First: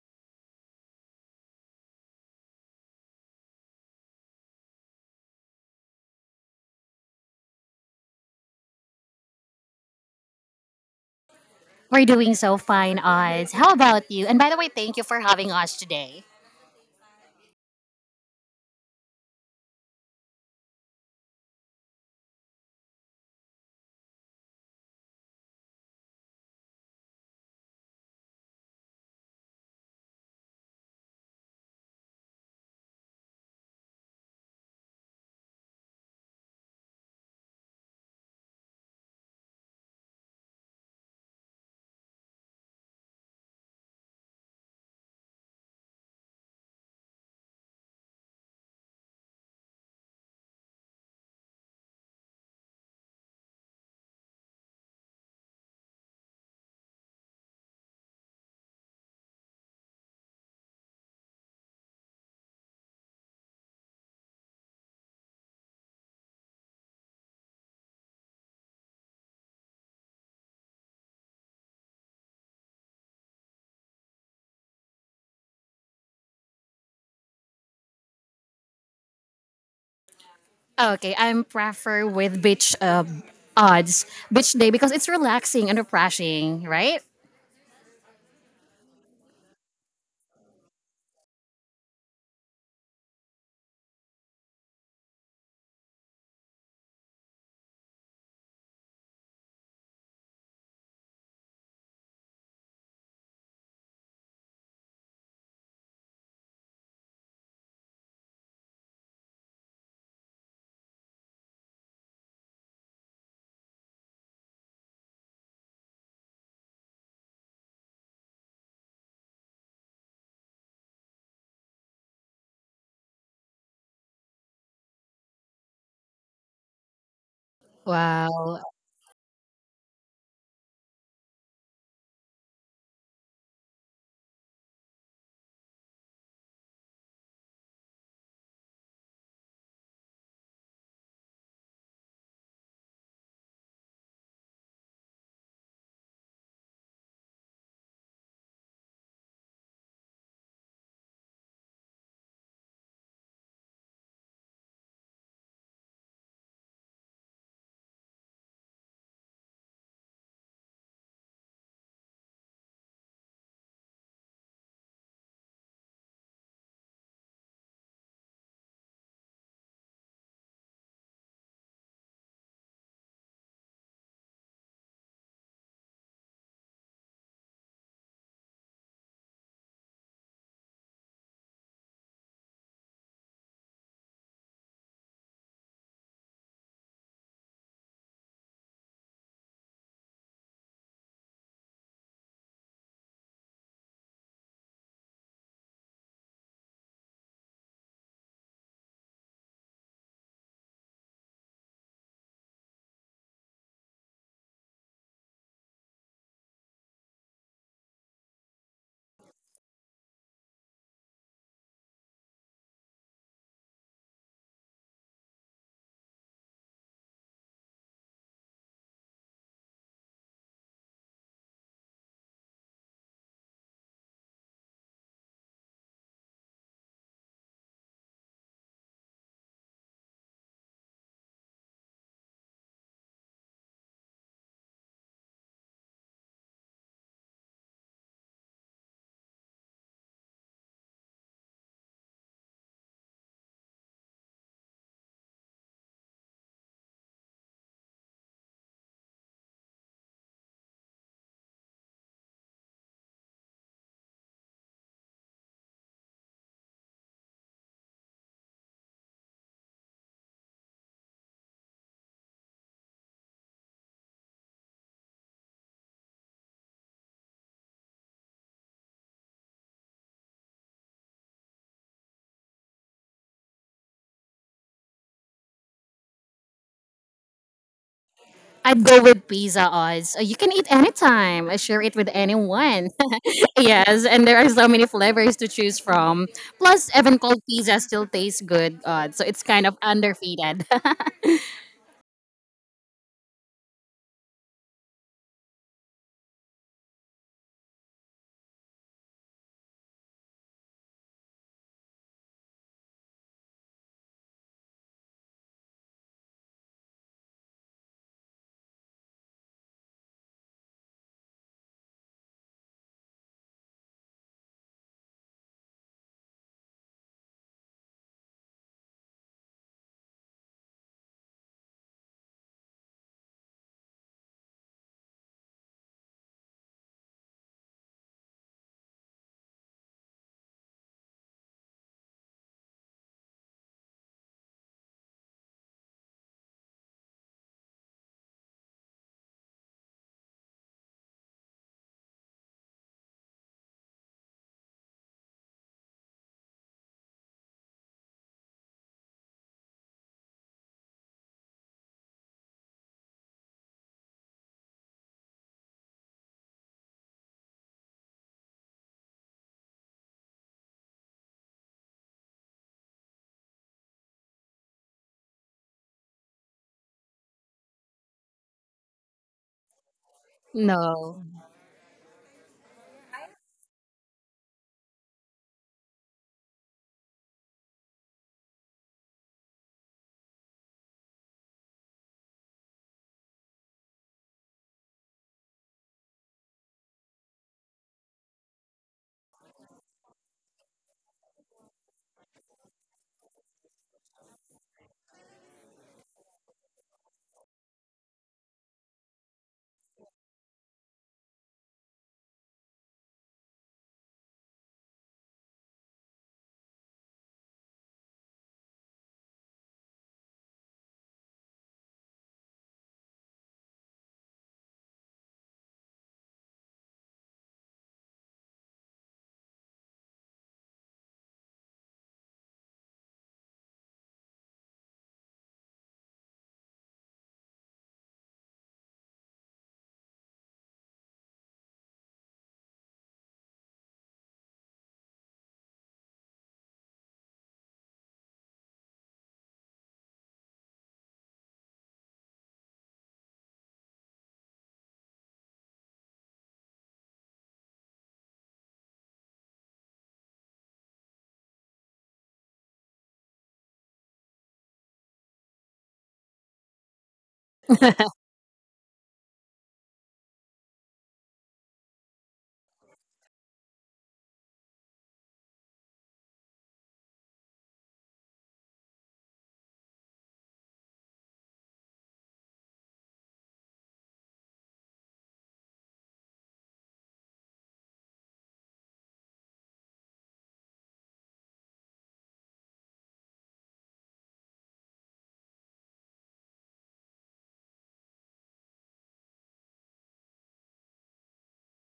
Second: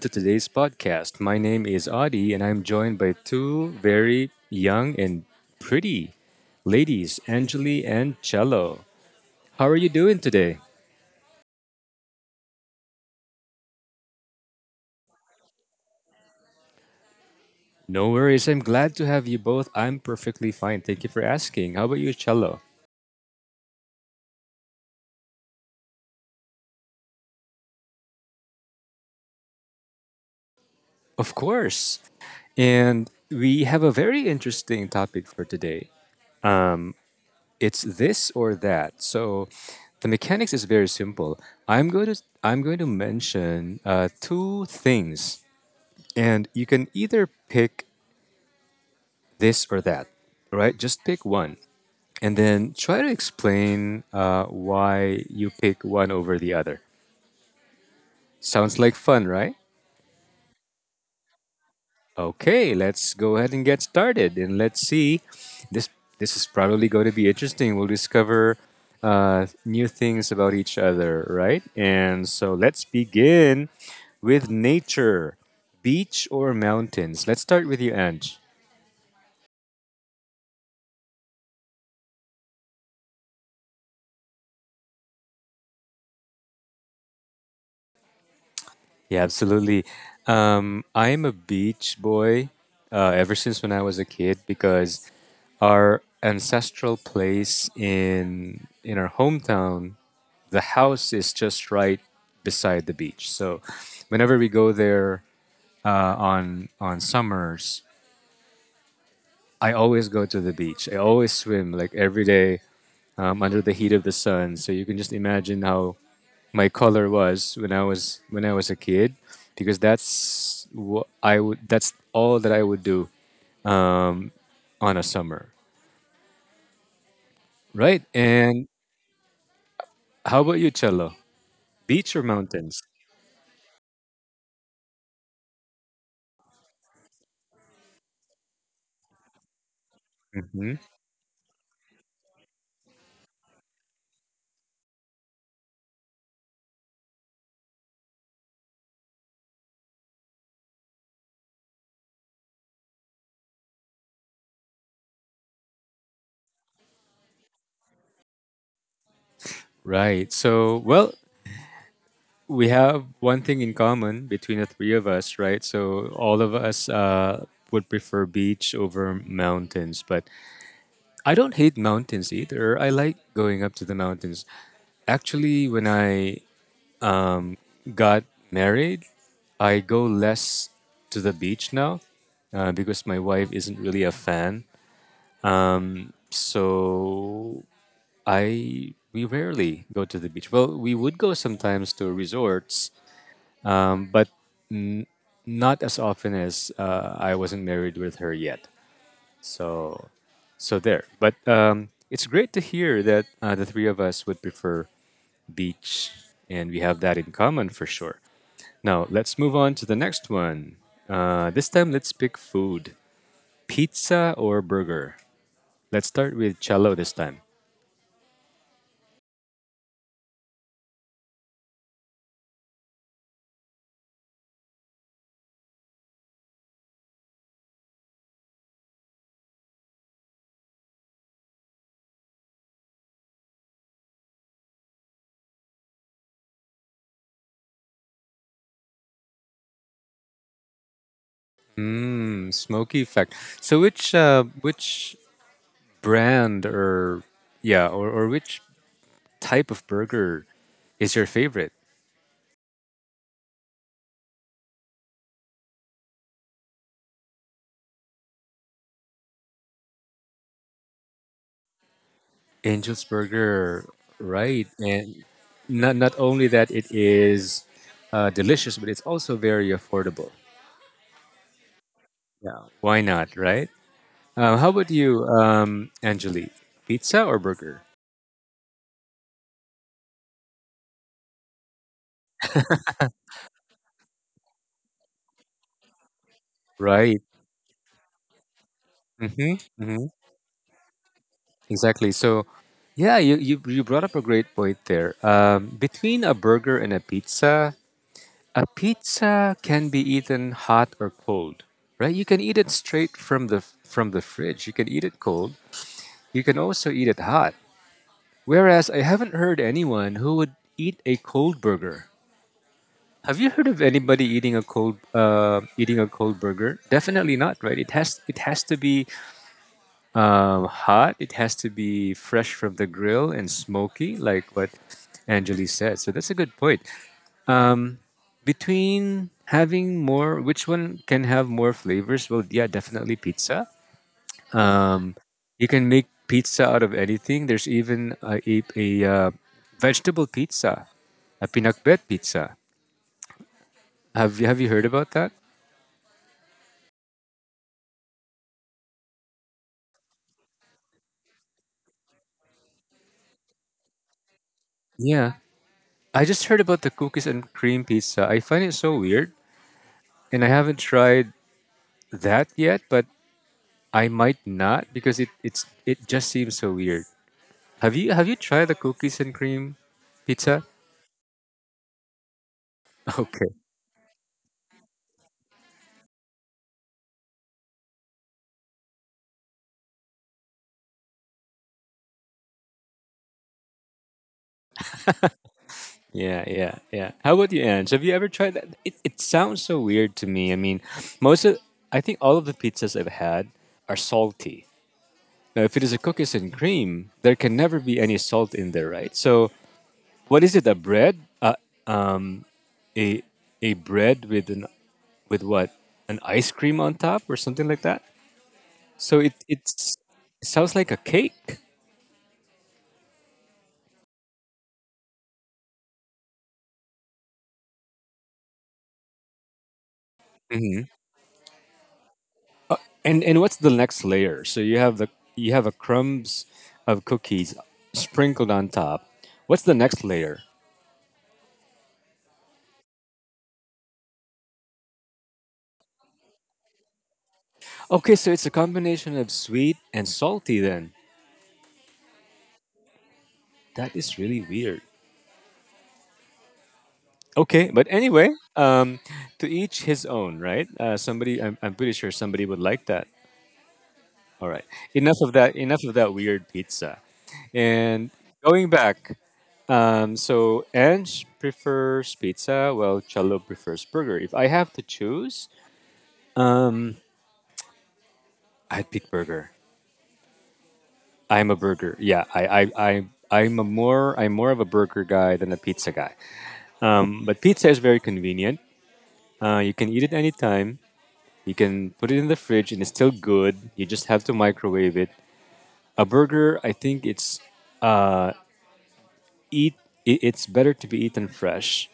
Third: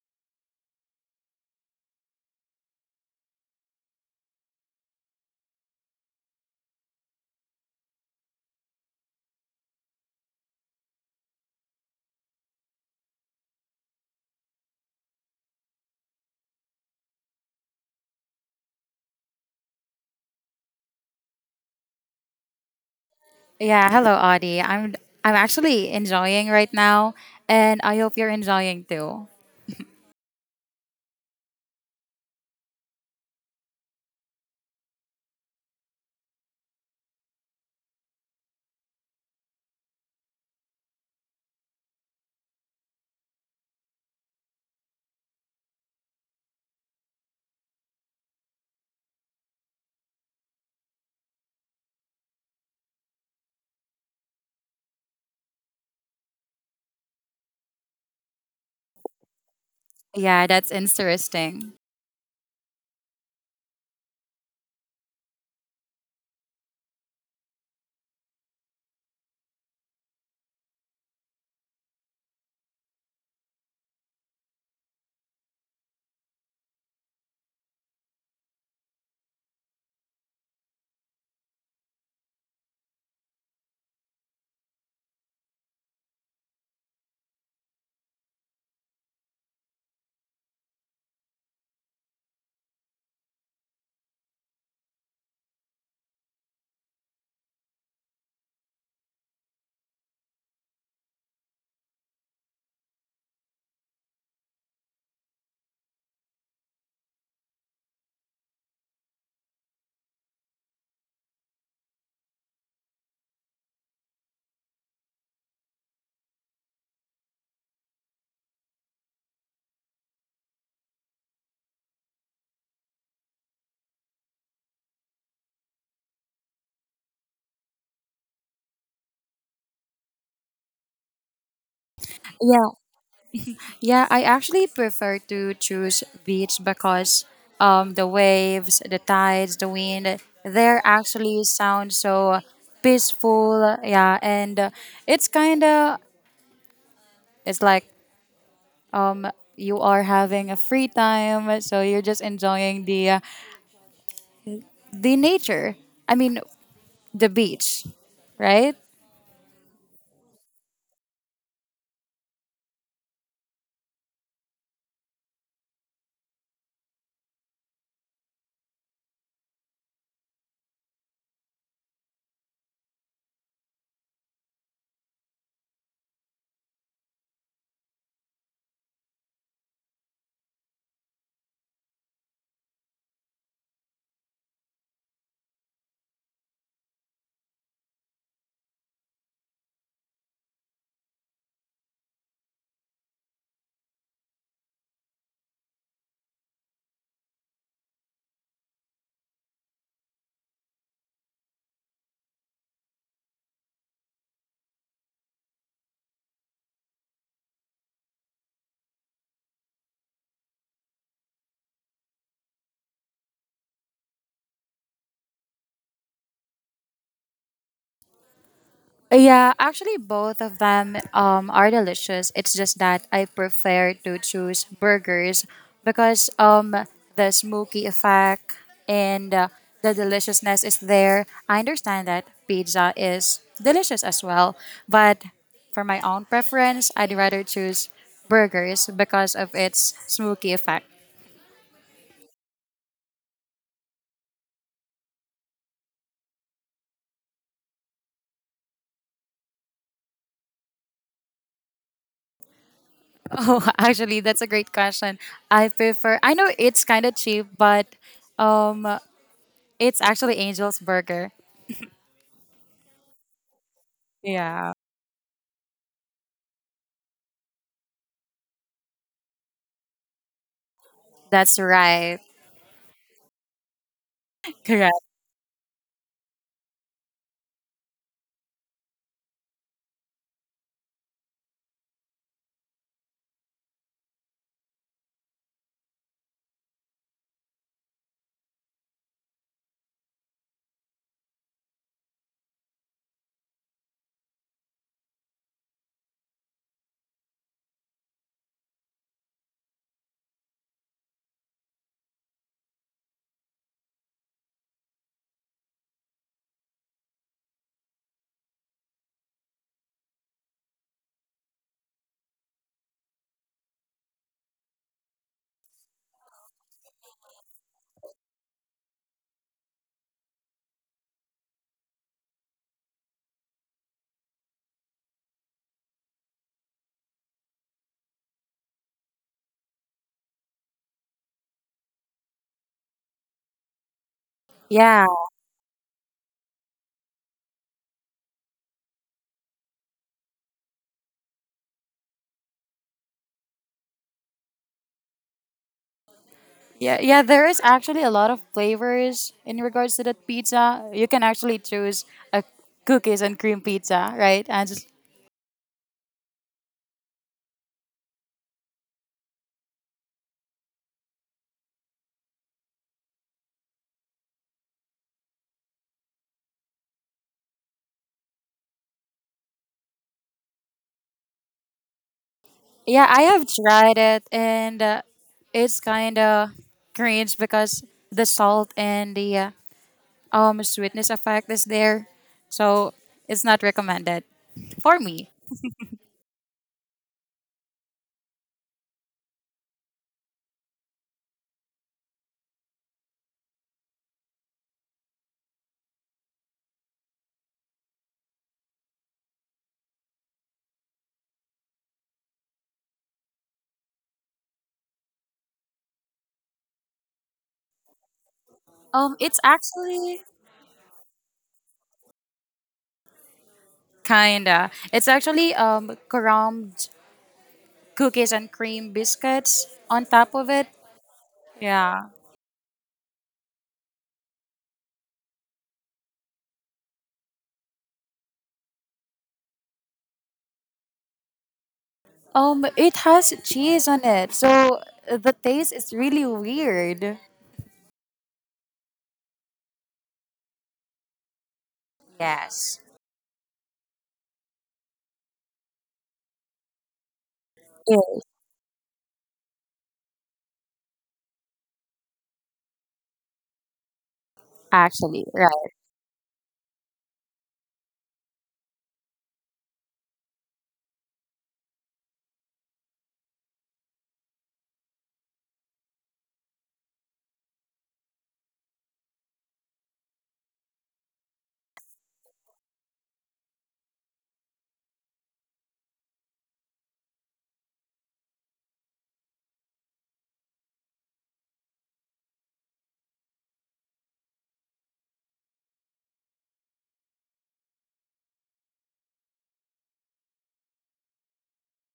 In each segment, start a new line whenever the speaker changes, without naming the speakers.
to today's podcast. My name is Adi, and I'm joined by two very young and pretty ladies, Angeli and Cello. How are you doing today?
We're doing so fine, Oz. How about you? And by the way, thank you for having us today.
No worries. I'm glad to have you both. I'm perfectly fine. Thank you for asking. How about you, Cello?
Yeah, hello Audie. I'm actually enjoying right now, and I hope you're enjoying too.
Of course. And we have a very interesting topic for today. Um, it's this or that. So the mechanics is very simple. I'm going to mention two things, and you can either pick this or that, right? Just pick one, and then try to explain why you pick one over the other. Sounds like fun, right?
Yeah, that's interesting.
Okay, let's go ahead and get started, and let's see. This this is probably going to be interesting. We'll discover new things about each other, right? And so let's begin with nature, beach or mountains. Let's start with you, Ange.
Okay, I'm prefer with beach odds beach day because it's relaxing and refreshing, right?
Yeah, absolutely. I am a beach boy ever since when I was a kid because our ancestral place in our hometown, the house is just right beside the beach. So whenever we go there on summers, I always go to the beach. I always swim like every day under the heat of the sun. So you can just imagine how my color was when I was a kid, because that's what I would. That's all that I would do on a summer, right?
Wow.
And how about you, Cello? Beach or
Yeah.
mountains?
Yeah, I actually prefer to choose beach because the waves, the tides, the wind,
Hmm.
they actually sound so peaceful. Yeah, and it's kind of it's like um you are having a free time, so you're just enjoying the nature. I mean, the beach, right?
Right. So, well, we have one thing in common between the three of us, right? So all of us would prefer beach over mountains, but I don't hate mountains either. I like going up to the mountains. Actually, when I got married, I go less to the beach now because my wife isn't really a fan. So I we rarely go to the beach. Well, we would go sometimes to resorts, but not as often as I wasn't married with her yet. So, so there. But it's great to hear that the three of us would prefer beach, and we have that in common for sure. Now let's move on to the next one. This time, let's pick food: pizza or burger. Let's start with cello this time.
Yeah, actually, both of them are delicious. It's just that I prefer to choose burgers because the smoky effect and the deliciousness is there. I understand that pizza is delicious as well, but for my own preference, I'd rather choose burgers because of its smoky effect.
Mm, smoky effect. So which which brand or yeah or which type of burger is your favorite?
Oh, actually, that's a great question. I prefer. I know it's kind of cheap, but um, it's actually Angel's Burger.
Angel's Burger, right?
Yeah.
And not only that, it is delicious, but it's also very affordable.
That's right.
Yeah, why not, right? How about
Correct.
you, Angelique? Pizza or burger?
I'd go with pizza odds. You can eat anytime. I share it with anyone. Yes, and there are so many flavors to choose from. Plus, even
Right.
cold pizza still tastes good. Odds, so it's
Mm-hmm.
kind of
Mm-hmm.
underfeeded.
Exactly. So, yeah, you brought up a great point there. Between a burger and a pizza can be eaten hot or cold, right? You can eat it straight from the fridge. You can eat it cold. You can also eat it hot. Whereas I haven't heard anyone who would eat a cold burger. Have you heard of anybody eating a cold burger? Definitely not, right? It has to be hot. It has to be fresh from the grill and smoky, like what Angeli said. So that's a good point. Um, Between having more, which one can have more flavors? Well, yeah, definitely pizza.
Yeah,
You can make pizza out of anything. There's even a vegetable pizza, a pinakbet pizza. Have you heard about that?
yeah, yeah. There is actually a lot of flavors in regards to that pizza. You can actually choose a cookies and cream pizza, right? And just,
Yeah, I just heard about the cookies and cream pizza. I find it so weird, and I haven't tried that yet. But I might not because it just seems so weird. Have you tried the cookies and cream pizza?
No.
yeah, I have
Okay.
tried it, and it's kind of cringe because the salt and the sweetness effect is there, so it's not recommended for me.
Yeah, yeah, yeah. How about you, Ange? Have you ever tried that? It sounds so weird to me. I mean, most of, I think all of the pizzas I've had are salty. Now, if it is a cookies and cream, there can never be any salt in there, right? So, what is it? A bread? A a bread with an with what? An ice cream on top or something like that? So
It's actually
it sounds like a cake.
kinda. It's actually crumbed cookies and cream biscuits on top of it. Yeah.
And what's the next layer? So you have the you have a crumbs of cookies sprinkled on top. What's the next layer?
It has cheese on it, so the taste is really weird.
Okay, so it's a combination of sweet and salty then.
Yes.
That is really weird. Okay, but
Yes,
anyway, um, to each his own, right? Somebody, I'm pretty sure somebody would like that. All right, enough
actually,
of that.
right.
Enough of that weird pizza. And going back, so Ange prefers pizza, while Cello prefers burger. If I have to choose, I'd pick burger. I'm a burger. Yeah, I'm a more, I'm more of a burger guy than a pizza guy. But pizza is very convenient. You can eat it anytime. You can put it in the fridge and it's still good. You just have to microwave it. A burger, I think it's uh, eat. It's better to be eaten fresh.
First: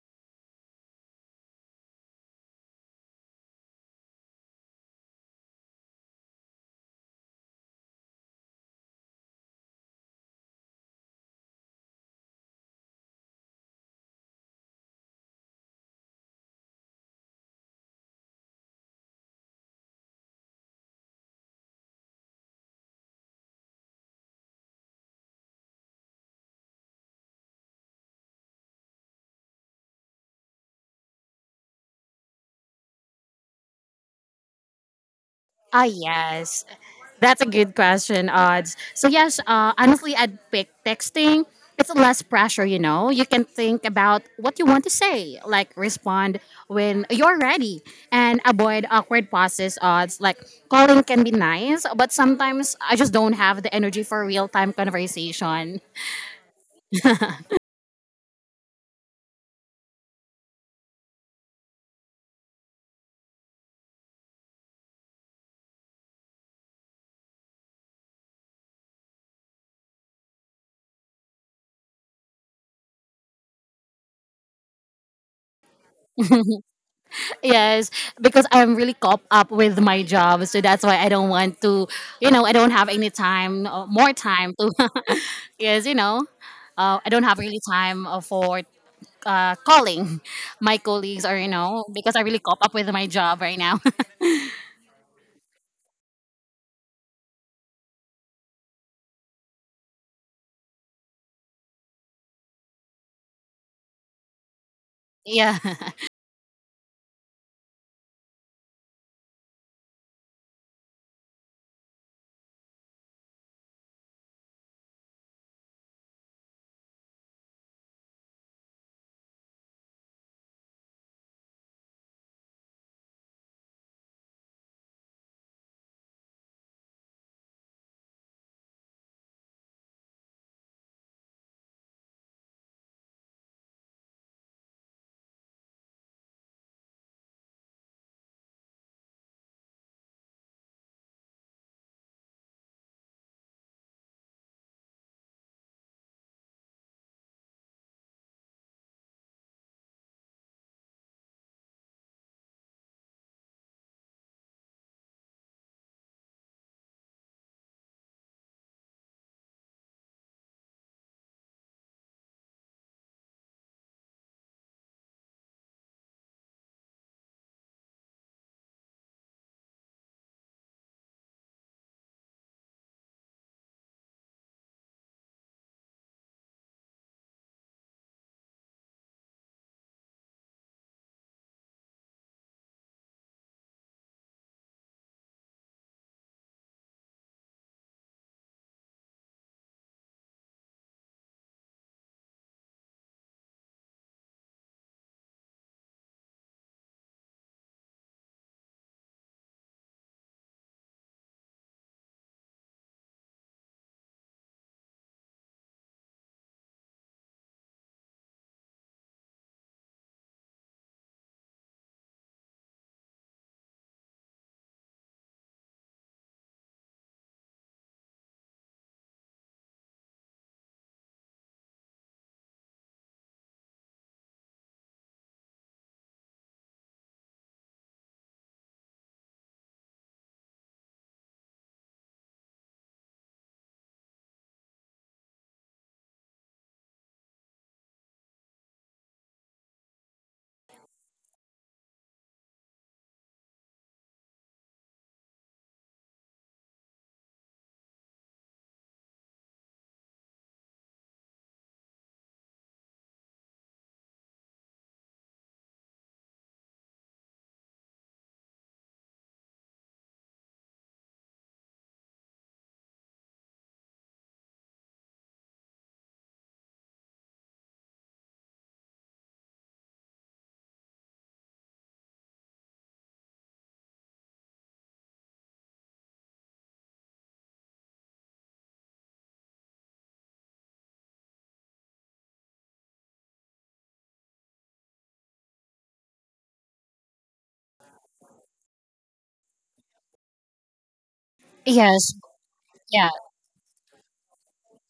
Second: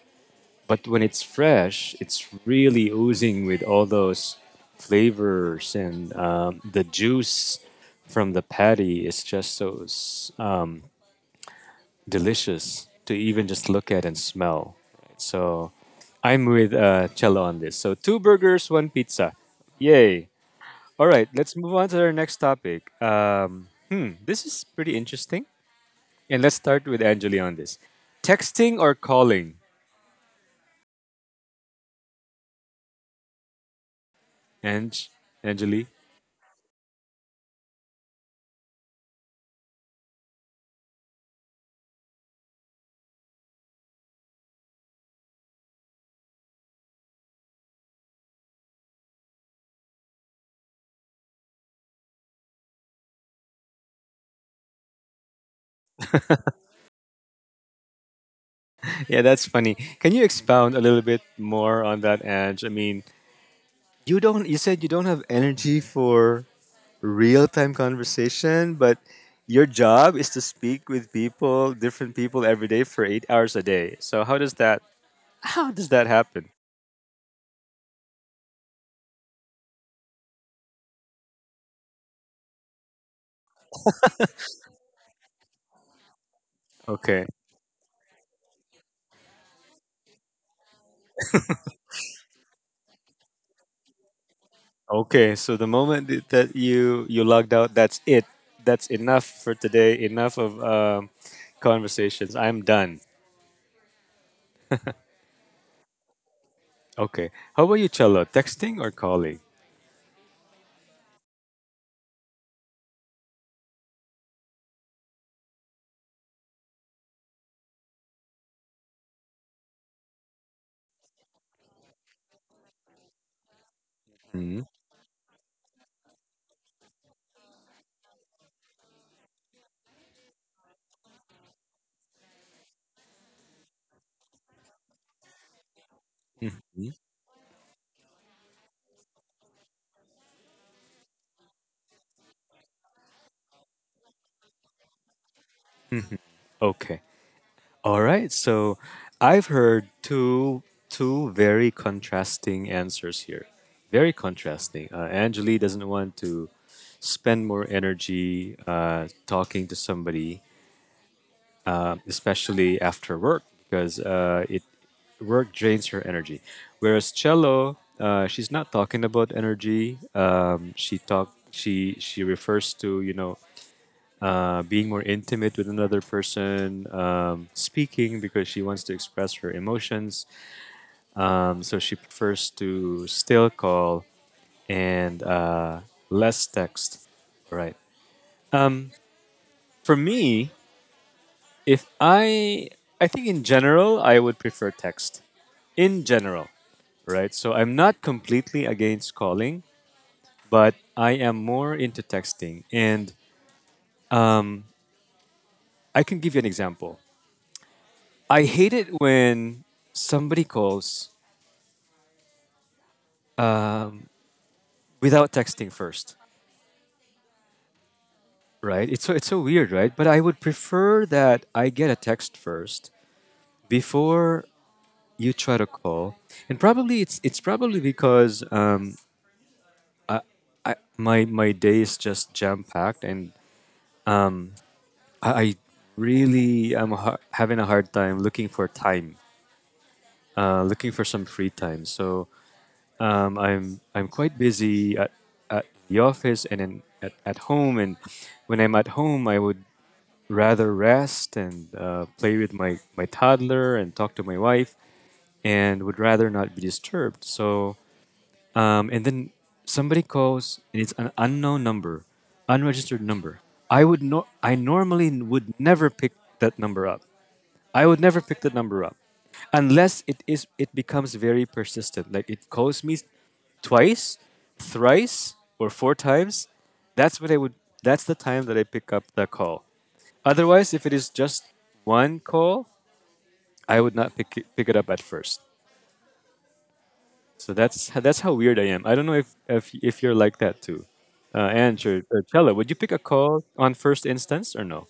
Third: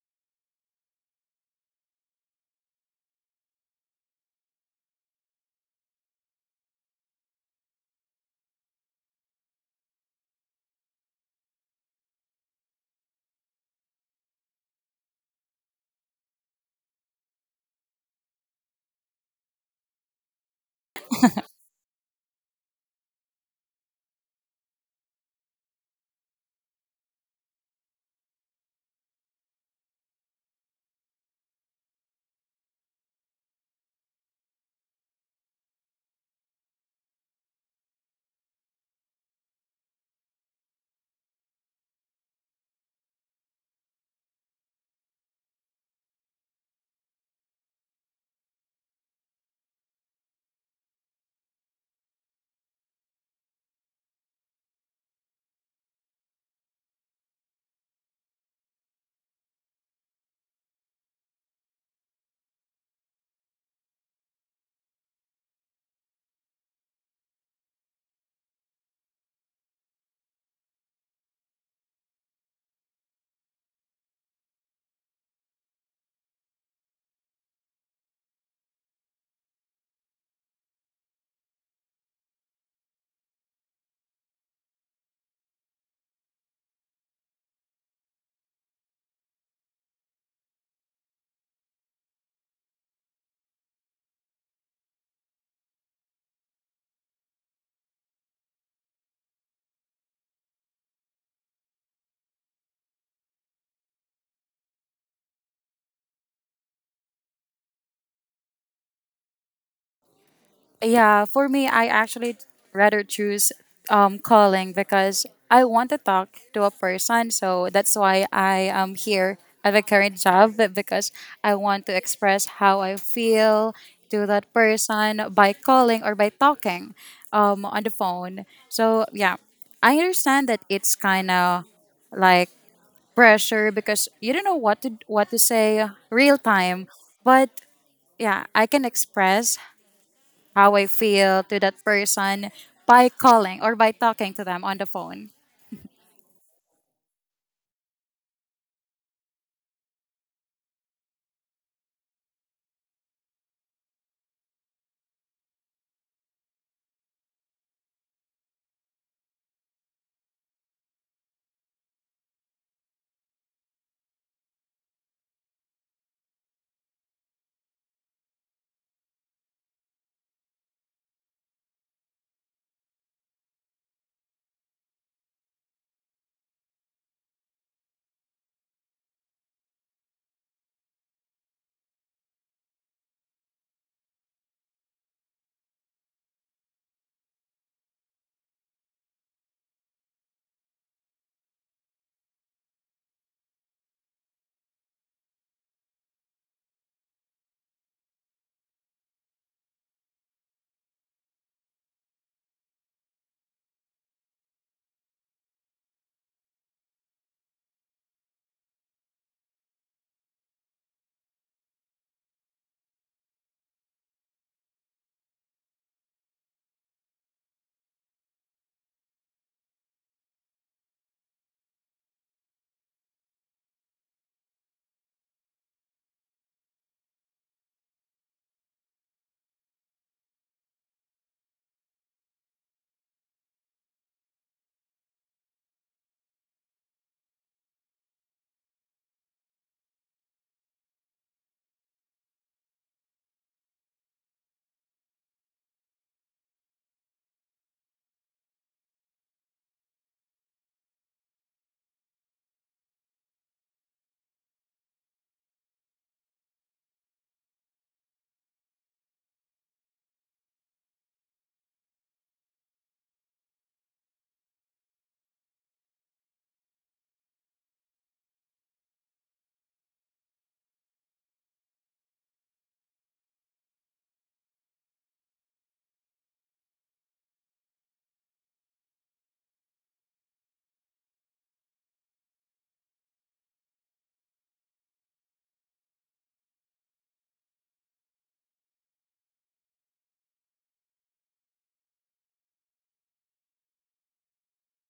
But when it's fresh, it's really oozing with all those flavors and the juice from the patty is just so delicious to even just look at and smell. So I'm with Cello on this. So two burgers, one pizza. Yay. All right, let's move on to our next topic. This is pretty interesting. And let's start with Angeli on this. Texting or calling? Ange,
Ah,
Angeli?
yes. That's a good question, Odds. So, yes, honestly, I'd pick texting. It's less pressure, you know. You can think about what you want to say, like respond when you're ready and avoid awkward pauses, odds. Like calling can be nice, but sometimes I just don't have the energy for real time conversation.
Yeah, that's funny. Can you expound a little bit more on that, Ange? I mean, you don't. You said you don't have energy for real time conversation, but your job is to speak with people, different people every day for 8 hours a day. So how does that? How does that happen?
Yes, because I'm really caught up with my job, so that's why I don't want to, I don't have any time, more time to, yes, I don't
Okay.
have really time for calling my colleagues or you know because I really caught up with my job right now.
Okay. So the moment that you logged out, that's it. That's enough for today. Enough of conversations. I'm done.
Yeah.
Okay. How about you, Cello? Texting or calling?
Yeah, for me, I actually rather choose calling because I want to talk to a person. So that's why I am here at the current job, but because I want to express how I feel to that
Mhm.
person by calling or by talking on the phone. So yeah, I understand that it's kind of like pressure because you don't know what to say real time, but yeah, I can express how I feel to that person by calling or by talking to them on the phone.
Okay. All right. So I've heard two very contrasting answers here. Very contrasting. Angeli doesn't want to spend more energy talking to somebody, especially after work, because it work drains her energy. Whereas cello, she's not talking about energy. She talk. She refers to, you know, being more intimate with another person, speaking because she wants to express her emotions. So she prefers to still call and less text. Right. Um, for me, if I, I think in general, I would prefer text. In general, right? So I'm not completely against calling, but I am more into texting. And I can give you an example. I hate it when somebody calls without texting first, right? It's so weird, right? But I would prefer that I get a text first before you try to call, and probably it's probably because I, my day is just jam packed, and I really am having a hard time, looking for some free time. So I'm quite busy at the office and at home. And when I'm at home, I would rather rest and play with my toddler and talk to my wife, and would rather not be disturbed. So and then somebody calls and it's an unknown number, unregistered number. I normally would never pick that number up. I would never pick the number up unless it becomes very persistent. Like it calls me twice, thrice, or four times. That's what I would. That's the time that I pick up the call. Otherwise, if it is just one call, I would not pick it up at first. So that's that's how weird I am. I don't know if you're like that too. Ange
Yes.
or Chella, would you pick a
Yeah.
call on first instance or no?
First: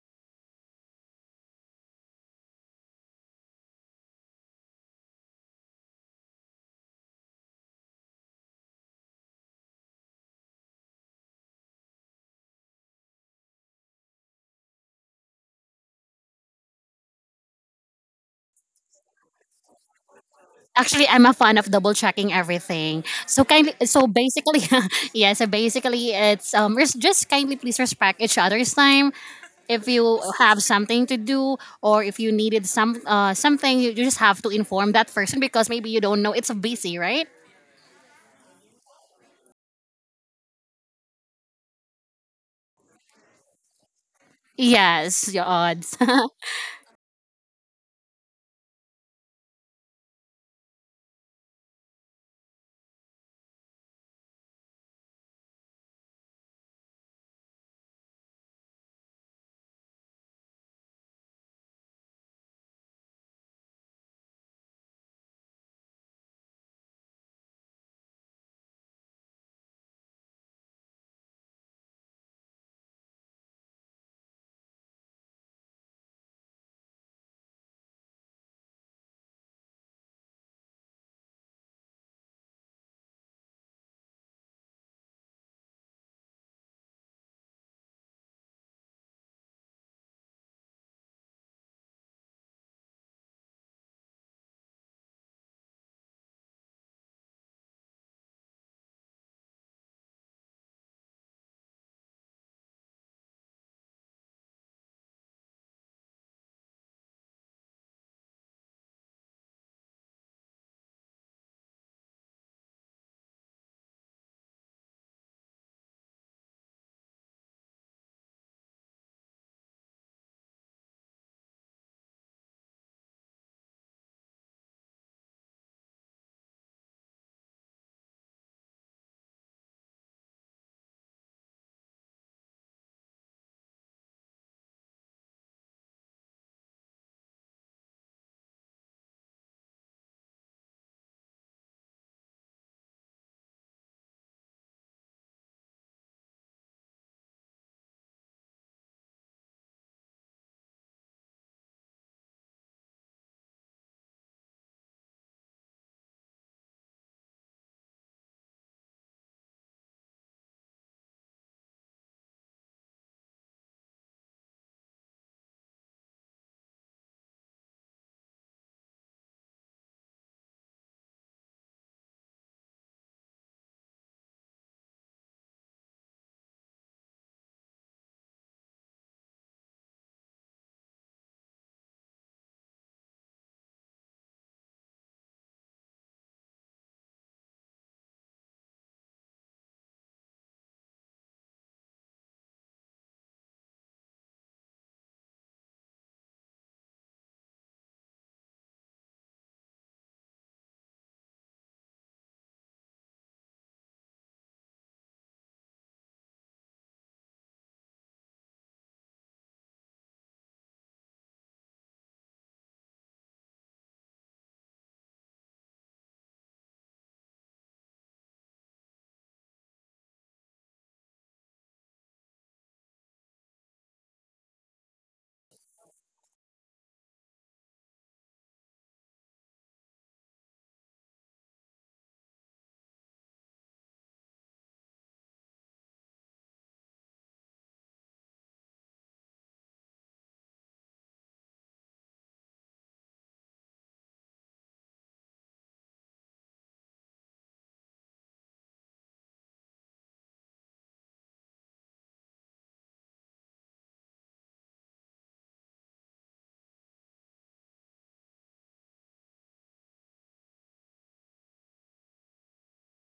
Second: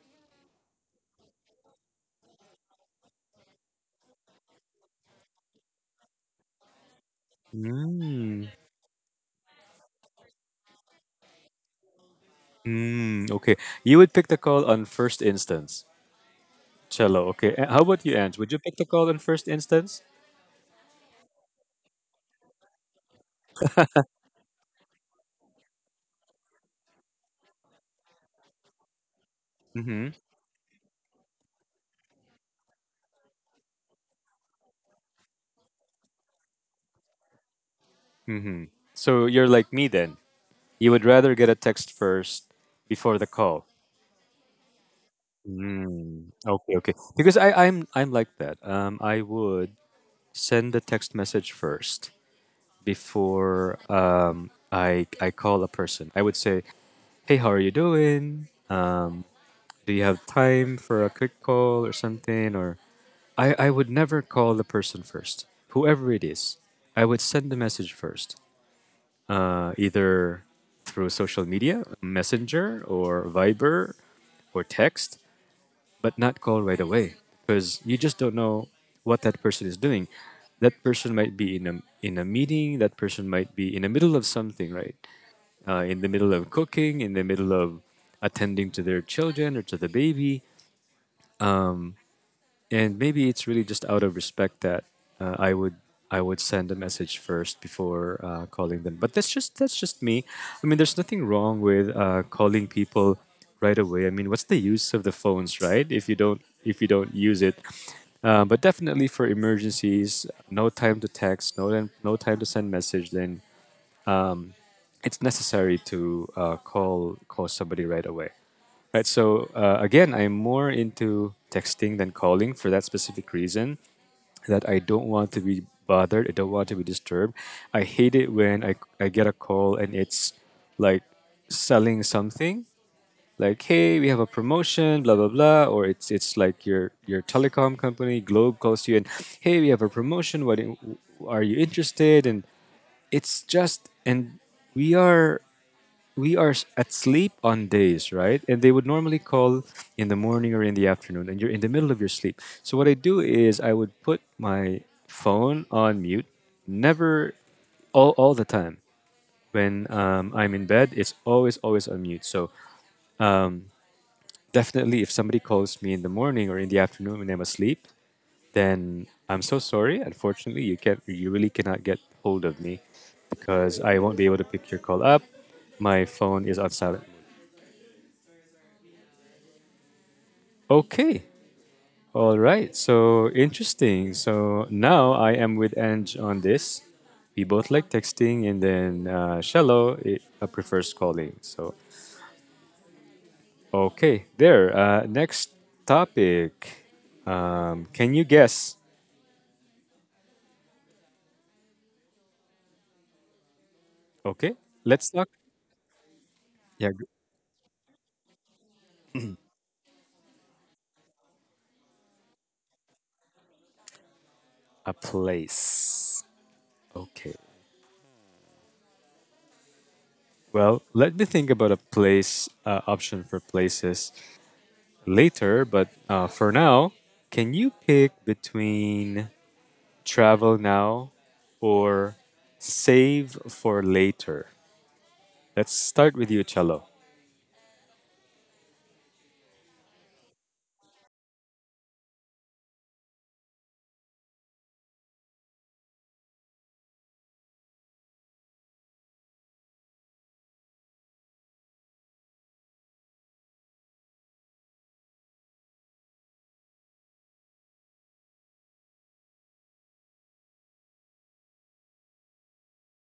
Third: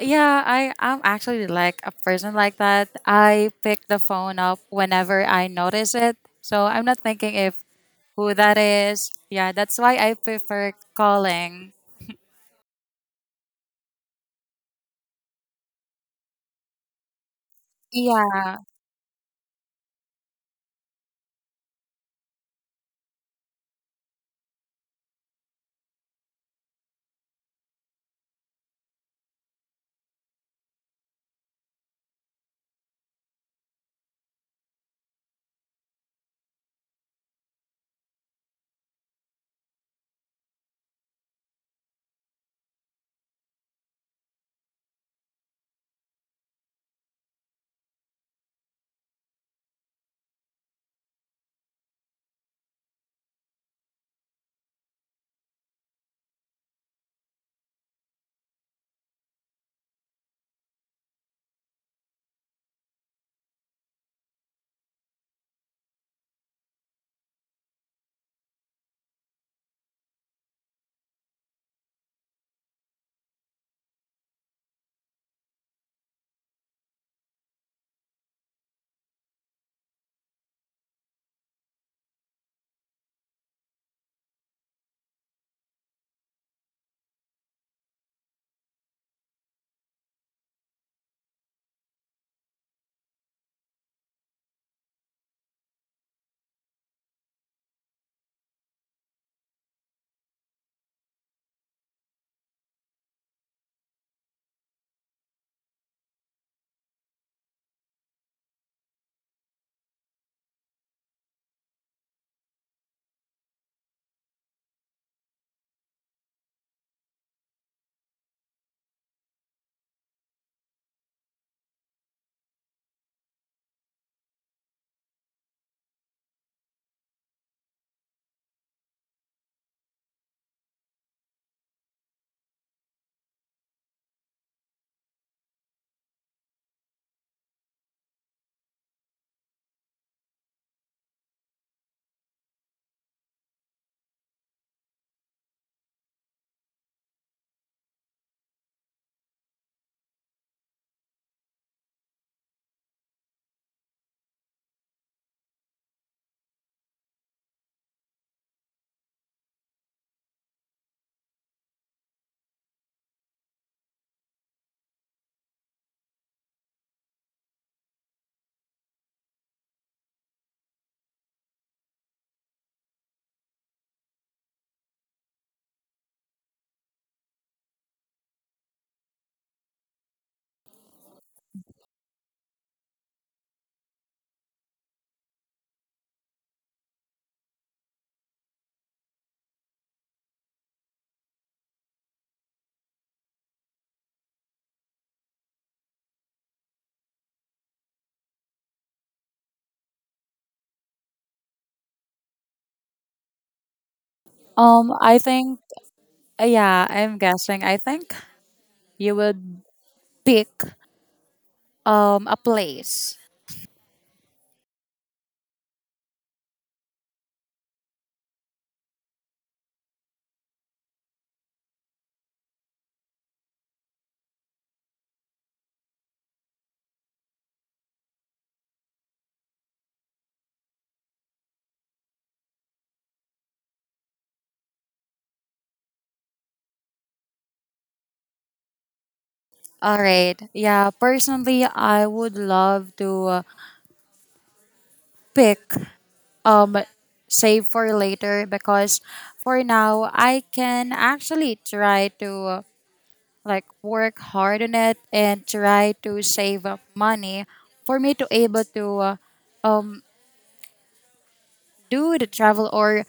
Yeah, I am actually like a person like that. I pick the phone up whenever I notice it. So I'm not thinking if who that is. Yeah, that's why I prefer calling.
Mm, okay, you would pick the call on first instance. Cello. Okay. A- How about you, Ange? Would
Yeah.
you pick the call in first instance?
Actually, I'm a fan of double checking everything. So kindly, so basically, yeah. So basically, it's just kindly please respect each other's time. If
Mm-hmm.
you have something to do or if you needed some something, you just have to inform that person because maybe you don't know it's busy, right?
So you're like me then. You would rather get a text first before the call.
Yes, your odds.
Mm, okay, okay. Because I'm like that. I would send the text message first before I call a person. I would say, "Hey, how are you doing?" Do you have time for a quick call or something? Or I would never call the person first, whoever it is. I would send the message first, either through social media, Messenger, or Viber, or text, but not call right away because you just don't know what that person is doing. That person might be in a meeting. That person might be in the middle of something, right? In the middle of cooking, in the middle of attending to their children or to the baby. Um, and maybe it's really just out of respect that uh, I would I would send a message first before calling them. But that's just me. I mean, there's nothing wrong with calling people right away. I mean, what's the use of the phones, right? If you don't use it. But definitely for emergencies, no time to text, no time to send message. Then it's necessary to call somebody right away. Right. So again, I'm more into texting than calling for that specific reason that I don't want to be bothered. I don't want to be disturbed. I hate it when I get a call and it's like selling something like, hey, we have a promotion, blah blah blah. Or it's like your telecom company Globe calls you and, hey, we have a promotion, are you interested? And it's just, and we are at sleep on days, right? And they would normally call in the morning or in the afternoon, and you're in the middle of your sleep. So what I do is I would put my phone on mute, never all the time. When I'm in bed, it's always on mute. So um, definitely, if somebody calls me in the morning or in the afternoon when I'm asleep, then I'm so sorry. Unfortunately, you really cannot get hold of me because I won't be able to pick your call up. My phone is on silent. Okay. All right, so interesting. So now I am with Ange on this. We both like texting, and then Shallow prefers calling. So, okay, there. Next topic. Can you guess? Okay, let's
I
talk.
think yeah,
Yeah, g-
I'm guessing. I think you would pick a place.
a place. Okay. Well, let me think about a place, option for places later, but for now, can you pick between travel now, or save for later? Let's start with you, Cello.
All right. Yeah, personally I would love to pick um save for later because for now I can actually try to uh, like work hard on it and try to save up money for me to able to um do the travel or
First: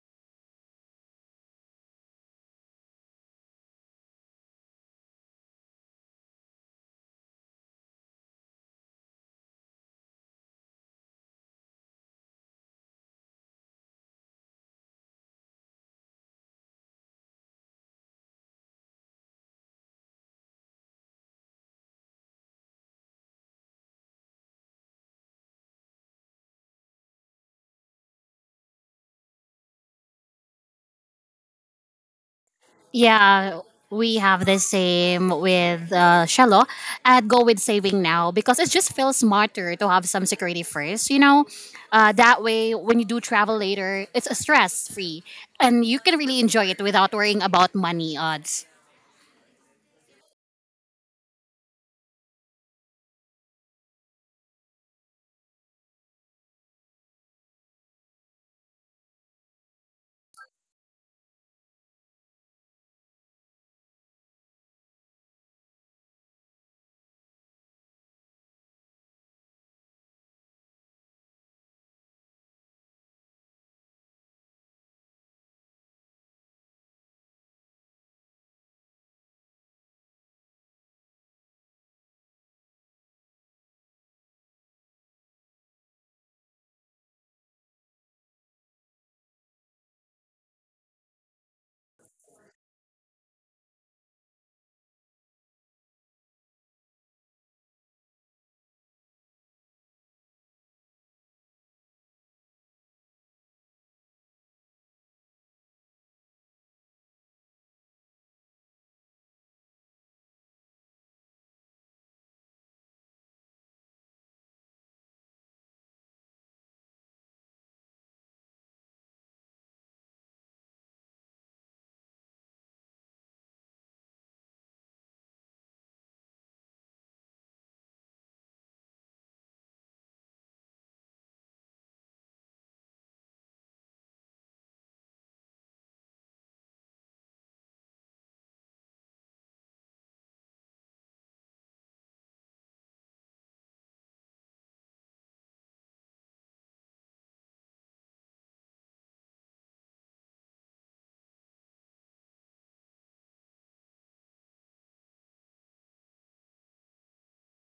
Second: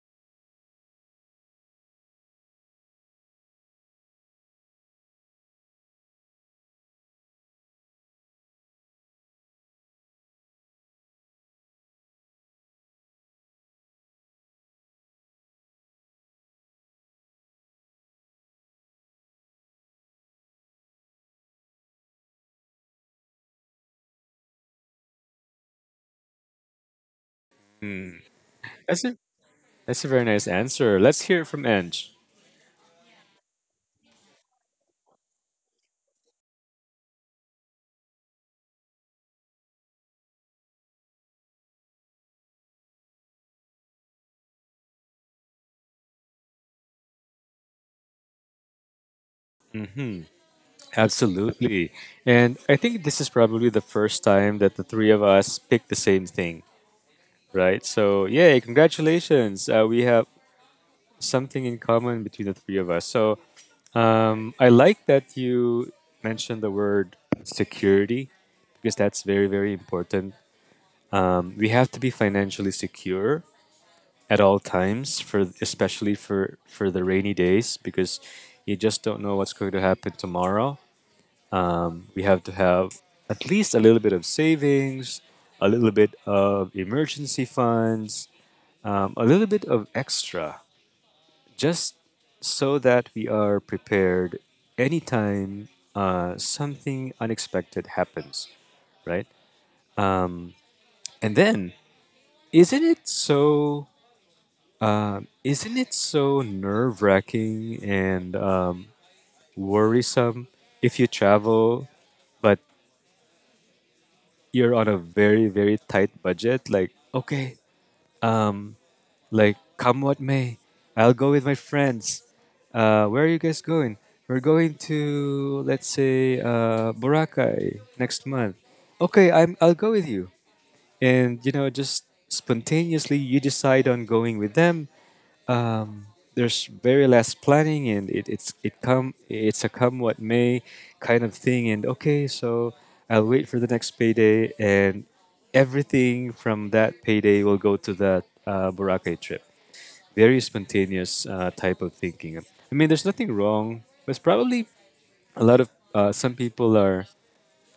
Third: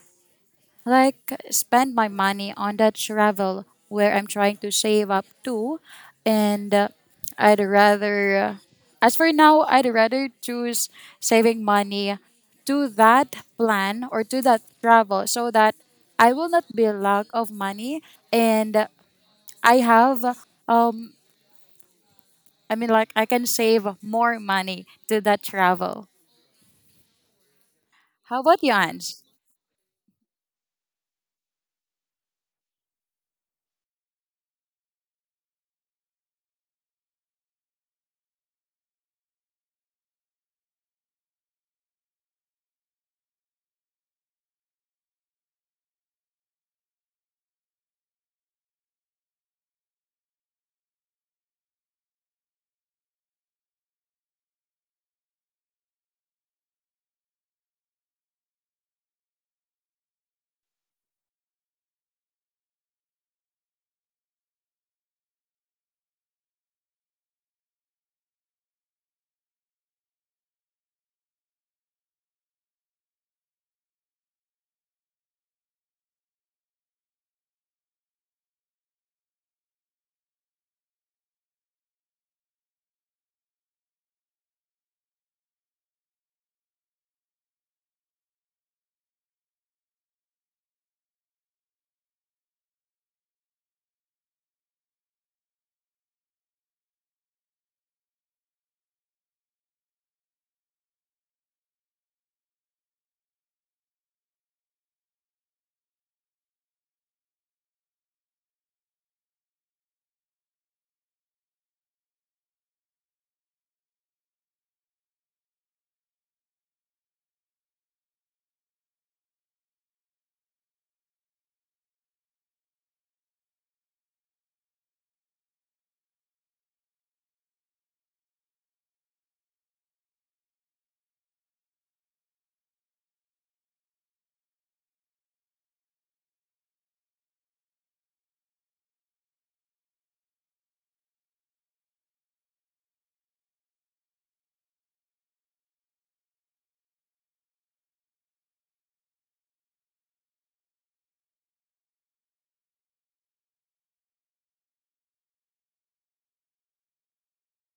like spend my money on that travel where I'm trying to save up to, and I'd rather as for now I'd rather choose saving money to that plan or to that travel so that I will not be lack of money, and I have um I mean, like, I can save more money to that travel.
Hmm.
How about you,
That's
Ange?
a that's a very nice answer. Let's hear it from Ange.
Yeah, we have the same with Shallow. I'd go with saving now because it just feels smarter to have some security first, you know? That way, when you do travel later, it's stress free and you can really enjoy it without worrying about money odds.
Hmm. Absolutely. And I think this is probably the first time that the three of us picked the same thing, right? So, yay, congratulations. We have something in common between the three of us. So, I like that you mentioned the word security, because that's very, very important. We have to be financially secure at all times, for especially for the rainy days, because you just don't know what's going to happen tomorrow. We have to have at least a little bit of savings, a little bit of emergency funds, a little bit of extra, just so that we are prepared anytime something unexpected happens, right? Um, and then, isn't it so isn't it so nerve wracking and, worrisome if you travel, but you're on a very, very tight budget? Like, okay, um, like, come what may, I'll go with my friends. Where are you guys going? We're going to, let's say, Boracay next month. Okay, I'll go with you. And, you know, just spontaneously you decide on going with them, um, there's very less planning and it's a come what may kind of thing. And okay, so I'll wait for the next payday, and everything from that payday will go to that, Boracay trip. Very spontaneous, type of thinking. I mean, there's nothing wrong, but it's probably a lot of, some people are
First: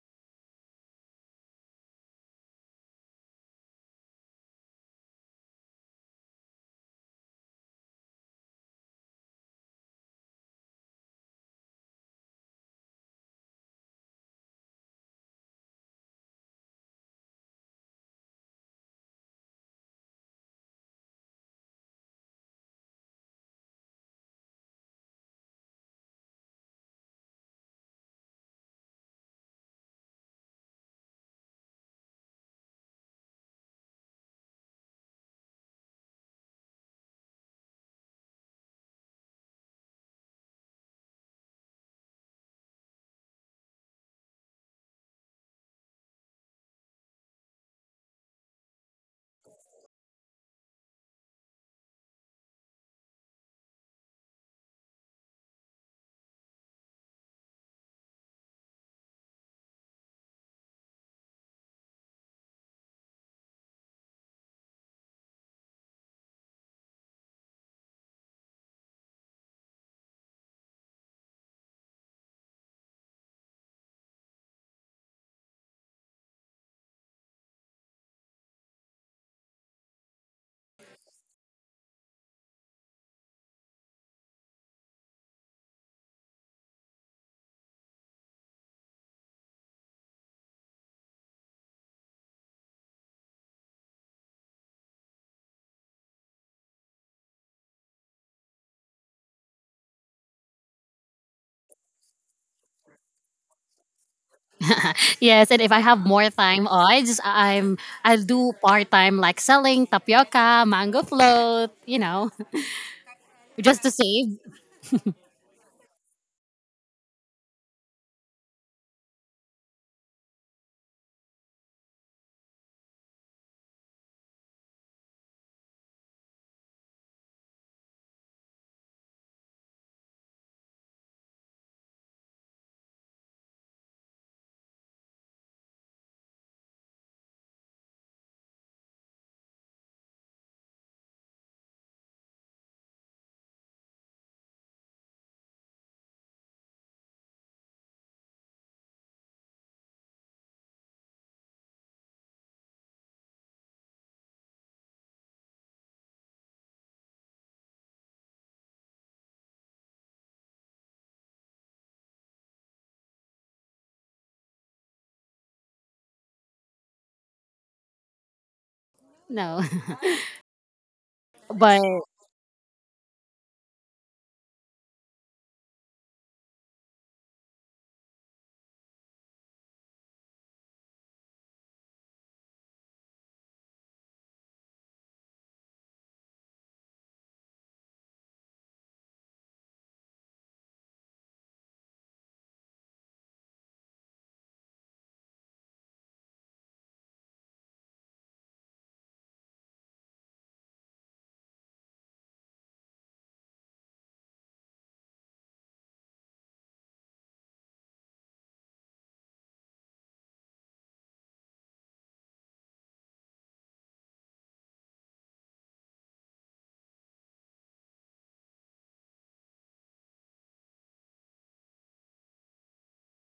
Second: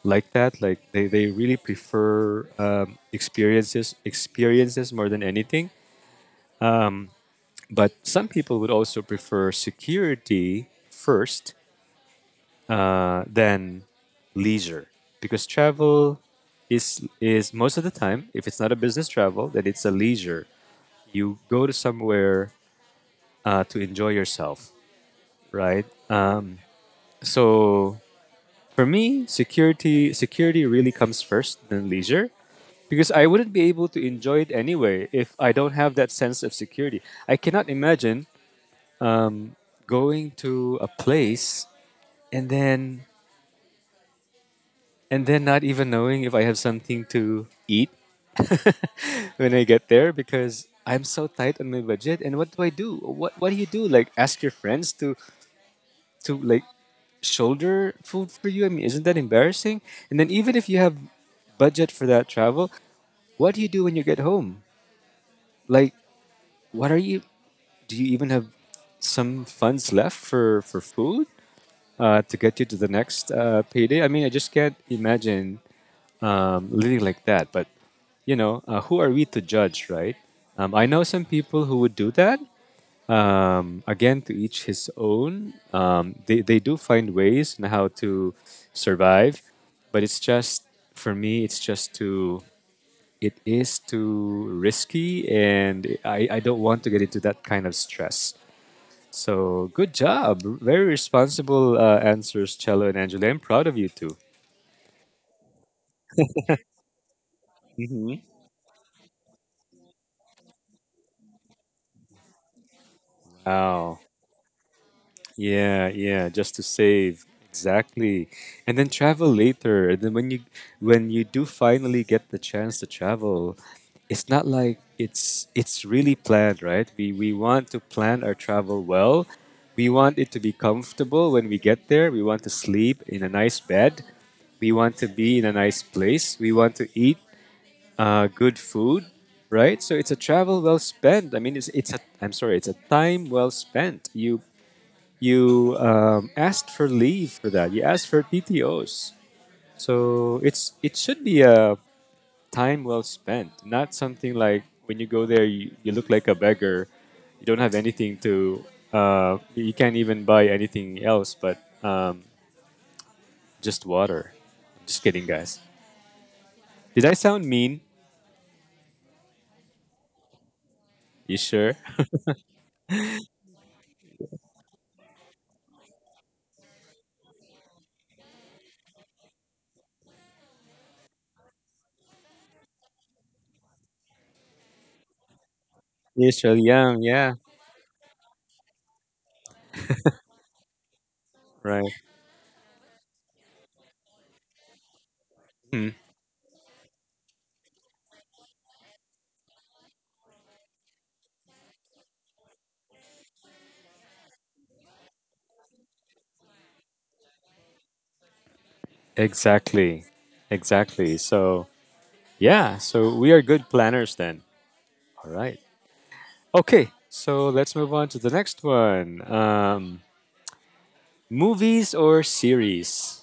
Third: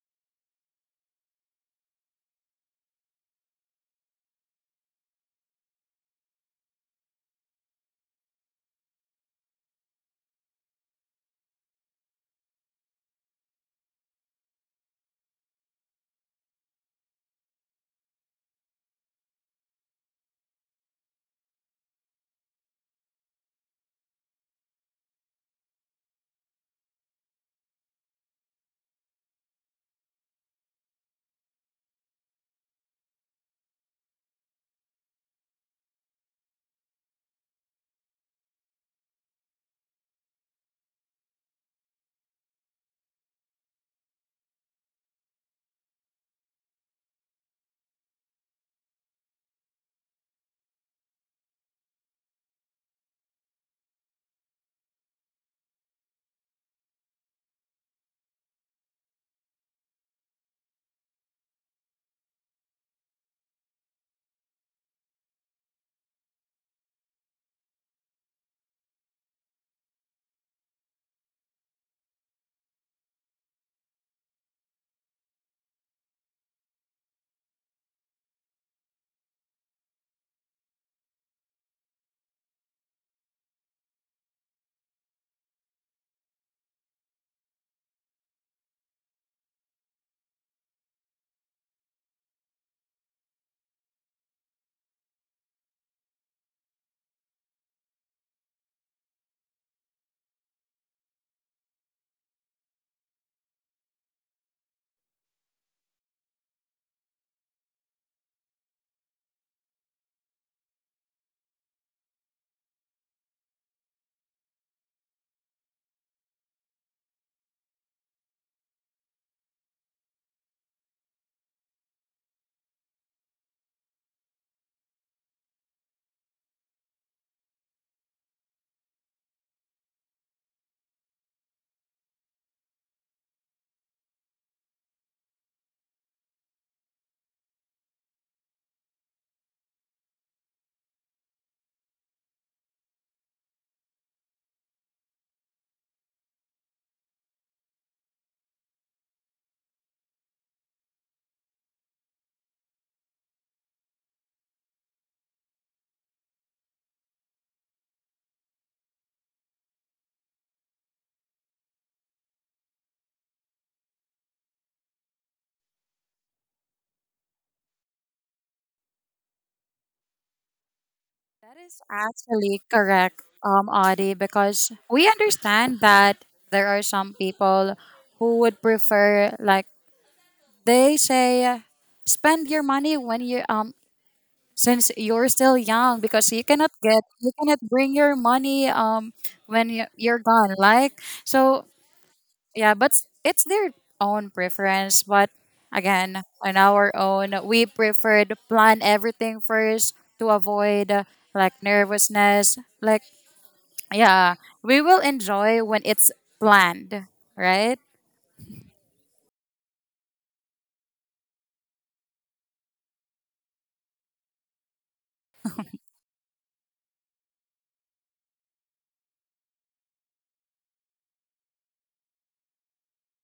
like that. Like they really prefer, experiences more than anything. But some people would also prefer security first, than leisure, because travel is most of the time, if it's not a business travel, then it's a leisure. You go to somewhere, to enjoy yourself, right? Uh, so for me, security really comes first than leisure, because I wouldn't be able to enjoy it anyway if I don't have that sense of security. I cannot imagine, um, going to a place and then and then not even knowing if I have something to eat when I get there because I'm so tight on my budget. And what do I do? What do you do? Like ask your friends to like shoulder food for you? I mean, isn't that embarrassing? And then even if you have budget for that travel, what do you do when you get home? Like, what are you? Do you even have some funds left for food, to get you to the next, payday? I mean, I just can't imagine, living like that. But you know, who are we to judge, right? I know some people who would do that. Again, to each his own. They do find ways on how to survive, but it's just for me, it's just too. It is too risky, and I don't want to get into that kind of stress. So good job, very responsible, answers, Cello and Angela. I'm proud of you too.
Yes, and if I have more time oh, I just I'm
Hmm.
I'll do part time like selling tapioca, mango float, you know, just to
Wow.
save.
Yeah, yeah, just to save. Exactly. And then travel later. And then when you do finally get the chance to travel, it's not like it's really planned, right? We want to plan our travel well. We want it to be comfortable when we get there. We want to sleep in a nice bed. We want to be in a nice place. We want to eat, good food, right? So it's a travel well spent. I mean, it's a I'm sorry, it's a time well spent. You, asked for leave for that. You asked for PTOS. So it's it should be a time well spent, not something like when you go there you look like a beggar. You don't have anything to. You can't even buy anything else but, um, just water. Just kidding, guys. Did I sound mean?
No,
You
That
sure?
is
but
actually correct, Audie, because we understand that there are some people who would prefer, like they say, spend your money when you since you're still young because
You sure? Yeah,
you
yeah,
cannot bring your money you're gone, like, so
right.
yeah, but it's their own preference. But
Hmm.
again, on our own, we prefer to plan everything first to avoid like nervousness, like yeah, we will enjoy when it's planned, right?
Exactly. Exactly. So, yeah, so we are good planners then. All right. Okay, so let's move on to the next one. Movies or series?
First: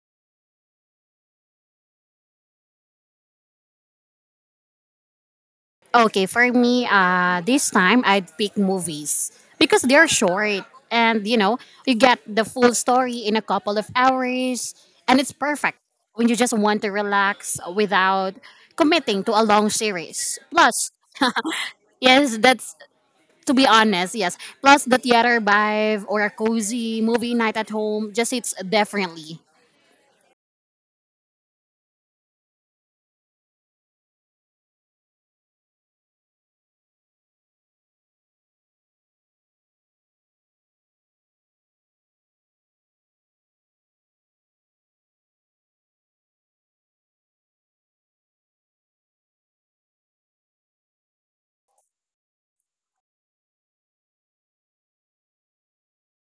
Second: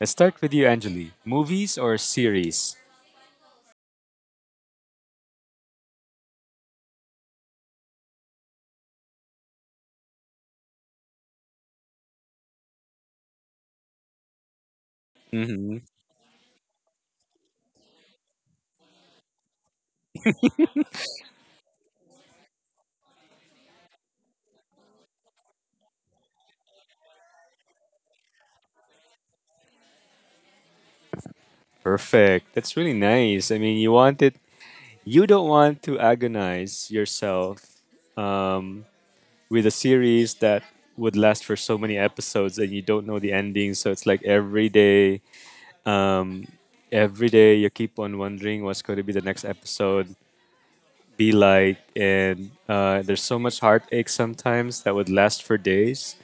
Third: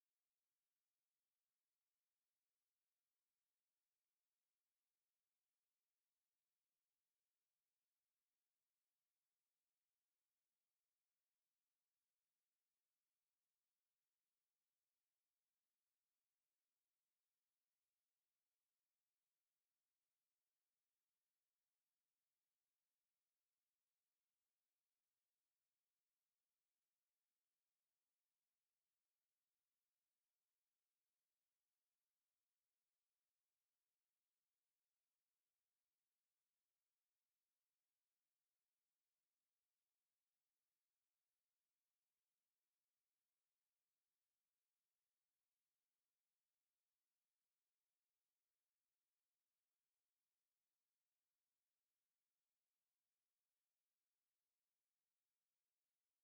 Let's start with you, Anjali. Movies or series?
okay, for me, this time I'd pick movies because they're short and you know you get the full story in a couple of hours, and it's
Mm-hmm.
perfect when you just want to relax without committing to a long series. Plus, yes, that's to be honest, yes. Plus, the theater vibe or a cozy movie night at home just hits differently.
Perfect. That's really nice. I mean, you want it. You don't want to agonize yourself, um, with a series that would last for so many episodes and you don't know the ending. So it's like um, every day you keep on wondering what's going to be the next episode. Be like. And there's so much heartache sometimes that would last for days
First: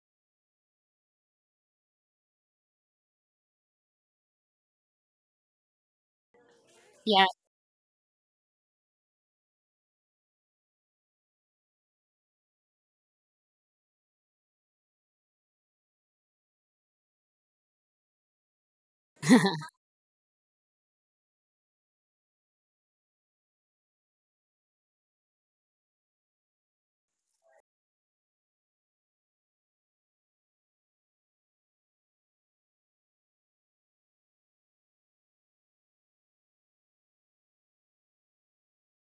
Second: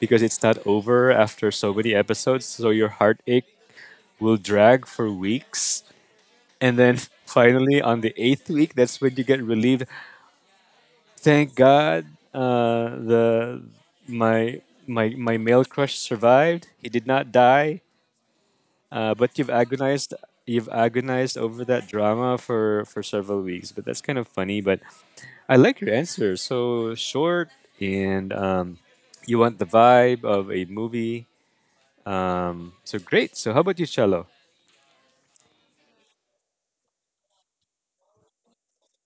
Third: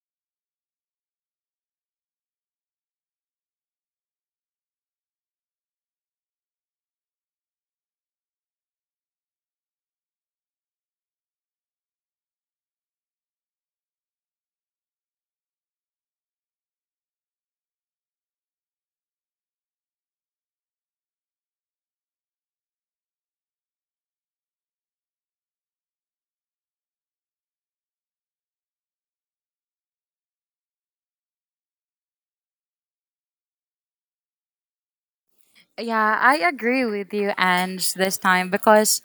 because it's not over after so many episodes. So your heartache will drag for weeks. And then
Yeah,
finally, on the eighth week, that's when you get relieved. Thank God, the my my male crush survived. He did not die. But you've agonized over that drama for several weeks. But that's kind of funny. But I like your answer. So short and, you want the vibe of a movie. So great. So how about you, Cello?
Yeah, I agree with you, Ange, this time because,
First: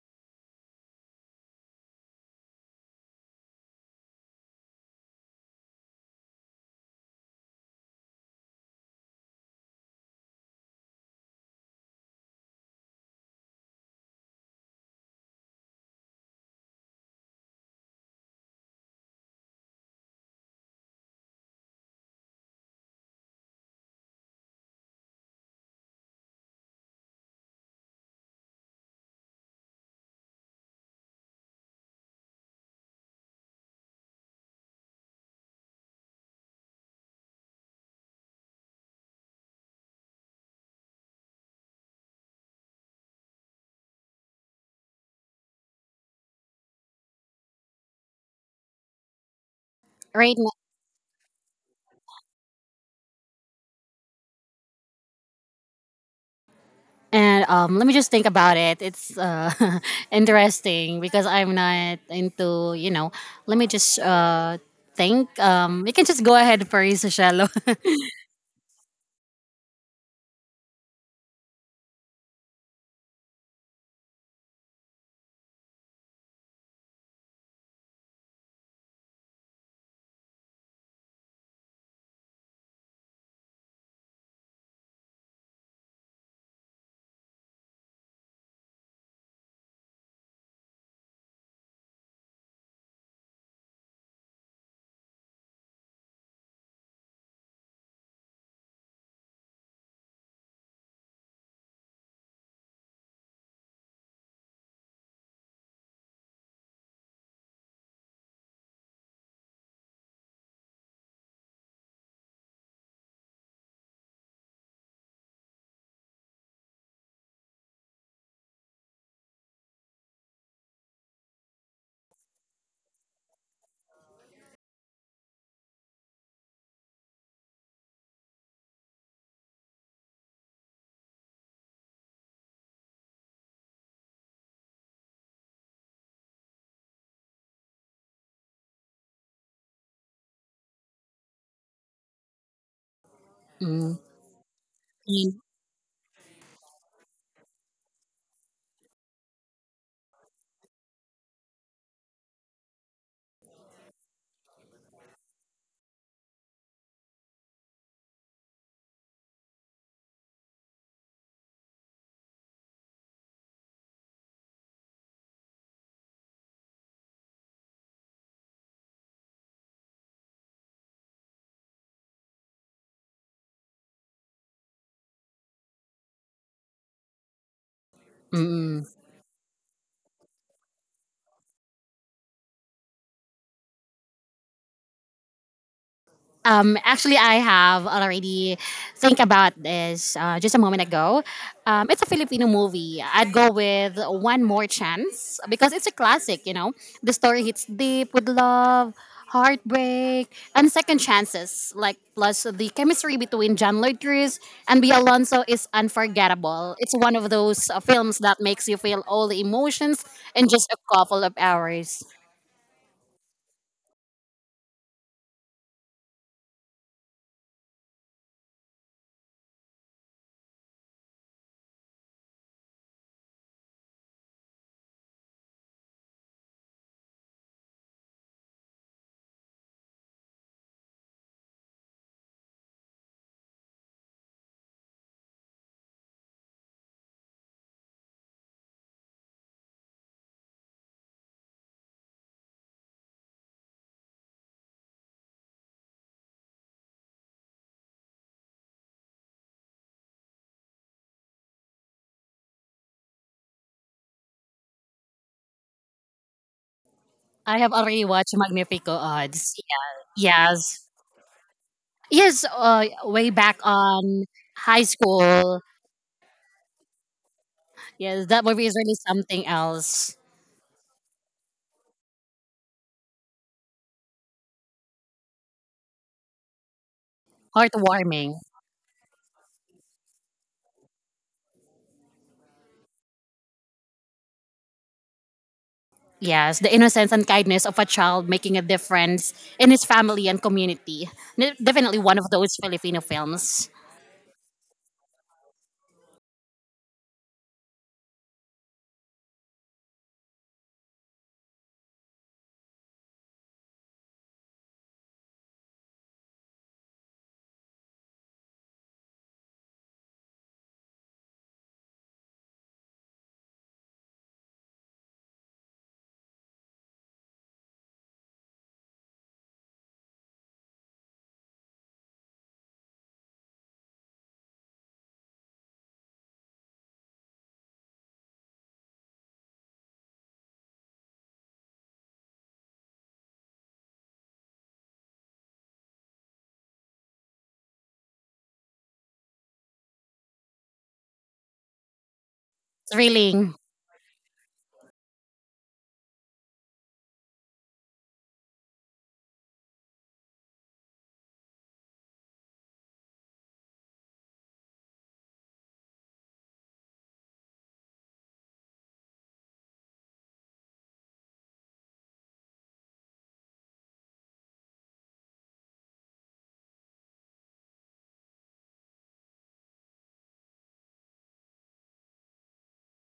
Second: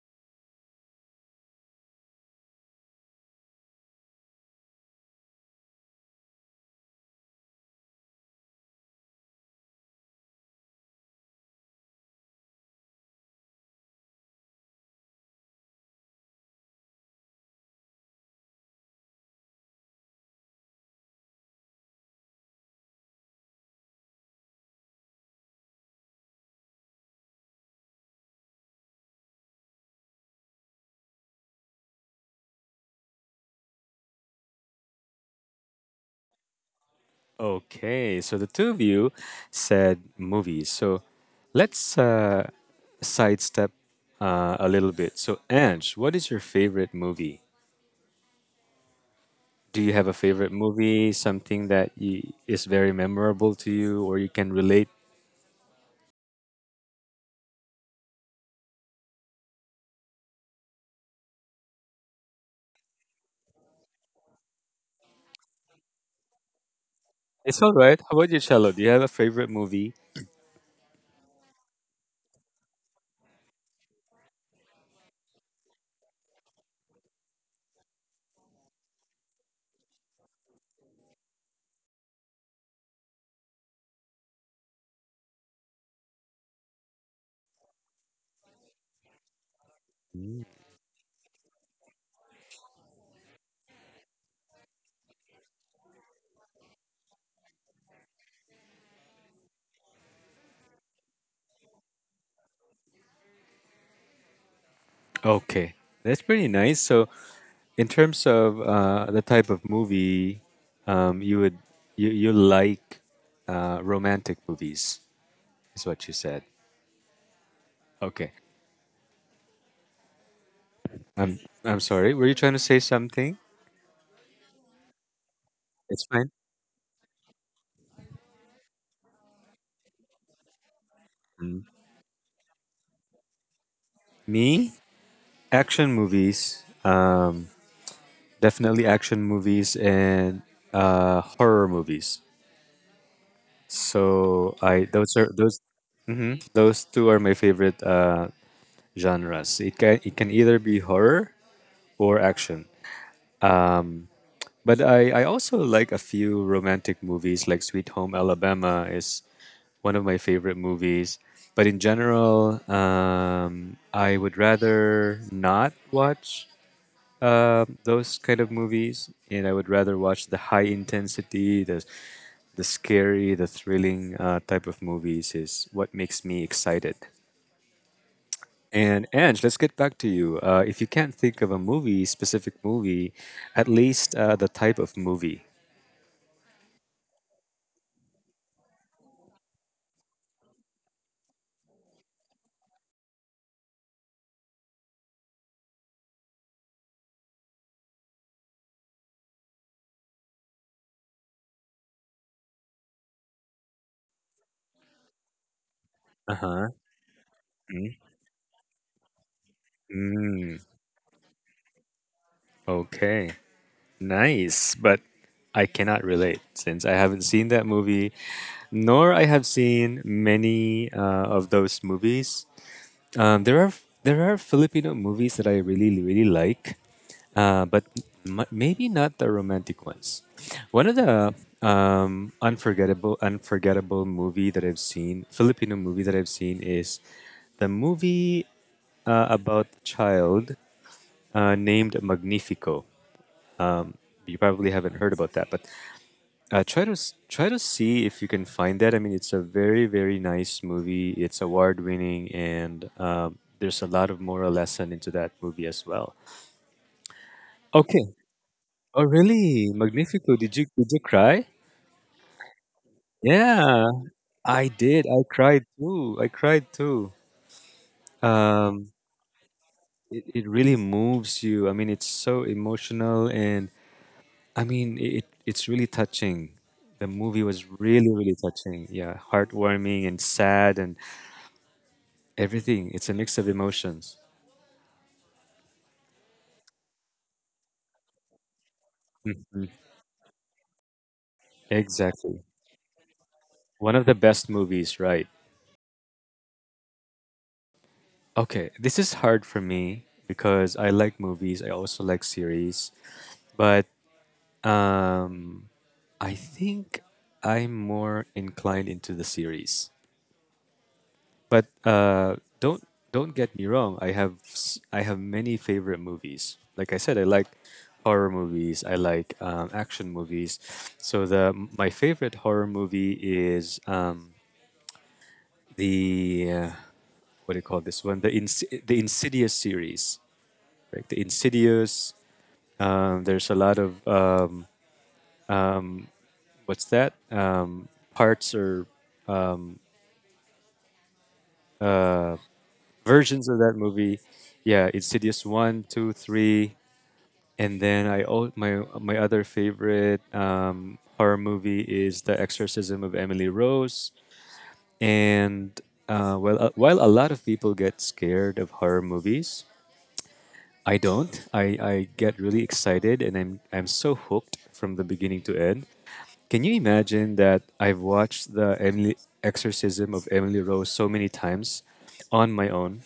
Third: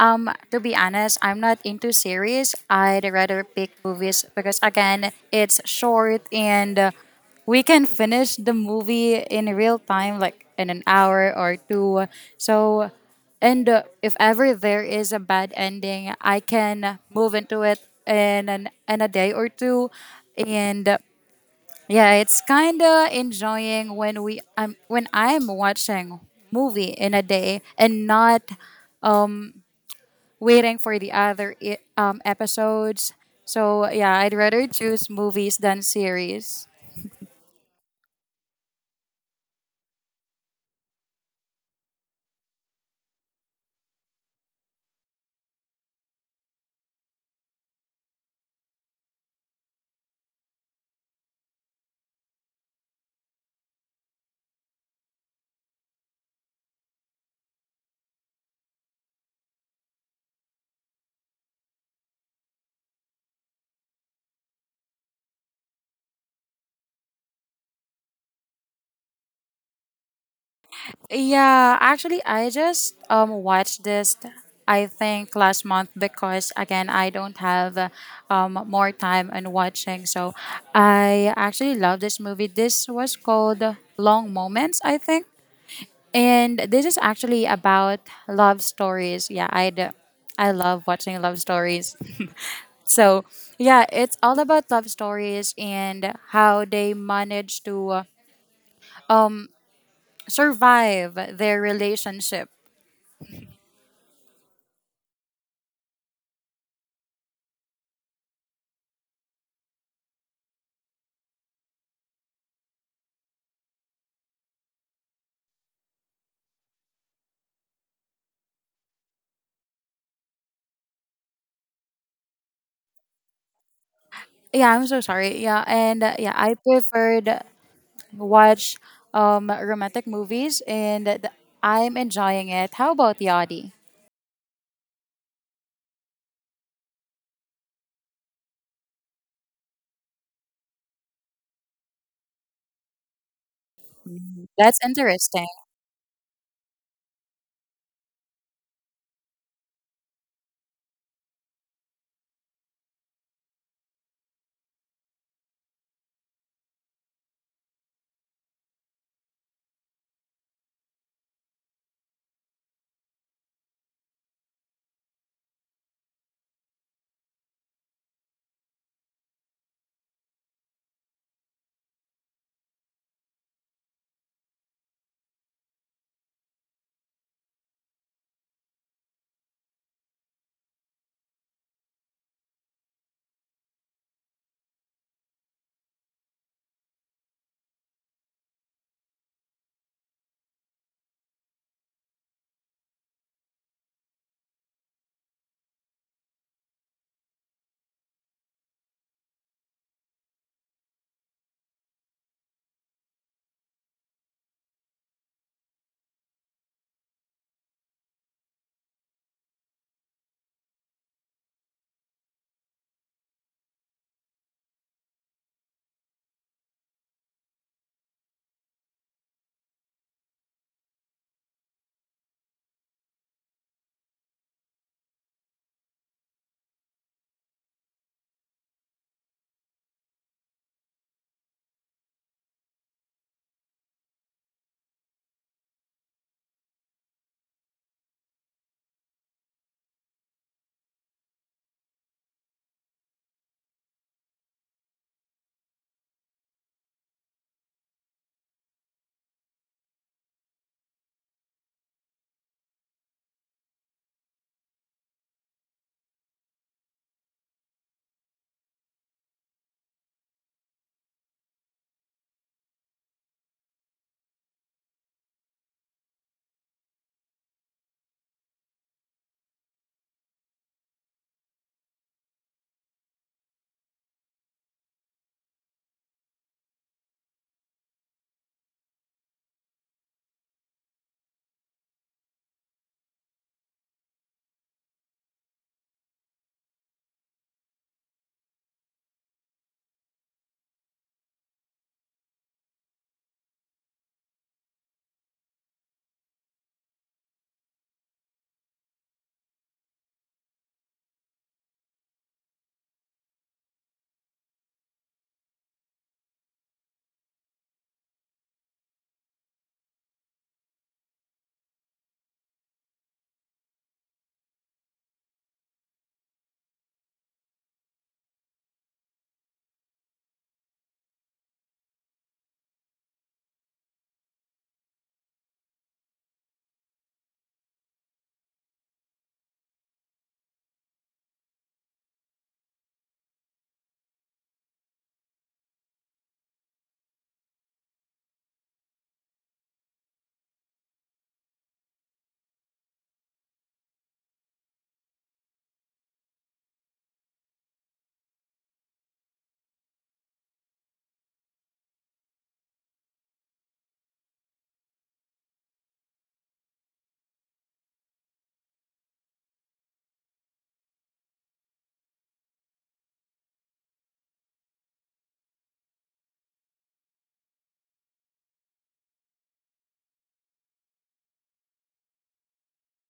to be honest, I'm not into series. I'd rather pick movies because, again, it's short, and we can finish the movie in real time, like in an hour or two. So, and if ever there is a bad ending, I can move into it in an in a day or two, and. Yeah, it's kind of enjoying when we I'm when I'm watching movie in a day and not waiting for the other episodes. So yeah, I'd rather choose movies than series.
Okay. So the two of you said movies. So let's, sidestep, a little bit. So Ange, what is your favorite movie? Do you have a
right.
favorite movie? Something that you, is very memorable to you, or you can relate?
And let me just think about it. It's interesting because I'm not into, let me just think. You can just go ahead, Paris Shallow.
It's all right. How about you, Cello? Do you have a favorite movie?
Yeah, actually, I just watched this. I think last month because again I don't have more time and watching. So I actually love this movie. This was called Long Moments, I think. And this is actually about love stories. Yeah, I'd I love watching love stories. So, yeah, it's all about love stories and how they manage to survive their relationship.
Okay, that's pretty nice. So in terms of, the type of movie, you would you like, romantic movies is what you said. Okay. I'm I'm sorry. Were you trying to say something?
Yeah, I'm so sorry. Yeah, and
It's
yeah,
fine.
I preferred watch romantic movies and I'm enjoying it. How about Yadi?
Me? Action movies. Definitely action movies and, horror movies.
Mm.
So
That's
I those are
interesting.
those mhm, those two are my favorite, genres. It can either be horror or action. But I also like a few romantic movies, like Sweet Home Alabama is one of my favorite movies. But in general, I would rather not watch, those kind of movies, and I would rather watch the high intensity, the scary, the thrilling, type of movies is what makes me excited.
Mm-mm.
And Ange, let's get back to you. If you can't think of a movie, specific movie, at least, the type of movie.
Actually, I have already think about this just a moment ago. It's a Filipino movie. I'd go with One More Chance because it's a classic. You know, the story hits deep with love, heartbreak, and second chances. Like plus the chemistry between John Lloyd Cruz and B. Alonso is
Uh huh.
unforgettable. It's one of those films that makes you feel all the emotions in
Mm,
just a couple of hours.
okay, nice. But I cannot relate since I haven't seen that movie, nor I have seen many, of those movies. Um, there are there are Filipino movies that I really like, but maybe not the romantic ones. One of the, unforgettable movie that I've seen, Filipino movie that I've seen, is the movie, about a child, named Magnifico. You probably haven't heard about that, but try to see if you can find that. I mean, it's a very nice movie. It's award winning, and there's a lot of moral lesson into that movie as well.
I have already
Okay.
watched Magnifico
Oh
Odds.
really? Magnifico.
Yeah.
Did you
Yes.
did you cry?
Yes, way back
Yeah,
on
I
high
did. I
school.
cried too. I cried too.
Yes, that movie is
Um,
really something else.
it really moves you. I mean, it's so emotional and I mean, it's really touching. The movie was really, really
Heartwarming.
touching. Yeah, heartwarming and sad and everything. It's a mix of emotions.
Yes, the innocence and kindness of a child making a difference
Mhm.
in his family and community. Definitely one of
Exactly.
those Filipino films.
One of the best movies, right? Okay, this is hard for me because I like movies. I also like series, but um, I think I'm more inclined into the series. But don't get me wrong. I have many favorite movies. Like I said, I like horror movies. I like action movies. So the my favorite horror movie is the uh, what do you call this one? The Insidious series, right? The Insidious. There's a lot of what's that parts or versions
Thrilling.
of that movie. Yeah, Insidious one, two, three. And then my other favorite horror movie is The Exorcism of Emily Rose. And while a lot of people get scared of horror movies, I don't. I get really excited, and I'm so hooked from the beginning to end. Can you imagine that I've watched the Emily Exorcism of Emily Rose so many times on my own?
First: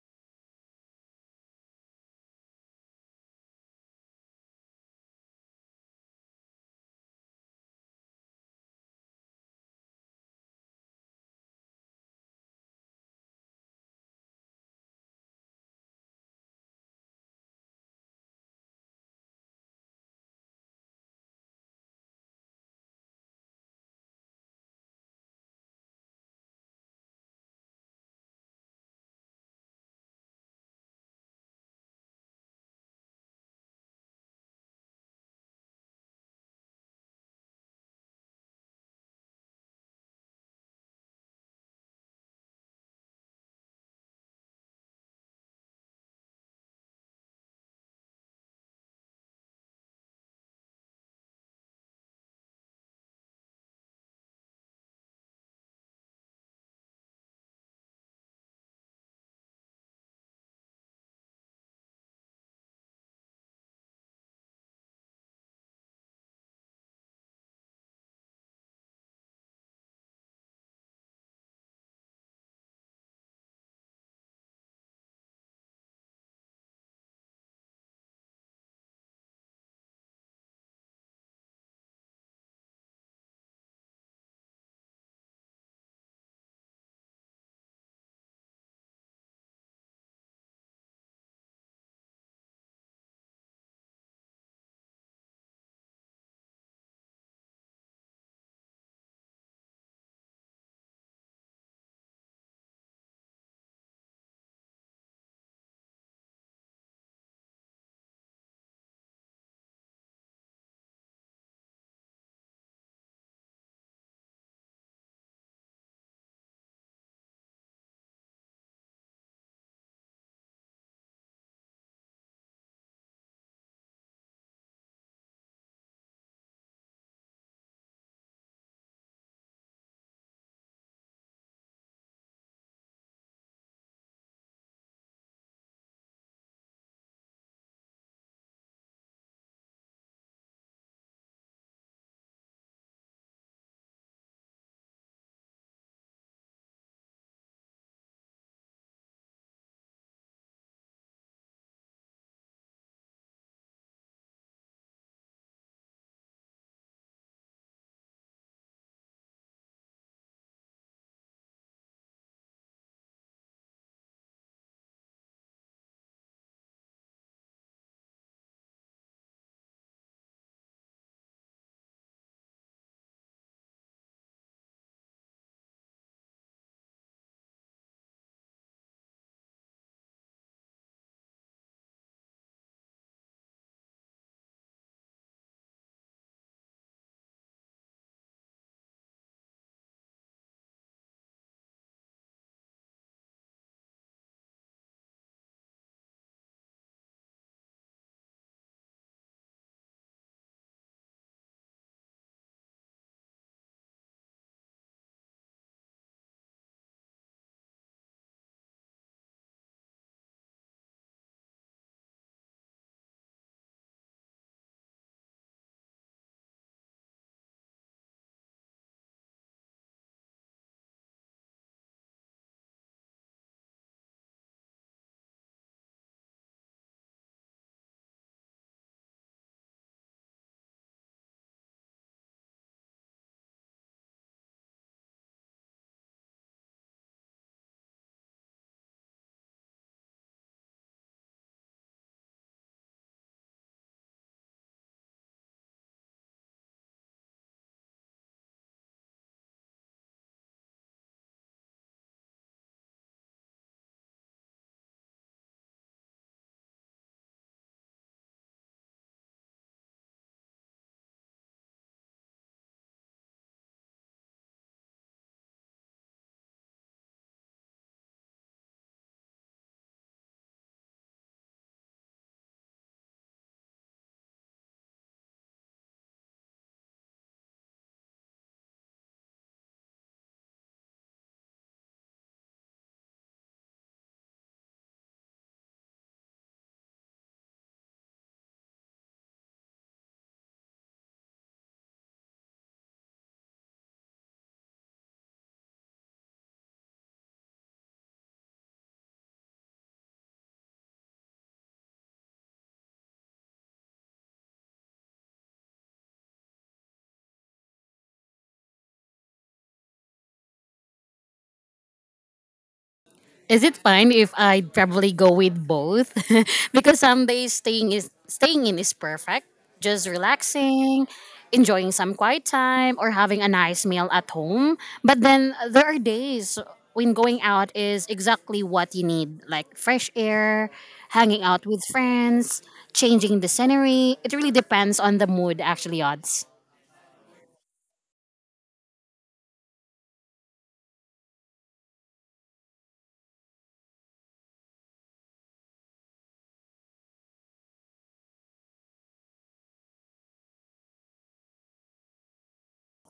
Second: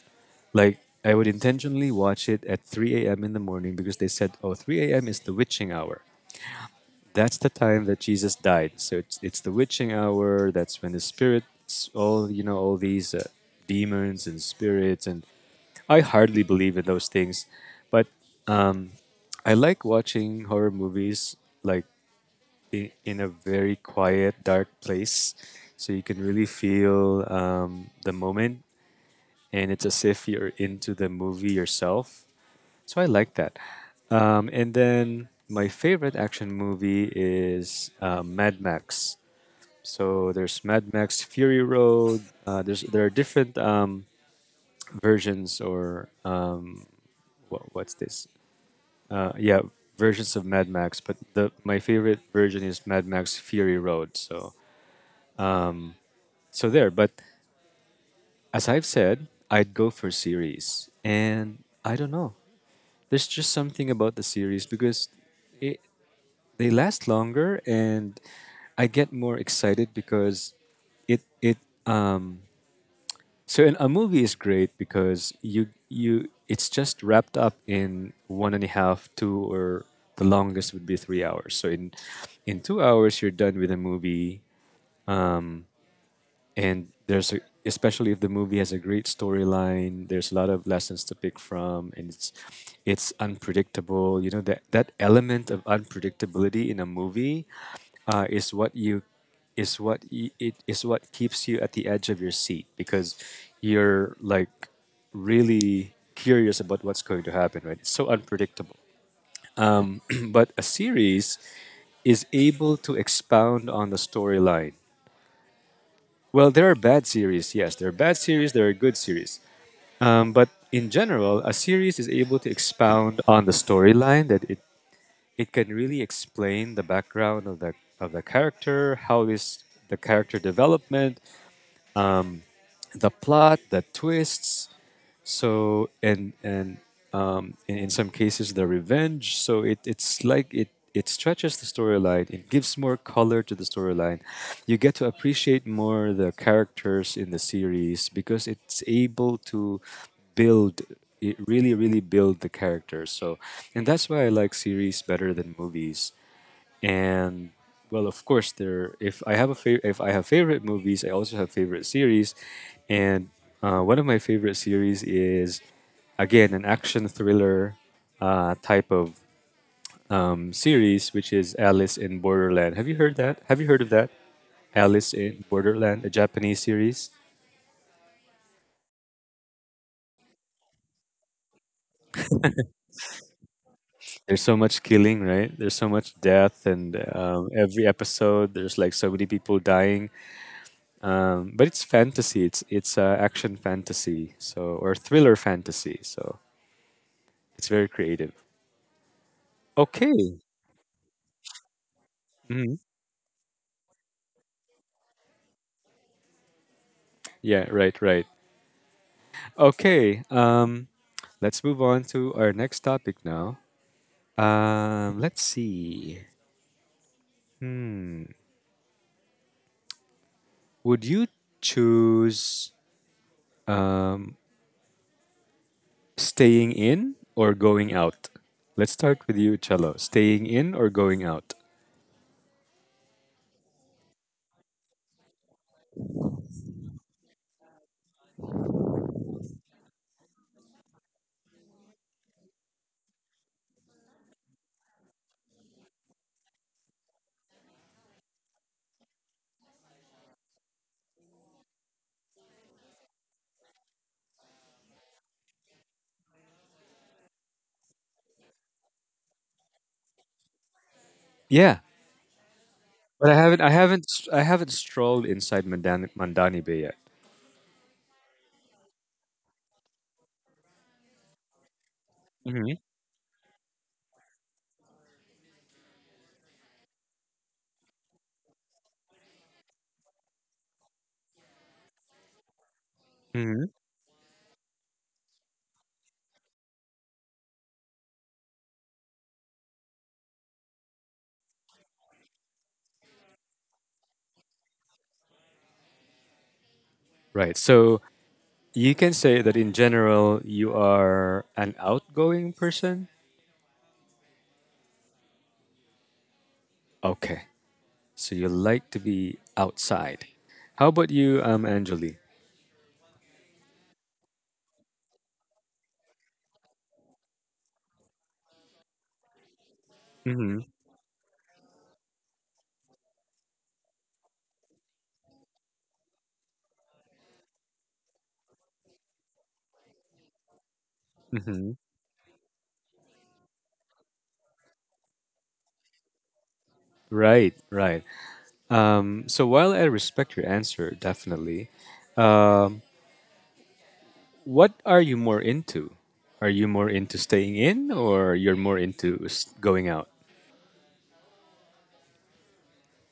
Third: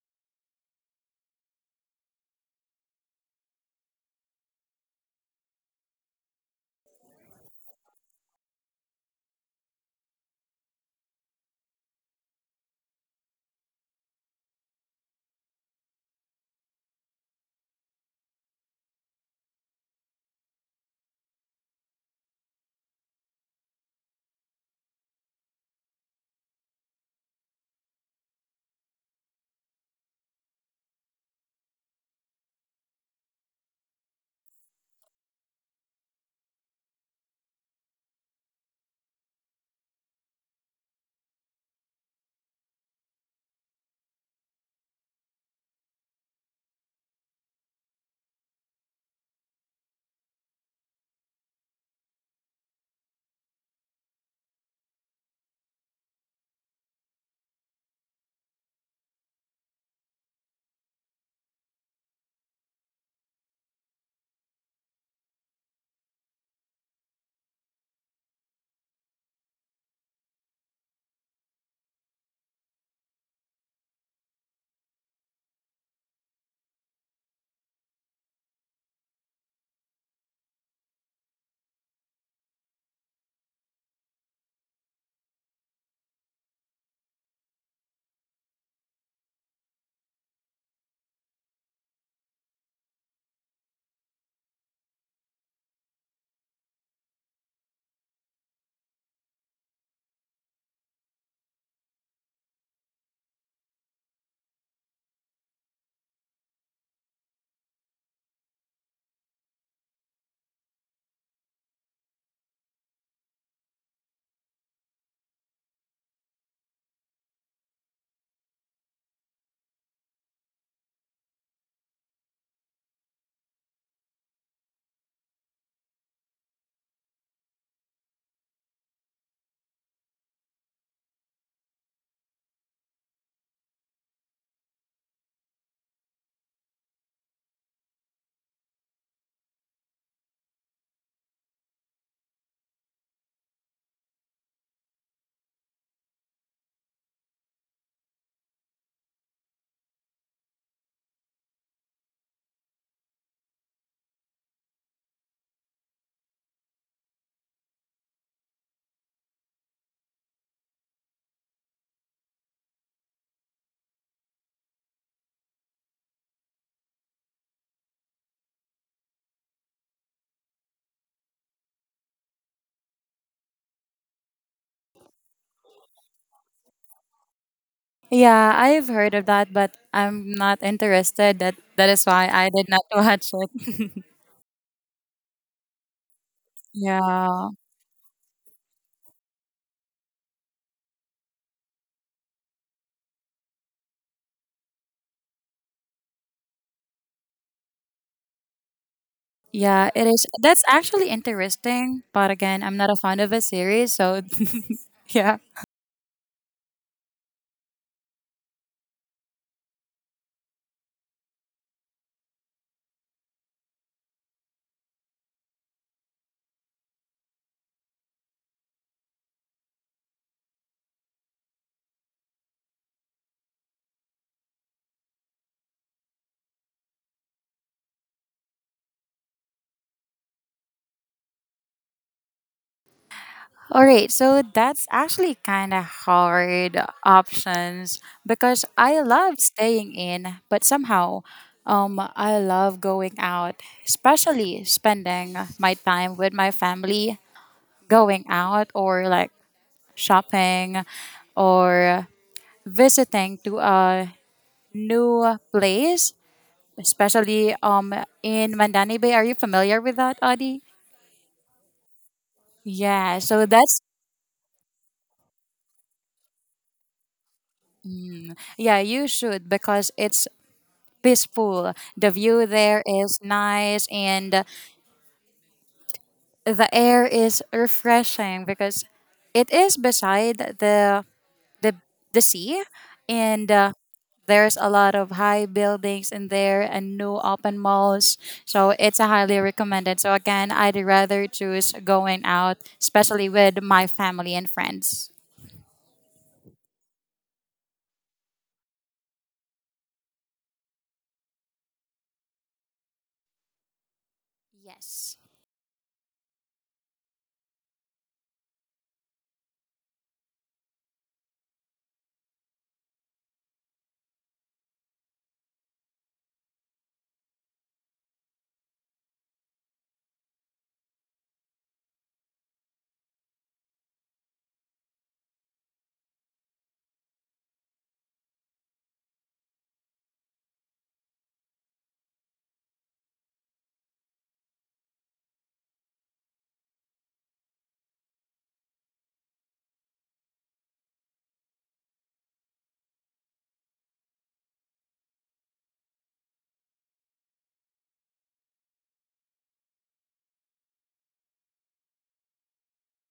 Like I would intentionally watch it at 3 a.m. in the morning because they said, "Oh, 3 a.m. is the witching hour." That's the time that Jesus died. So it's the witching hour. That's when the spirits, all these demons and spirits, and I hardly believe in those things, but um, I like watching horror movies like in a very quiet, dark place, so you can really feel the moment, and it's as if you're into the movie yourself. So I like that. And then my favorite action movie is Mad Max. So there's Mad Max Fury Road. There are different versions or what, what's this? Yeah, versions of Mad Max. But the my favorite version is Mad Max Fury Road. So so there. But as I've said, I'd go for series, and I don't know. There's just something about the series because it, they last longer and I get more excited because it um so in a movie is great because you it's just wrapped up in one and a half two or the longest would be 3 hours, so in 2 hours you're done with a movie, and especially if the movie has a great storyline, there's a lot of lessons to pick from and it's unpredictable. You know, that element of unpredictability in a movie is what you is what y- it is what keeps you at the edge of your seat because you're like really curious about what's going to happen, right? It's so unpredictable. But a series is able to expound on the storyline. Well, there are bad series, yes. There are bad series, there are good series. But in general, a series is able to expound on the storyline that it can really explain the background of the character, how is the character development, the plot, the twists, so and in some cases the revenge, so it's like it stretches the storyline, it gives more color to the storyline. You get to appreciate more the characters in the series because it's able to build, it really build the characters. So and that's why I like series better than movies. And well, of course, there, if I have a favorite if I have favorite movies, I also have favorite series. And one of my favorite series is again an action thriller type of series, which is Alice in Borderland. Have you heard of that? Alice in Borderland, a Japanese series.
Yeah, I have heard of that, but I'm not interested. That that is why I did not watch it.
There's so much killing, right? There's so much death, and
yeah.
every episode there's like so many people dying. But it's fantasy. It's action fantasy, so or thriller fantasy. So it's very creative.
Yeah, it is.
Okay.
That's actually interesting, but again,
Mhm.
I'm not a fan of a series, so yeah.
Yeah. Right. Right. Okay. Let's move on to our next topic now. Let's see. Would you choose staying in or going out? Let's start with you, Cello. Staying in or going out?
All right, so that's actually kind of hard options because I love staying in, but somehow I love going out, especially spending my time with my family, going out or like shopping, or visiting to a new place, especially in Mandani Bay. Are you familiar with that, Adi?
Yeah,
Yeah,
but
so that's
I haven't strolled inside Mandani Bay yet.
yeah, you should because it's peaceful. The view there is nice, and the air is refreshing because it is beside the the the sea, and
Hmm.
there's a lot of high buildings in there and new open malls, so it's a highly recommended. So again, I'd rather choose going out, especially with my family and friends.
Right. So you can say that in general, you are an outgoing person.
Yes.
Okay. So you like to be outside. How about you, Anjali?
Is it fine if I probably go with both? Because some days staying in is perfect. Just
Mm-hmm.
relaxing, enjoying some quiet time or having a nice meal at home. But then there are days when going out is exactly what you need, like fresh air, hanging out
Mm-hmm.
with friends, changing the scenery. It really depends on the mood actually, odds.
Right. Right. So while I respect your answer, definitely, what are you more into? Are you more into staying in, or you're more into going out?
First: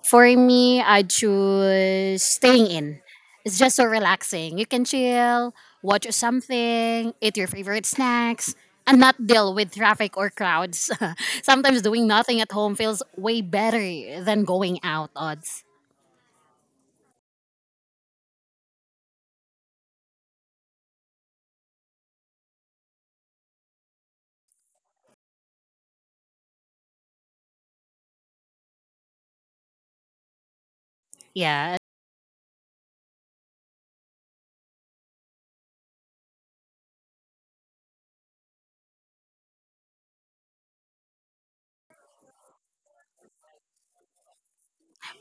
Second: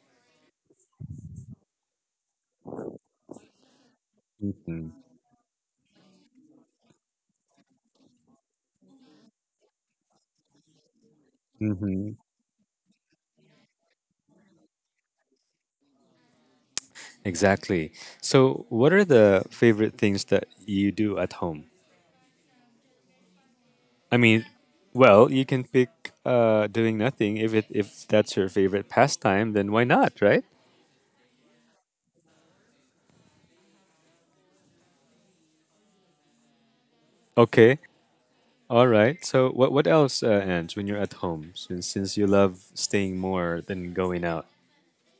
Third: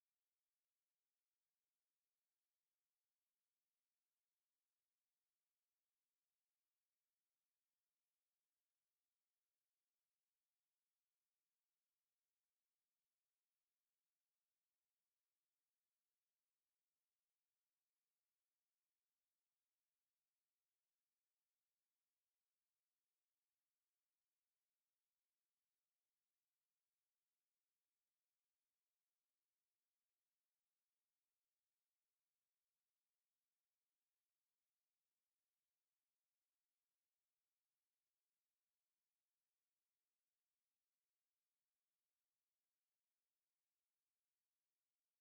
For me, I choose staying in. It's just so relaxing. You can chill, watch something, eat your favorite snacks, and not deal with traffic or crowds. Sometimes doing
Mm-hmm.
nothing at home feels way better than going out odds.
Exactly. So, what are the favorite things that you do at home? I mean, well, you can pick doing nothing if it if that's your favorite pastime. Then why not, right?
Yeah.
Okay, all right. So what else, Ange? When you're at home, since you love staying more than going out.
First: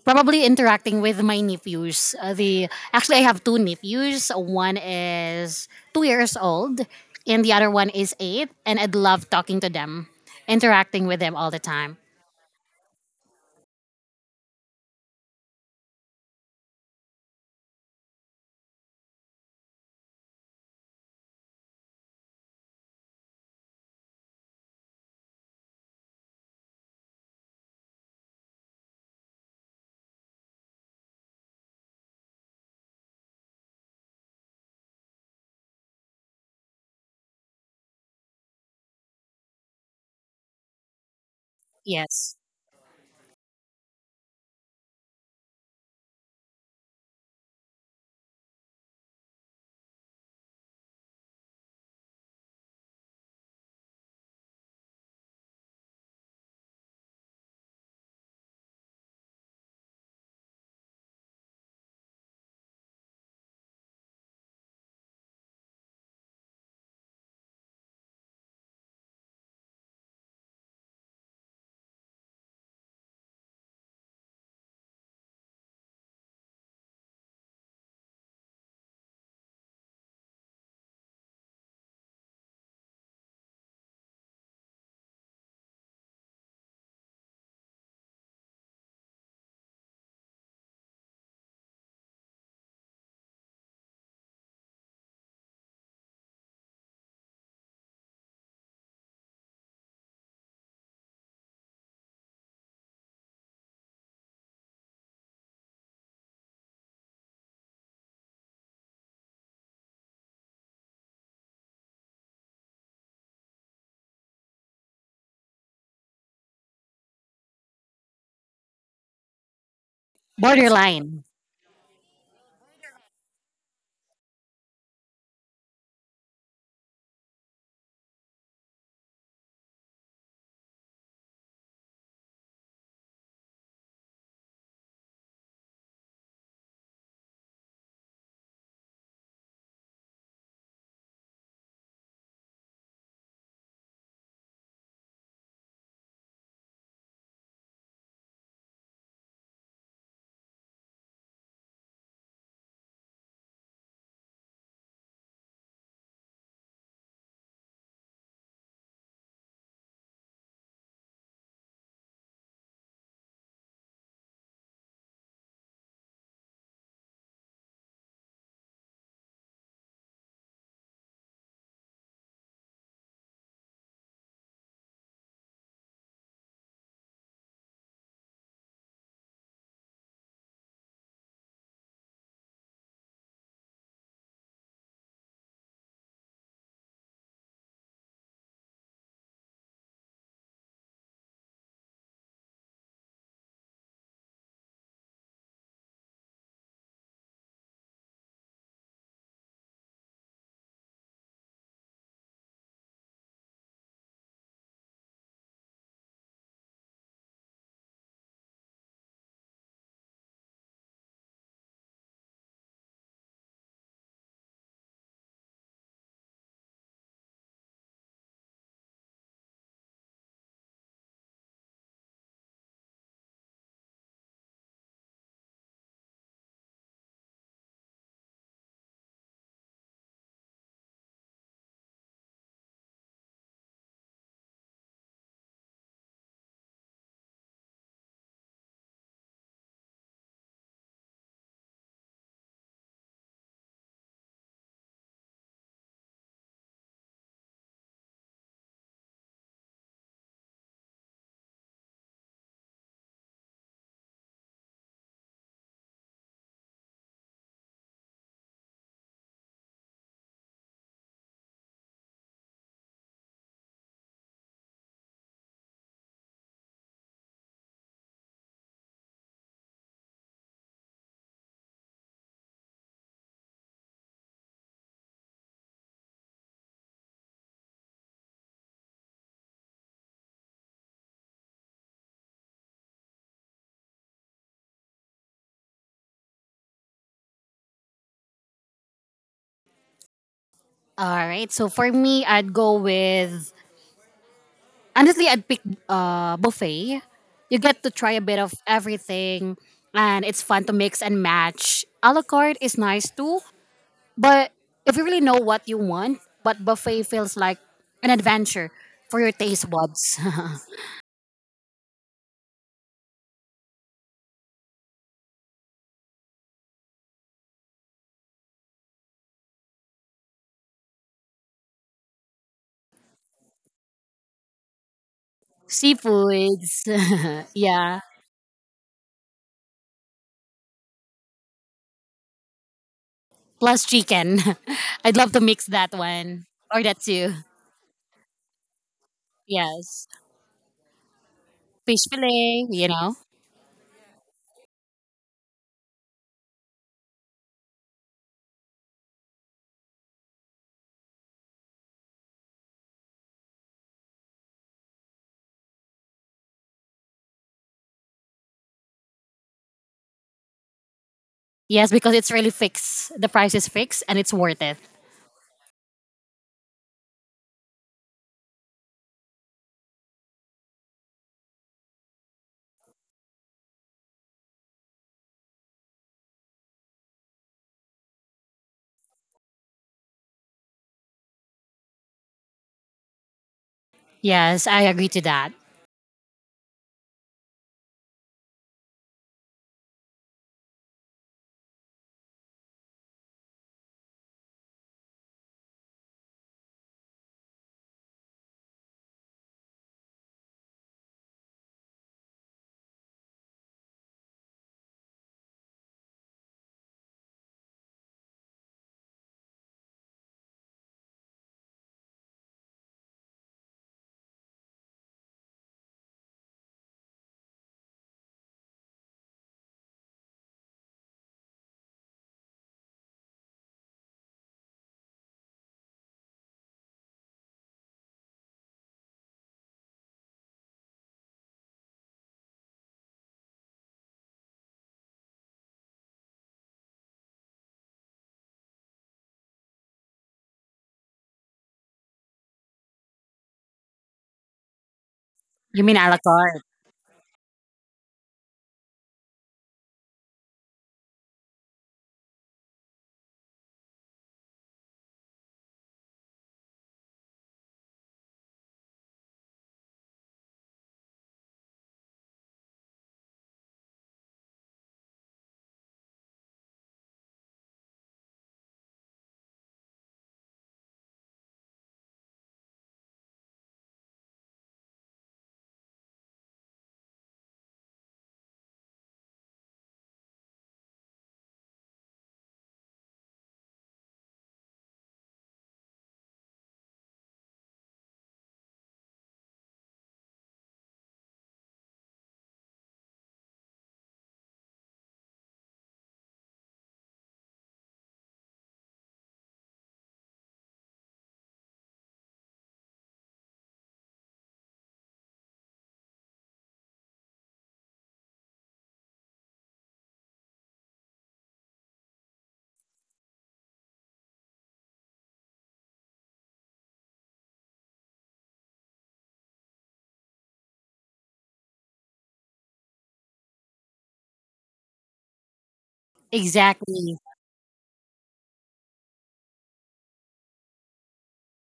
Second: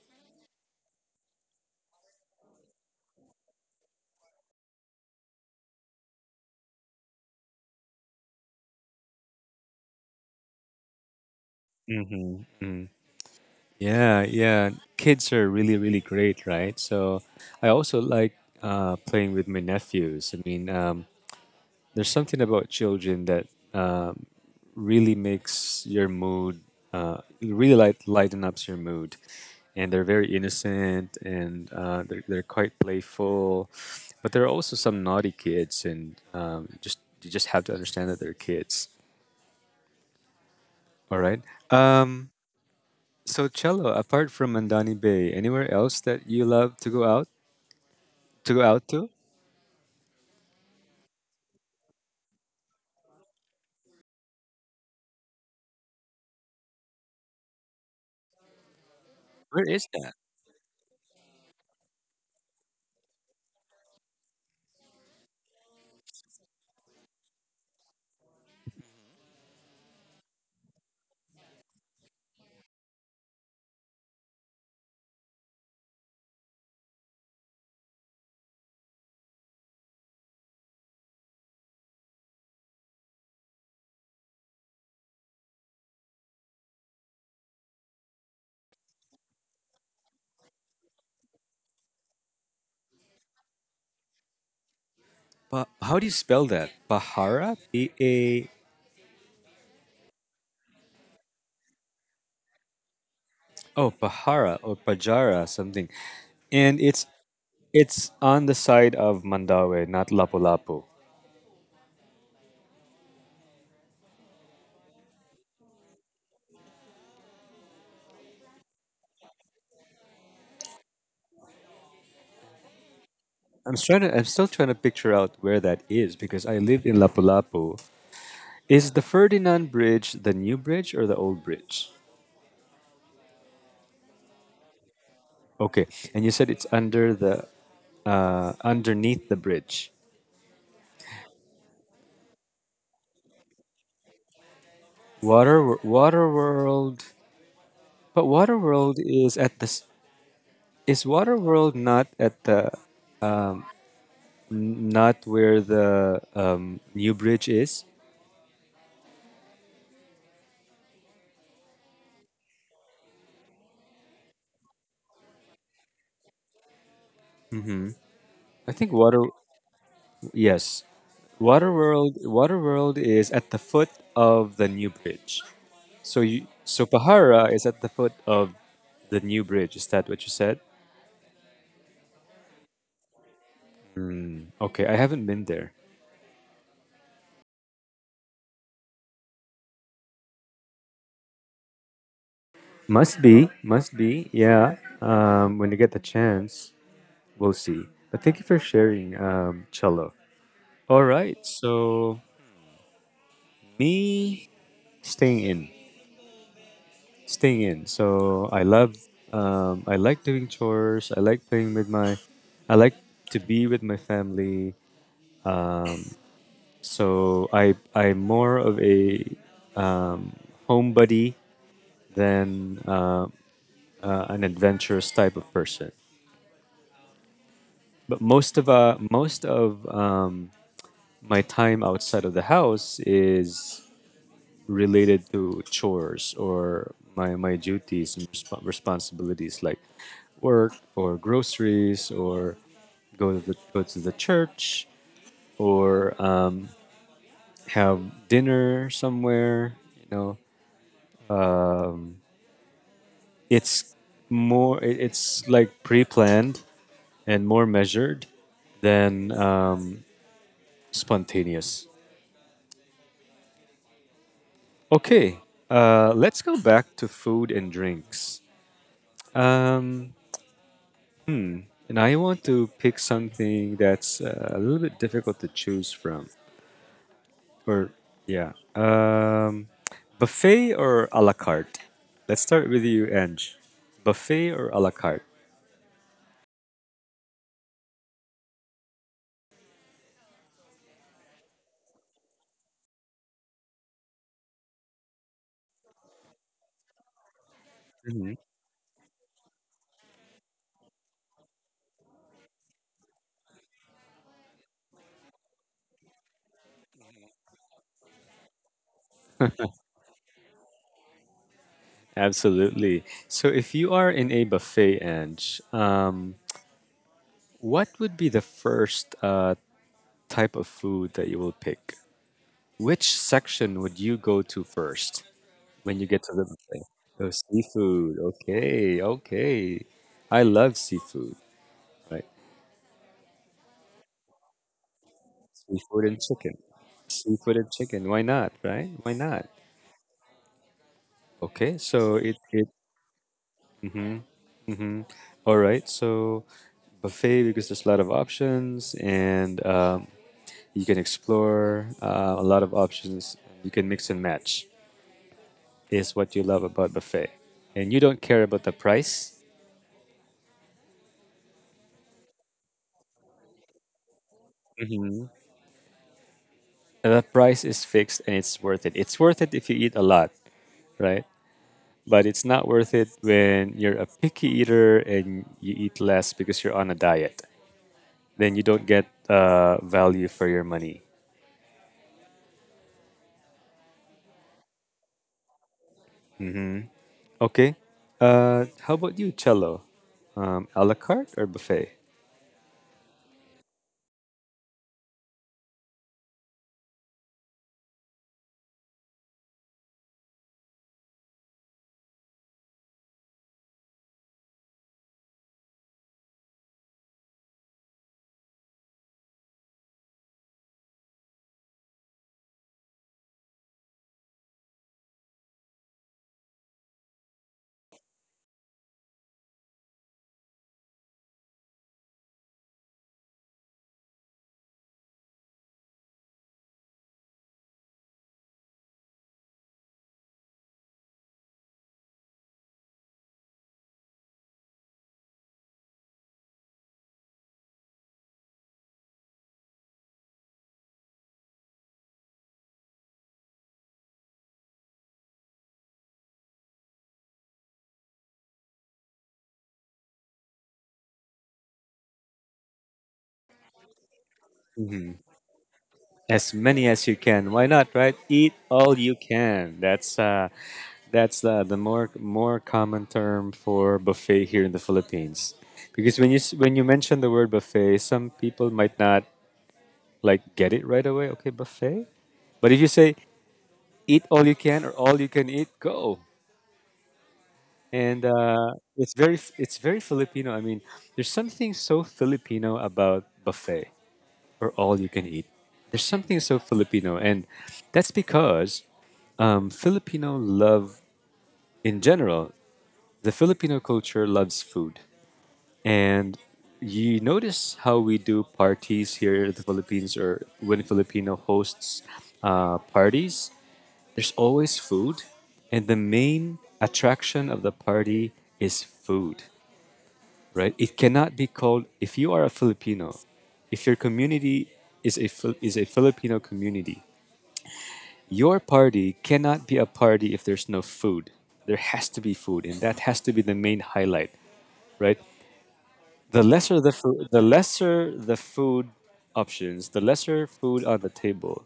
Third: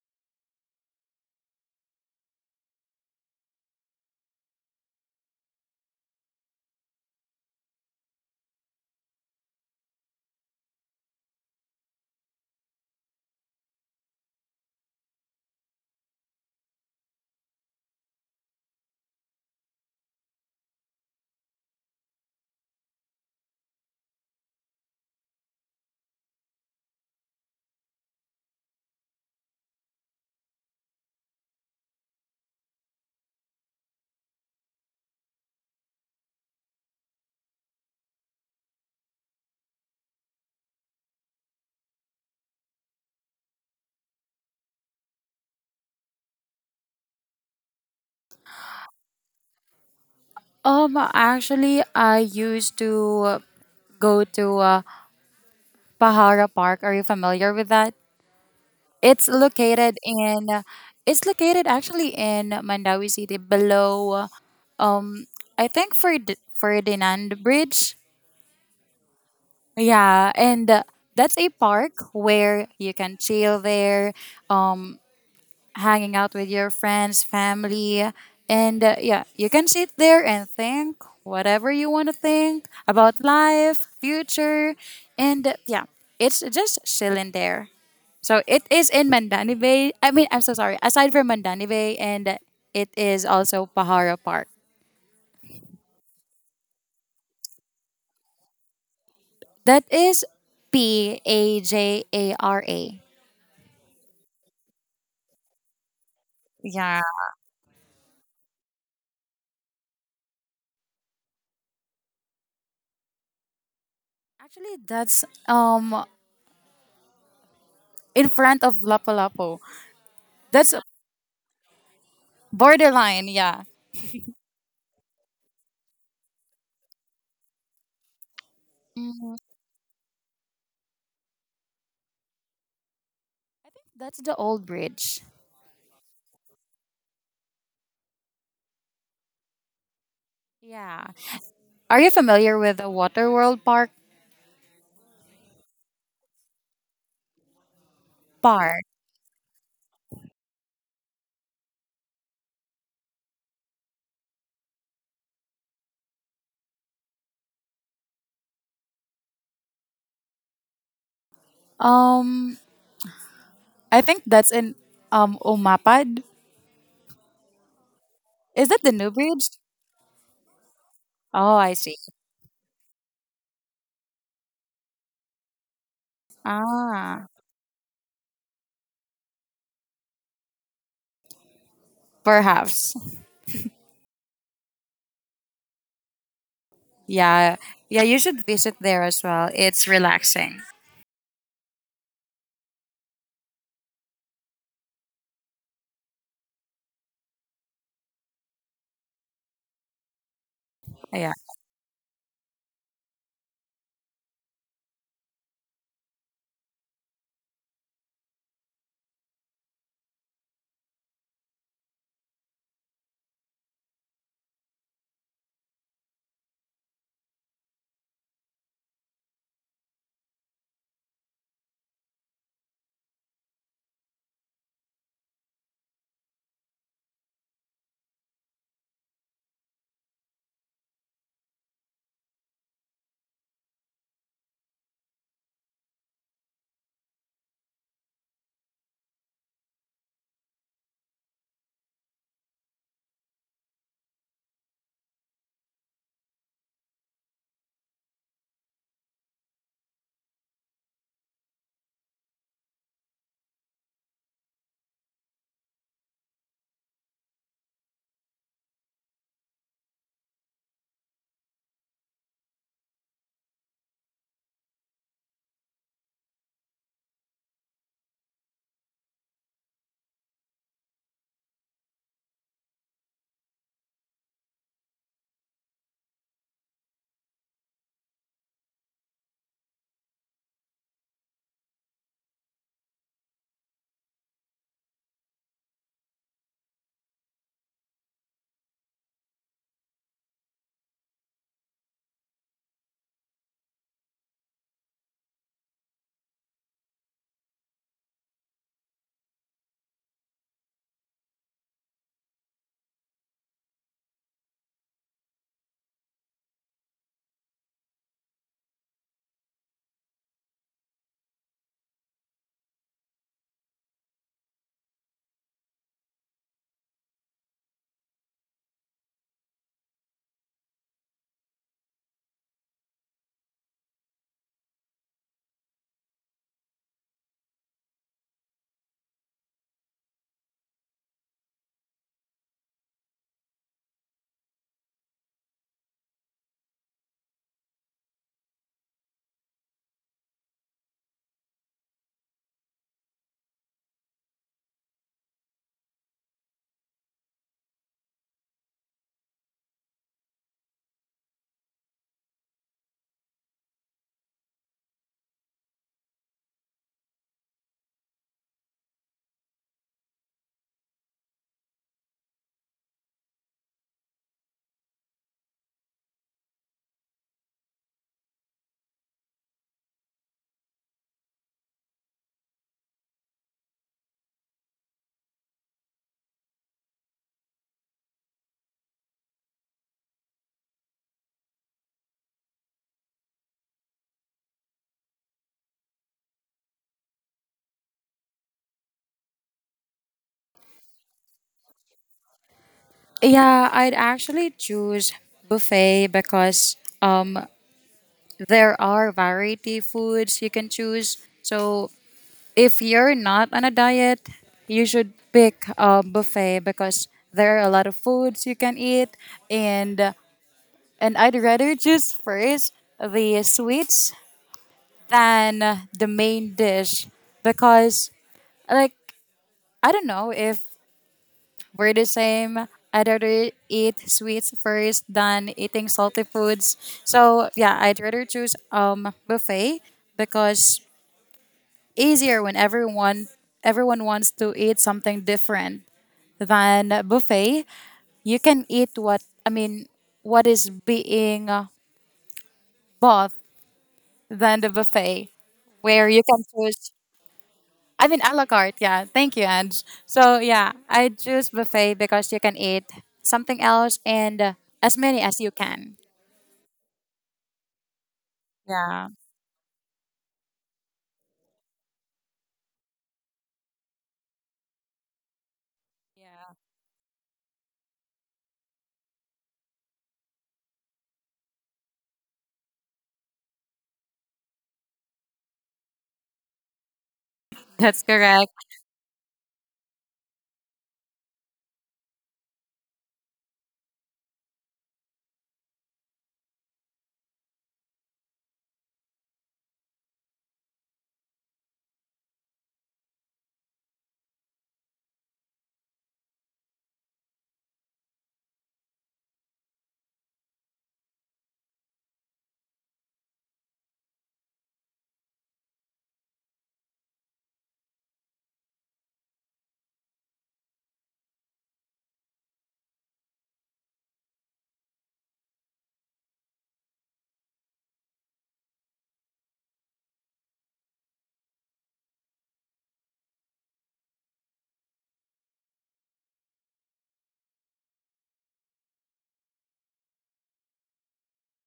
Probably interacting with my nephews. The actually I have two nephews. One is 2 years old, and the other one is 8, and I'd love talking to them, interacting with them all the time.
Mm-hmm. Mm. Yeah, yeah. Kids are really great, right? So I also like playing with my nephews. I mean, there's something about children that um, really makes your mood, lighten ups your mood. And they're very innocent and they're quite playful. But there are also some naughty kids, and just you just have to understand that they're kids. All right. Um,
Yes.
so Cello, apart from Mandani Bay, anywhere else that you love to go out to go out to?
actually, I used to go to Pahara Park. Are you familiar with that? It's
Where is
located
that?
in. It's located actually in Mandawi City, below I think Ferdinand Bridge. Yeah, and that's a park where you can chill there. Um hanging out with your friends, family, and yeah, you can sit there and think whatever you want to think about life, future, and yeah, it's just chilling there. So it is in Mandani Bay. I mean, I'm so sorry. Aside from Mandani Bay, and it is also Pahara Park.
But how do you spell that? Bahara? B A.
That is Pajara.
Oh, Pahara or Pajara something. And
Yeah.
it's on the side of Mandawe, not Lapu-Lapu.
Actually, that's in front of Lapu-Lapu. That's
Borderline.
borderline, yeah.
I'm still trying to picture out where that is because I lived in Lapu-Lapu. Is the
Mm-hmm.
Ferdinand Bridge the new bridge or the old bridge?
That's the old bridge.
Okay. And you said it's under the underneath the bridge.
Yeah. Are you familiar with the Waterworld Park
Water World, but Water
park?
World is at the s- is Water World not at the not where the new bridge is?
Um, I think that's in Umapad. Is
I
that the
think
new bridge?
Yes,
Oh, I see.
Waterworld. Waterworld is at the foot of the new bridge. So so
Ah,
Pahara is at the foot of the new bridge. Is that what you said?
perhaps.
Okay, I haven't been there.
Yeah, yeah. You should visit there as well. It's relaxing.
Must be, must be. Yeah. When you get the chance, we'll see. But thank you for sharing, Cello. All
Yeah.
right. So me staying in. Staying in. So I love, I like doing chores. I like to be with my family. Uh, so I'm more of a um, homebody than an adventurous type of person. But most of my time outside of the house is related to chores or my duties and responsibilities like work or groceries or go to the church or have dinner somewhere. You know, it's more, it, it's like pre-planned and more measured than spontaneous. Okay. Uh, let's go back to food and drinks. um, And I want to pick something that's a little bit difficult to choose from. Or, yeah. Buffet or a la carte? Let's start with you, Ange. Buffet or a la carte?
All right. So for me, I'd go with honestly, I'd pick buffet. You get to try a bit of everything, and it's fun to mix and match. A la carte is nice too, but if you really know what you want, but buffet feels like an adventure for your taste buds.
Absolutely. So, if you are in a buffet, Ange, what would be the first type of food that you will pick? Which section would you go to first when you get to the buffet? Oh,
Seafoods, yeah,
seafood. Okay, okay. I love seafood. Right.
plus chicken. I'd love to mix that
Seafood and
one
chicken.
or that too.
Seafood and chicken. Why not? Right? Why not?
Yes,
Okay.
fish
So it
fillet.
it
You know.
all right. So buffet because there's a lot of options and you can explore a lot of options. You can mix and match is what you love about buffet, and you don't care about the price.
Yes, because it's really fixed. The price is fixed and it's worth it.
Hmm. The price is fixed and it's worth it. It's worth it if you eat a lot, right? But it's not worth it when you're a picky eater and you eat less because you're on a diet. Then you don't get value for your money.
Yes, I agree to that.
Okay. How about you, Cello? A la carte or buffet?
Yeah, I'd actually choose buffet because um there are variety foods you can choose. So if you're not on a diet, you should pick a buffet because there are a lot of foods you can eat, and I'd rather choose first the sweets than the main dish because like I don't know if we're the same. I'd rather eat sweets first than eating salty foods. So yeah, I'd rather choose buffet because easier when everyone wants to eat something different than a buffet. You can eat what I mean what is being bought than the buffet
You mean
where
a la
you can
carte?
choose. I mean a la carte, yeah. Thank you, Ange. So yeah, I choose buffet because you can eat something else, and as many as you can.
As many as you can. Why not? Right? Eat all
Yeah.
you can. That's the more common term for buffet here in the Philippines. Because when when you mention the word buffet, some people might not like get it right away. Okay, buffet. But if you say eat all you can or all you can eat, go.
That's
And
correct.
it's very Filipino. I mean, there's something so Filipino about buffet or all you can eat. There's something so Filipino, and that's because Filipino love in general. The Filipino culture loves food, and you notice how we do parties here in the Philippines, or when Filipino hosts parties. There's always food, and the main attraction of the party is food, right? It cannot be called if you are a Filipino, if your community is is a Filipino community, your party cannot be a party if there's no food. There has to be food, and that has to be the main highlight, right?
Exactly.
The lesser the food options, the lesser food on the table,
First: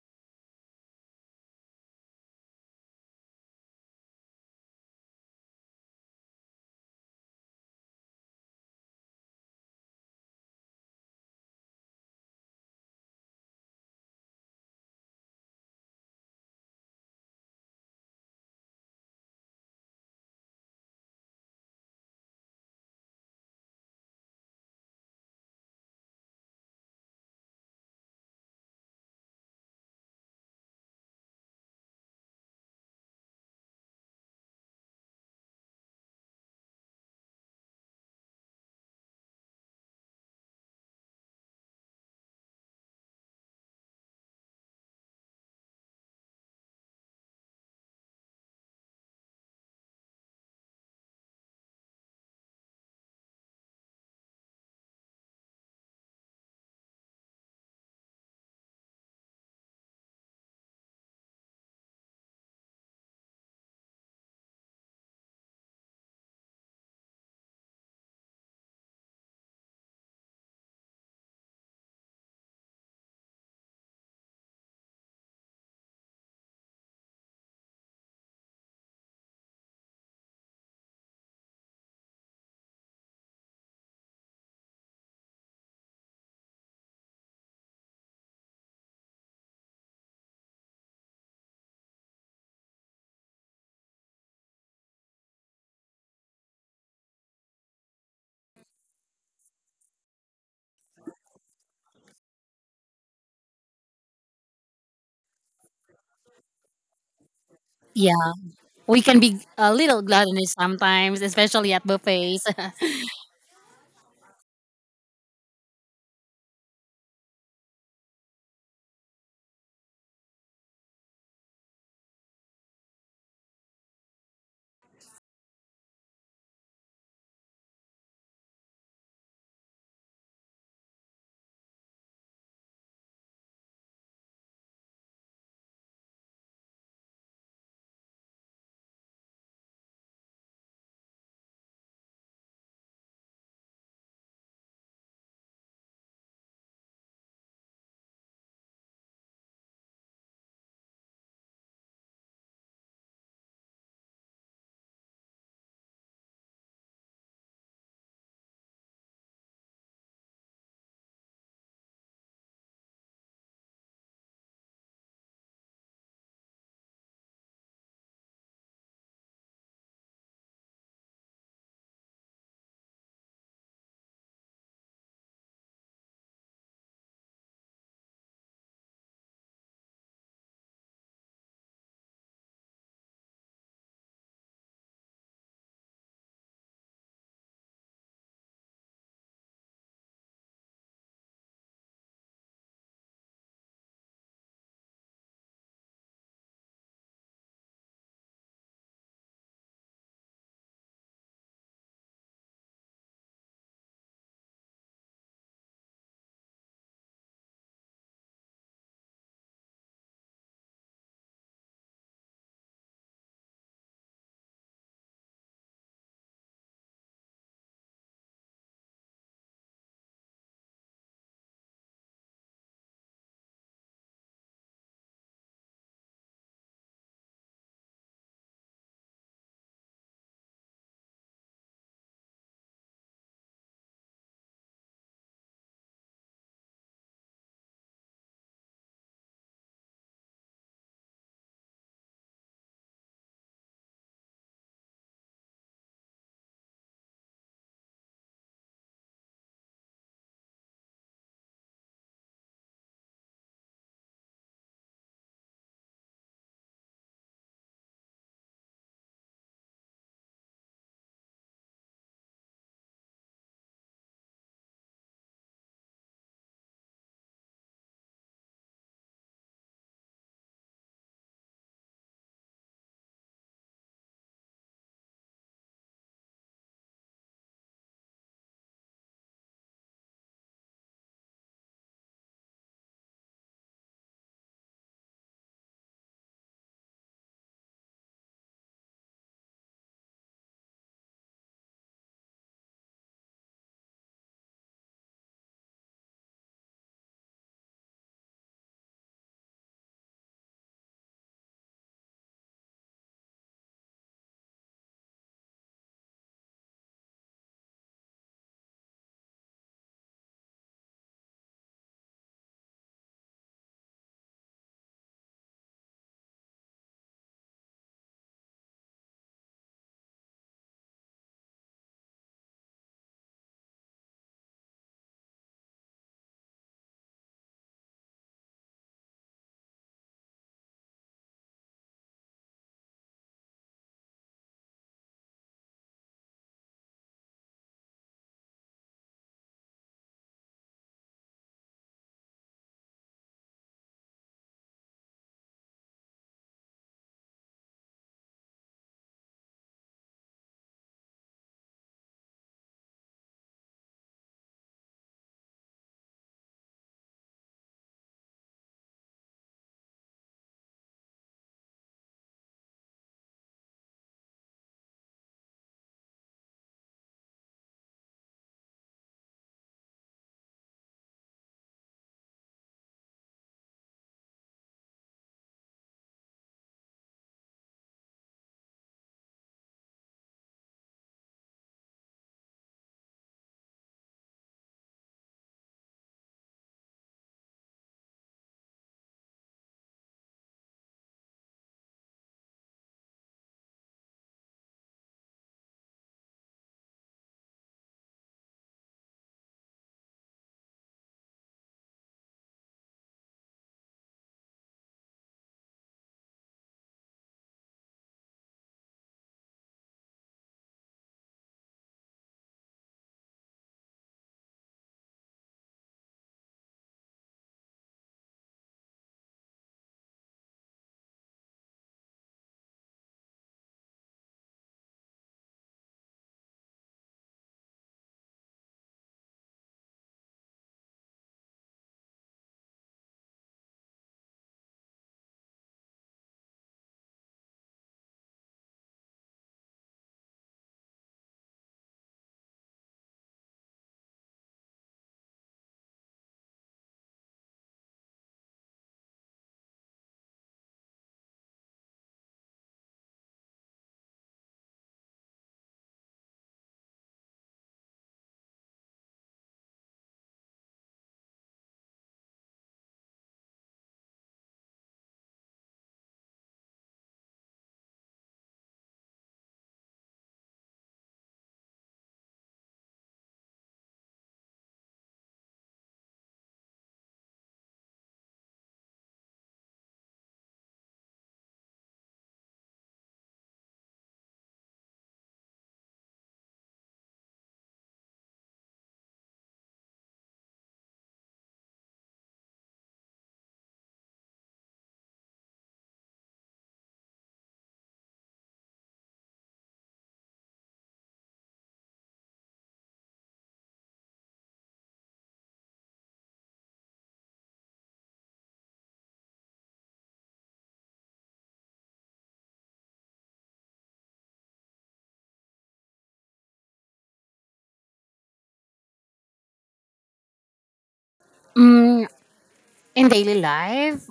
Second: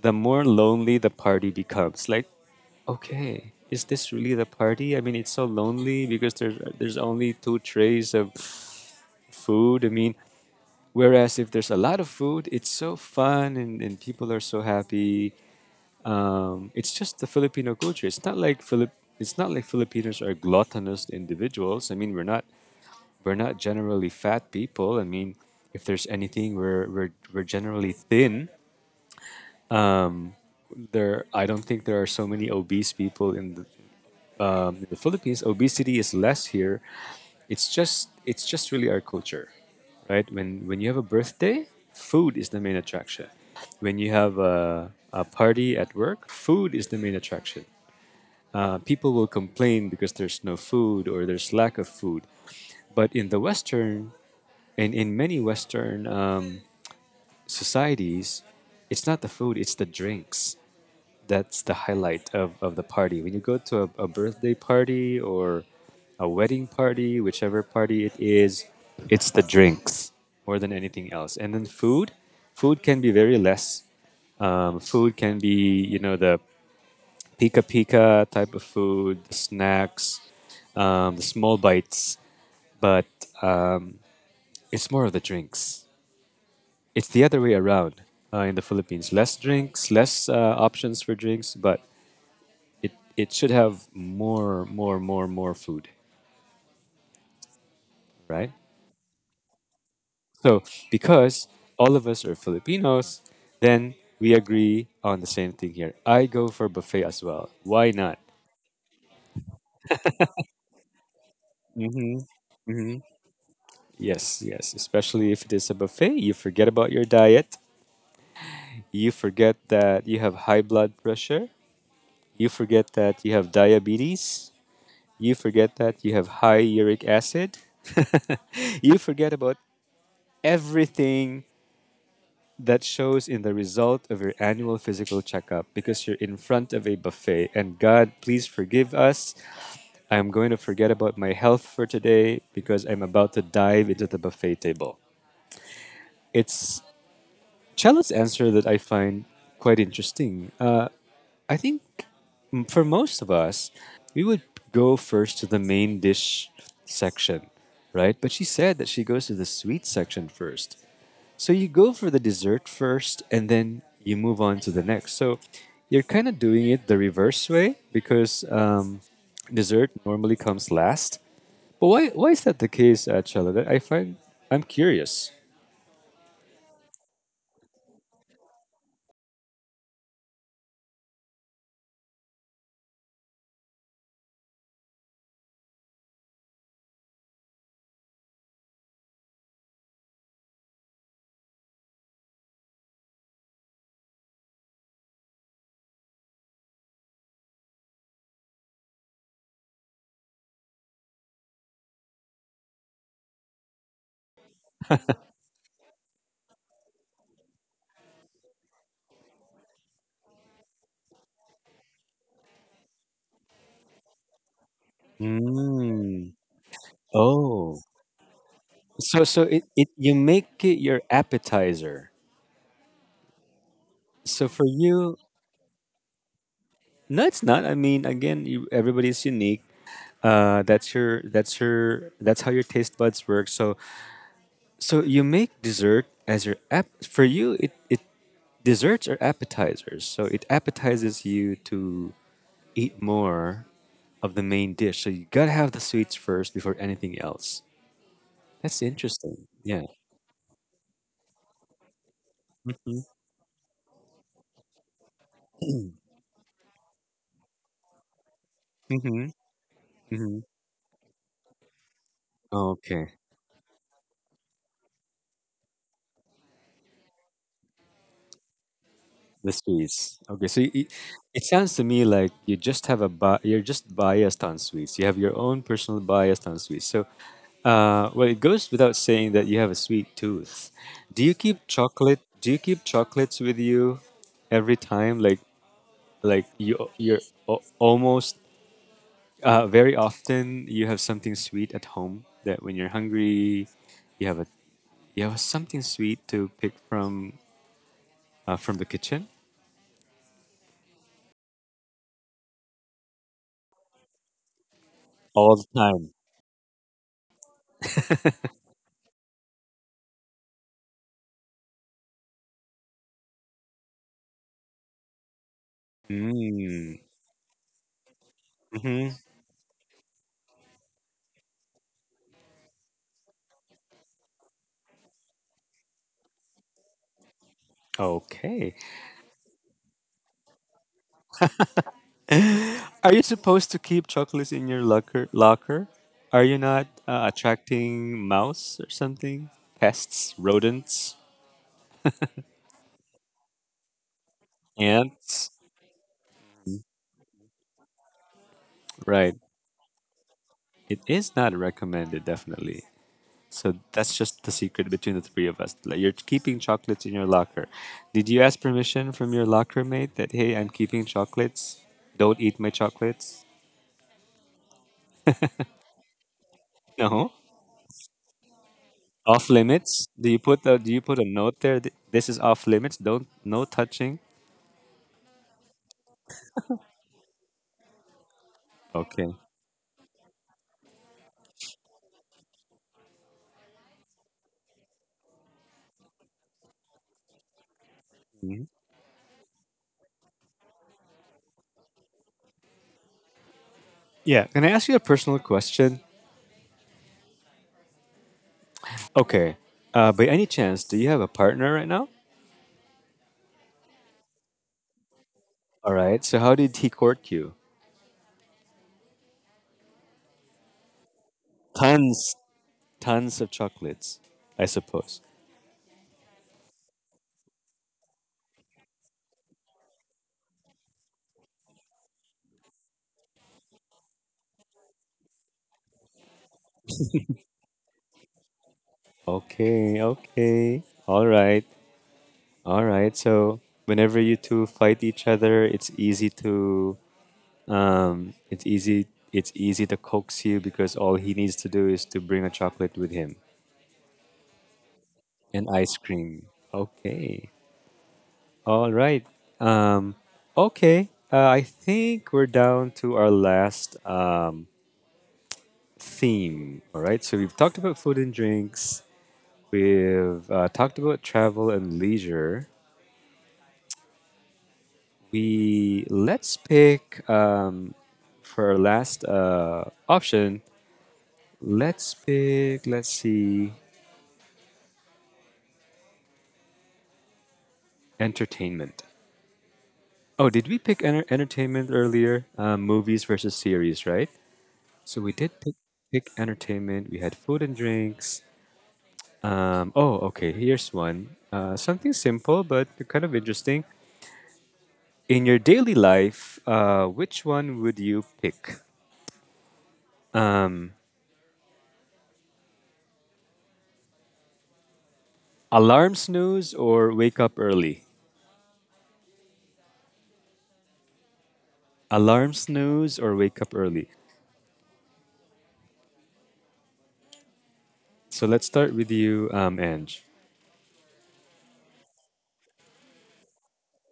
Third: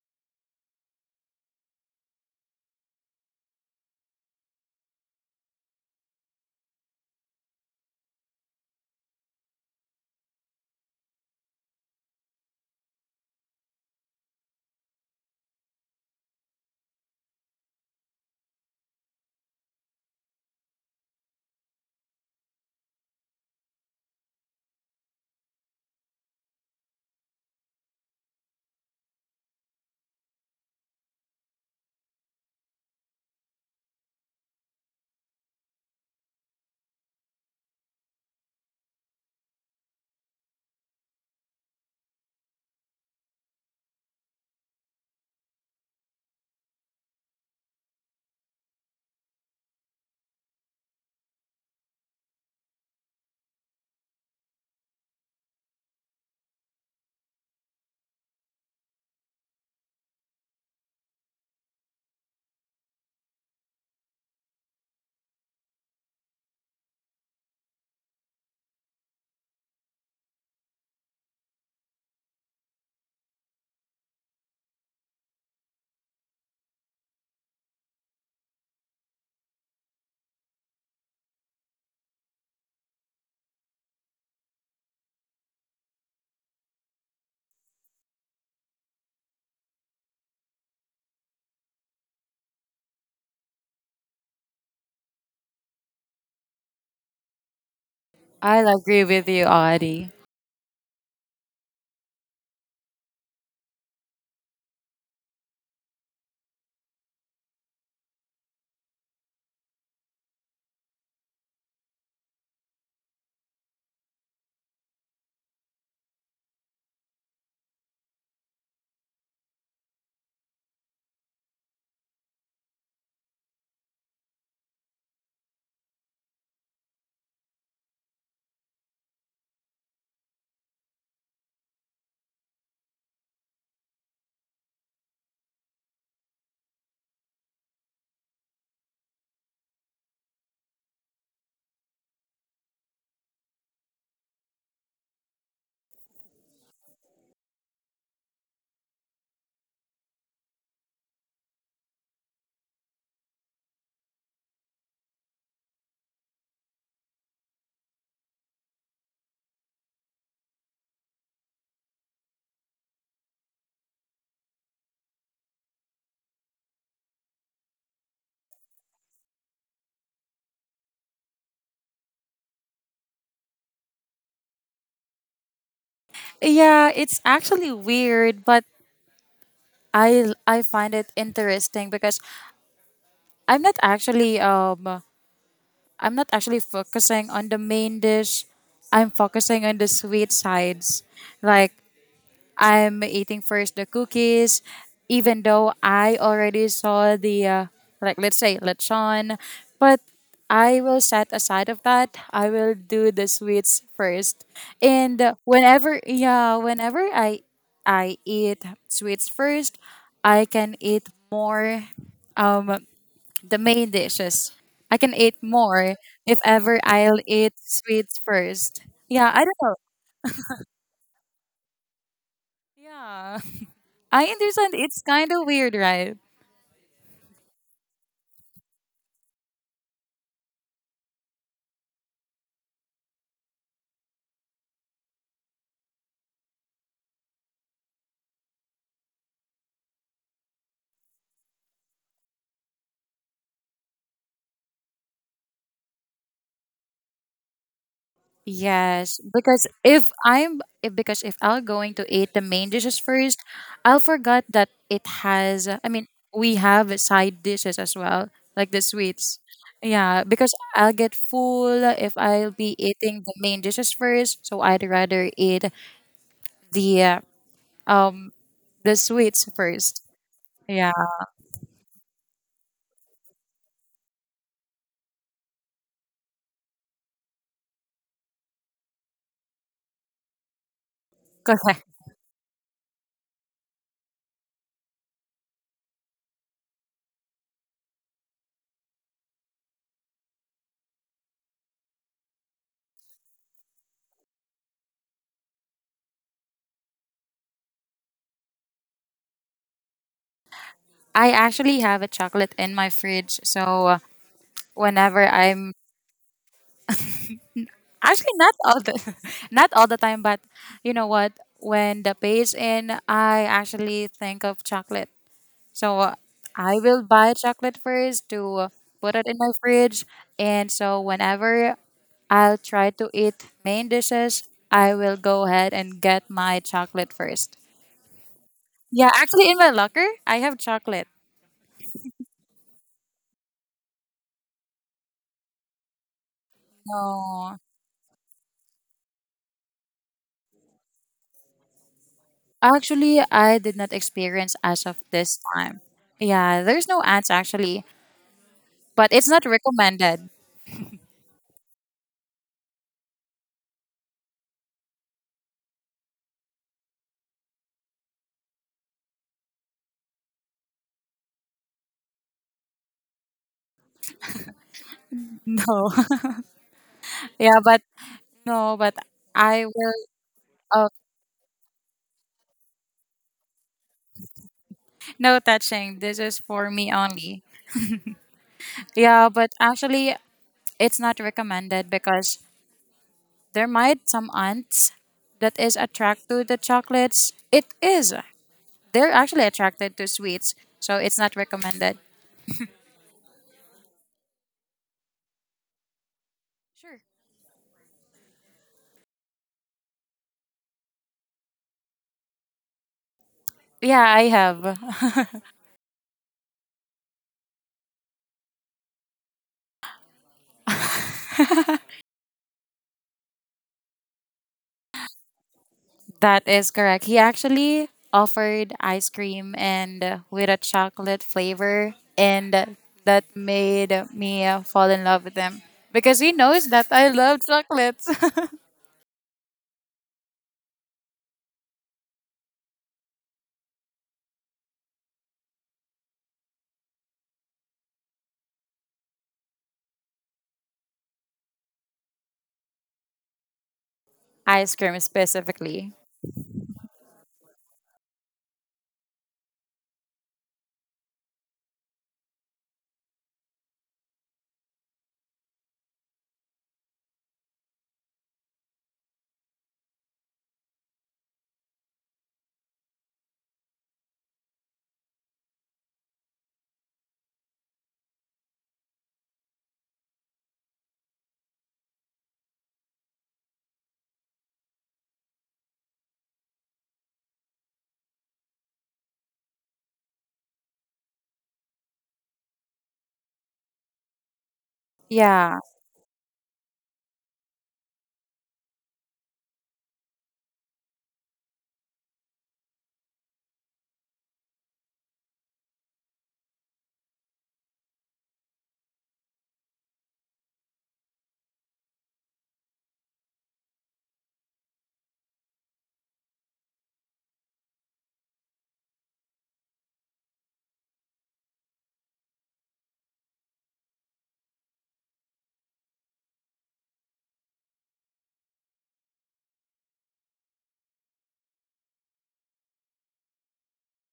the more lonely the party becomes. Like, okay, is this really the party? I mean, it's so lonely because there's only two trays of food. I mean, whereas if there's a lot of food, it's so fun and people are so happy. It's just the Filipino culture. It's not like Philip. It's not like Filipinos are gluttonous individuals. I mean, we're not generally fat people. I mean, if there's anything, we're generally thin. Um, I don't think there are so many obese people in the Philippines. Obesity is less here. It's just really our culture, right? When you have a birthday, food is the main attraction. When you have a party at work, food is the main attraction. People will complain because there's no food or there's lack of food, but in the Western and in many Western societies, it's not the food; it's the drinks that's the highlight of the party. When you go to a birthday party or a wedding party, whichever party it is, it's the drinks more than anything else. And then food can be very less. Food can be, you know, the pika pika type of food, the snacks, the small bites, but um, it's more of the drinks. It's the other way around in the Philippines. Less drinks, less options for drinks, but it should have more food, right?
I agree with you, Audie.
So because all of us are Filipinos, then we agree on the same thing here. I go for buffet as well. Why not?
Yeah. We can be a little gluttonous sometimes, especially at buffets.
Yes, yes, especially if it is a buffet, you forget about your diet, you forget that you have high blood pressure, you forget that you have diabetes, you forget that you have high uric acid. You forget about everything that shows in the result of your annual physical checkup because you're in front of a buffet. And God, please forgive us. I'm going to forget about my health for today because I'm about to dive into the buffet table. It's Chala's answer that I find quite interesting. I think for most of us, we would go first to the main dish section, right? But she said that she goes to the sweet section first. So you go for the dessert first and then you move on to the next. So you're kind of doing it the reverse way because dessert normally comes last. But why is that the case, Chella? That I find I'm curious.
Yeah, it's actually weird, but I find it interesting because I'm not actually um I'm not actually focusing on the main dish. I'm focusing on the sweet sides. Like I'm eating first the cookies, even though I already saw the like let's say lechon, but I will set aside of that. I will do the sweets first, and whenever I eat sweets first, I can eat more um the main dishes. I can eat more
Mm.
if ever I'll eat
Oh.
sweets first.
So
Yeah,
so
I don't
it,
know.
it you make it your appetizer.
Yeah. I
So for
understand it's
you,
kind of weird, right?
no, it's not. I mean, again, you, everybody's unique. That's your that's how your taste buds work. So so you make dessert as your app for you it, it desserts are appetizers. So it appetizes you to eat more of the main dish. So you gotta have the sweets first before anything else. That's
Yes,
interesting.
because
Yeah.
if I'll going to eat the main dishes
Mm-hmm.
first, I'll forget that it has. I mean, we have side dishes as well, like the
Mm-hmm.
sweets. Yeah,
Hmm.
because I'll get full if I'll be
Okay.
eating the main dishes first. So I'd rather eat the uh, um the sweets
The
first.
sweets. Okay, so it,
Yeah,
it sounds to me like you just have you're just biased on sweets. You have your own personal bias on sweets. So, well, it goes without saying that you have a sweet tooth. Do you keep
correct.
chocolate? Do you keep chocolates with you every time? Like almost very often you have something sweet at home that when you're hungry, you have a you have something sweet to pick from the kitchen
I actually have a chocolate in my fridge, so whenever
all the
I'm.
time.
Actually, not all the not all the time, but you know what? When the pay is in, I actually think of chocolate. So I
Mm.
will buy chocolate first to
Mhm.
put it in my fridge, and so whenever I'll try to eat main dishes, I will go ahead and get my chocolate first.
Okay.
Yeah, actually, in my locker, I have chocolate.
Are you supposed to keep chocolates in your locker? Locker? Are you not
No,
attracting mouse or something? Pests, rodents,
actually, I did not experience as of this
ants?
time. Yeah, there's no ads actually, but it's
Right.
not recommended.
It is not recommended, definitely. So that's just the secret between the three of us. Like, you're keeping chocolates in your locker. Did you ask permission from your locker mate that hey, I'm keeping chocolates? Don't eat my chocolates?
No.
No.
Yeah, but no, but
Off
I will
limits? Do you put a,
uh,
do you put a note there? This is off limits. Don't no touching.
no touching. This is for me only. Yeah,
Okay.
but actually it's not recommended because there might some ants that is attracted to the chocolates. It is. They're actually attracted to sweets, so it's not recommended.
Yeah. Can I ask you a personal question?
Sure.
Okay. By any chance, do you have a partner right now?
Yeah, I have.
All right. So how did he court you? Tons, tons of chocolates, I suppose.
That is correct. He actually offered ice cream and with a chocolate flavor, and that made me fall in love with him because he knows that I love chocolates.
Okay, okay. All right. All right. So whenever you two fight each other, it's easy to um, it's easy. It's easy to coax you because all he needs to do is to bring a chocolate with him
ice cream
and
specifically.
ice cream. Okay. All right. Um, okay. I think we're down to our last theme. All right. So we've talked about food and drinks. We've talked about travel and leisure. We let's pick for our last option. Let's pick. Let's see. Entertainment. Oh, did we pick entertainment earlier? Movies versus series, right? So we
Yeah,
did pick entertainment. We had food and drinks. Oh, okay. Here's one. Something simple but kind of interesting. In your daily life, which one would you pick? Alarm snooze or wake up early? Alarm snooze or wake up early? So let's start with you, Ange.
In daily life,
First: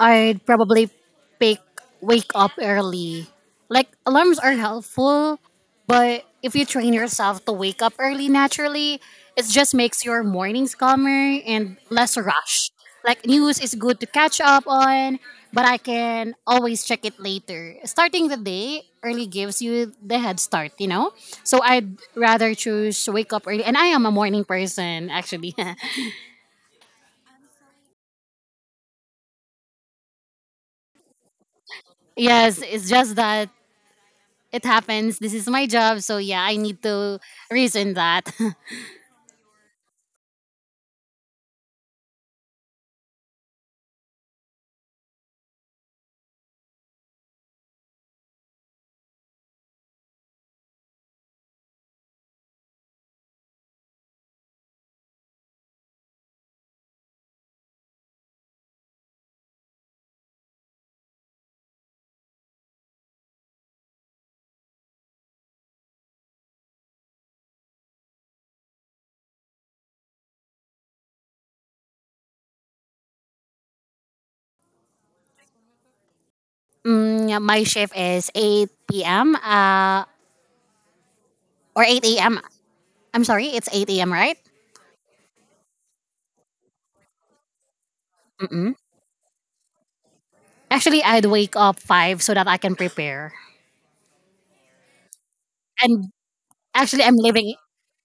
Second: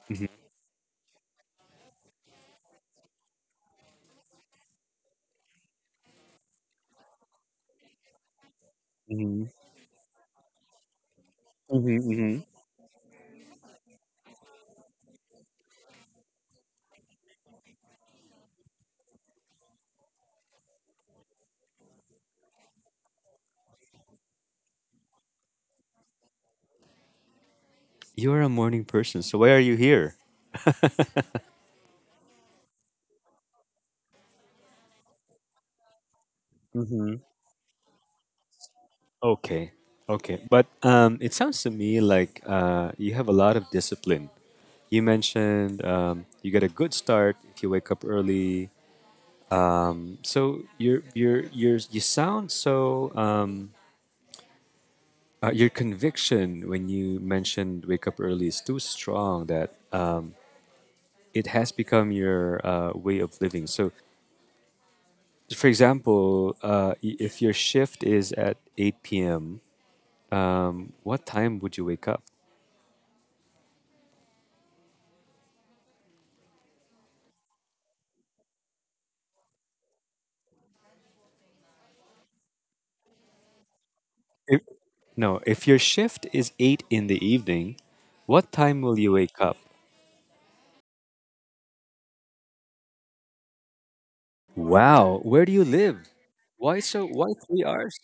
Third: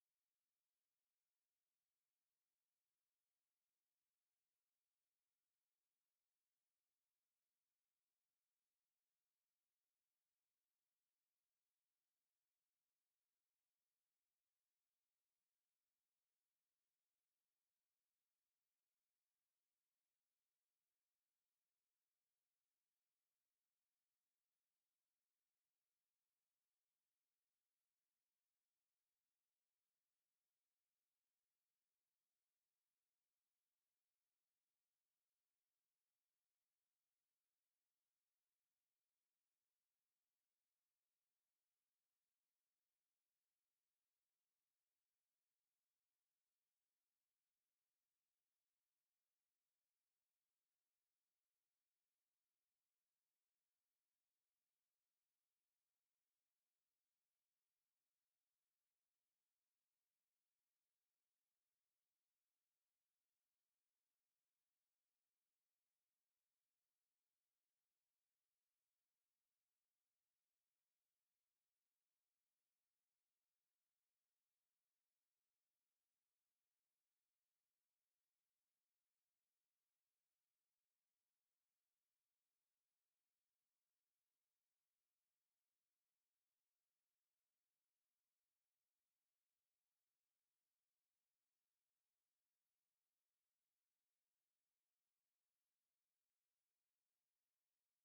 I'd probably pick wake up early. Like alarms are helpful, but if you train yourself to wake up early naturally,
Hmm.
it just makes your mornings calmer and
Hmm.
less
Hmm.
rushed. Like news is good to catch up on, but I can always check it later. Starting the day early gives you the head start, you know? So I'd rather choose wake up early, and I am a morning person actually.
You're a morning person, so why are you here?
Yes, it's just that it happens. This is my job. So yeah, I need to reason that.
Okay, okay. But it sounds to me like you have a lot of discipline. You mentioned you get a good start if you wake up early. So you're you sound so your conviction when you mentioned wake up early is too strong that it has become your way of living. So, for example, if your shift is at eight p.m., what time would you wake up?
Mm, yeah, my shift is 8 p.m. Or 8 a.m. I'm sorry, it's 8 a.m., right?
If, no, if your shift is 8 in the evening, what
Mm-mm.
time will you wake up?
Actually, I'd wake up 5 so that I can prepare.
Wow, where do you live?
And
Why
actually,
so
I'm
why
living.
3 hours?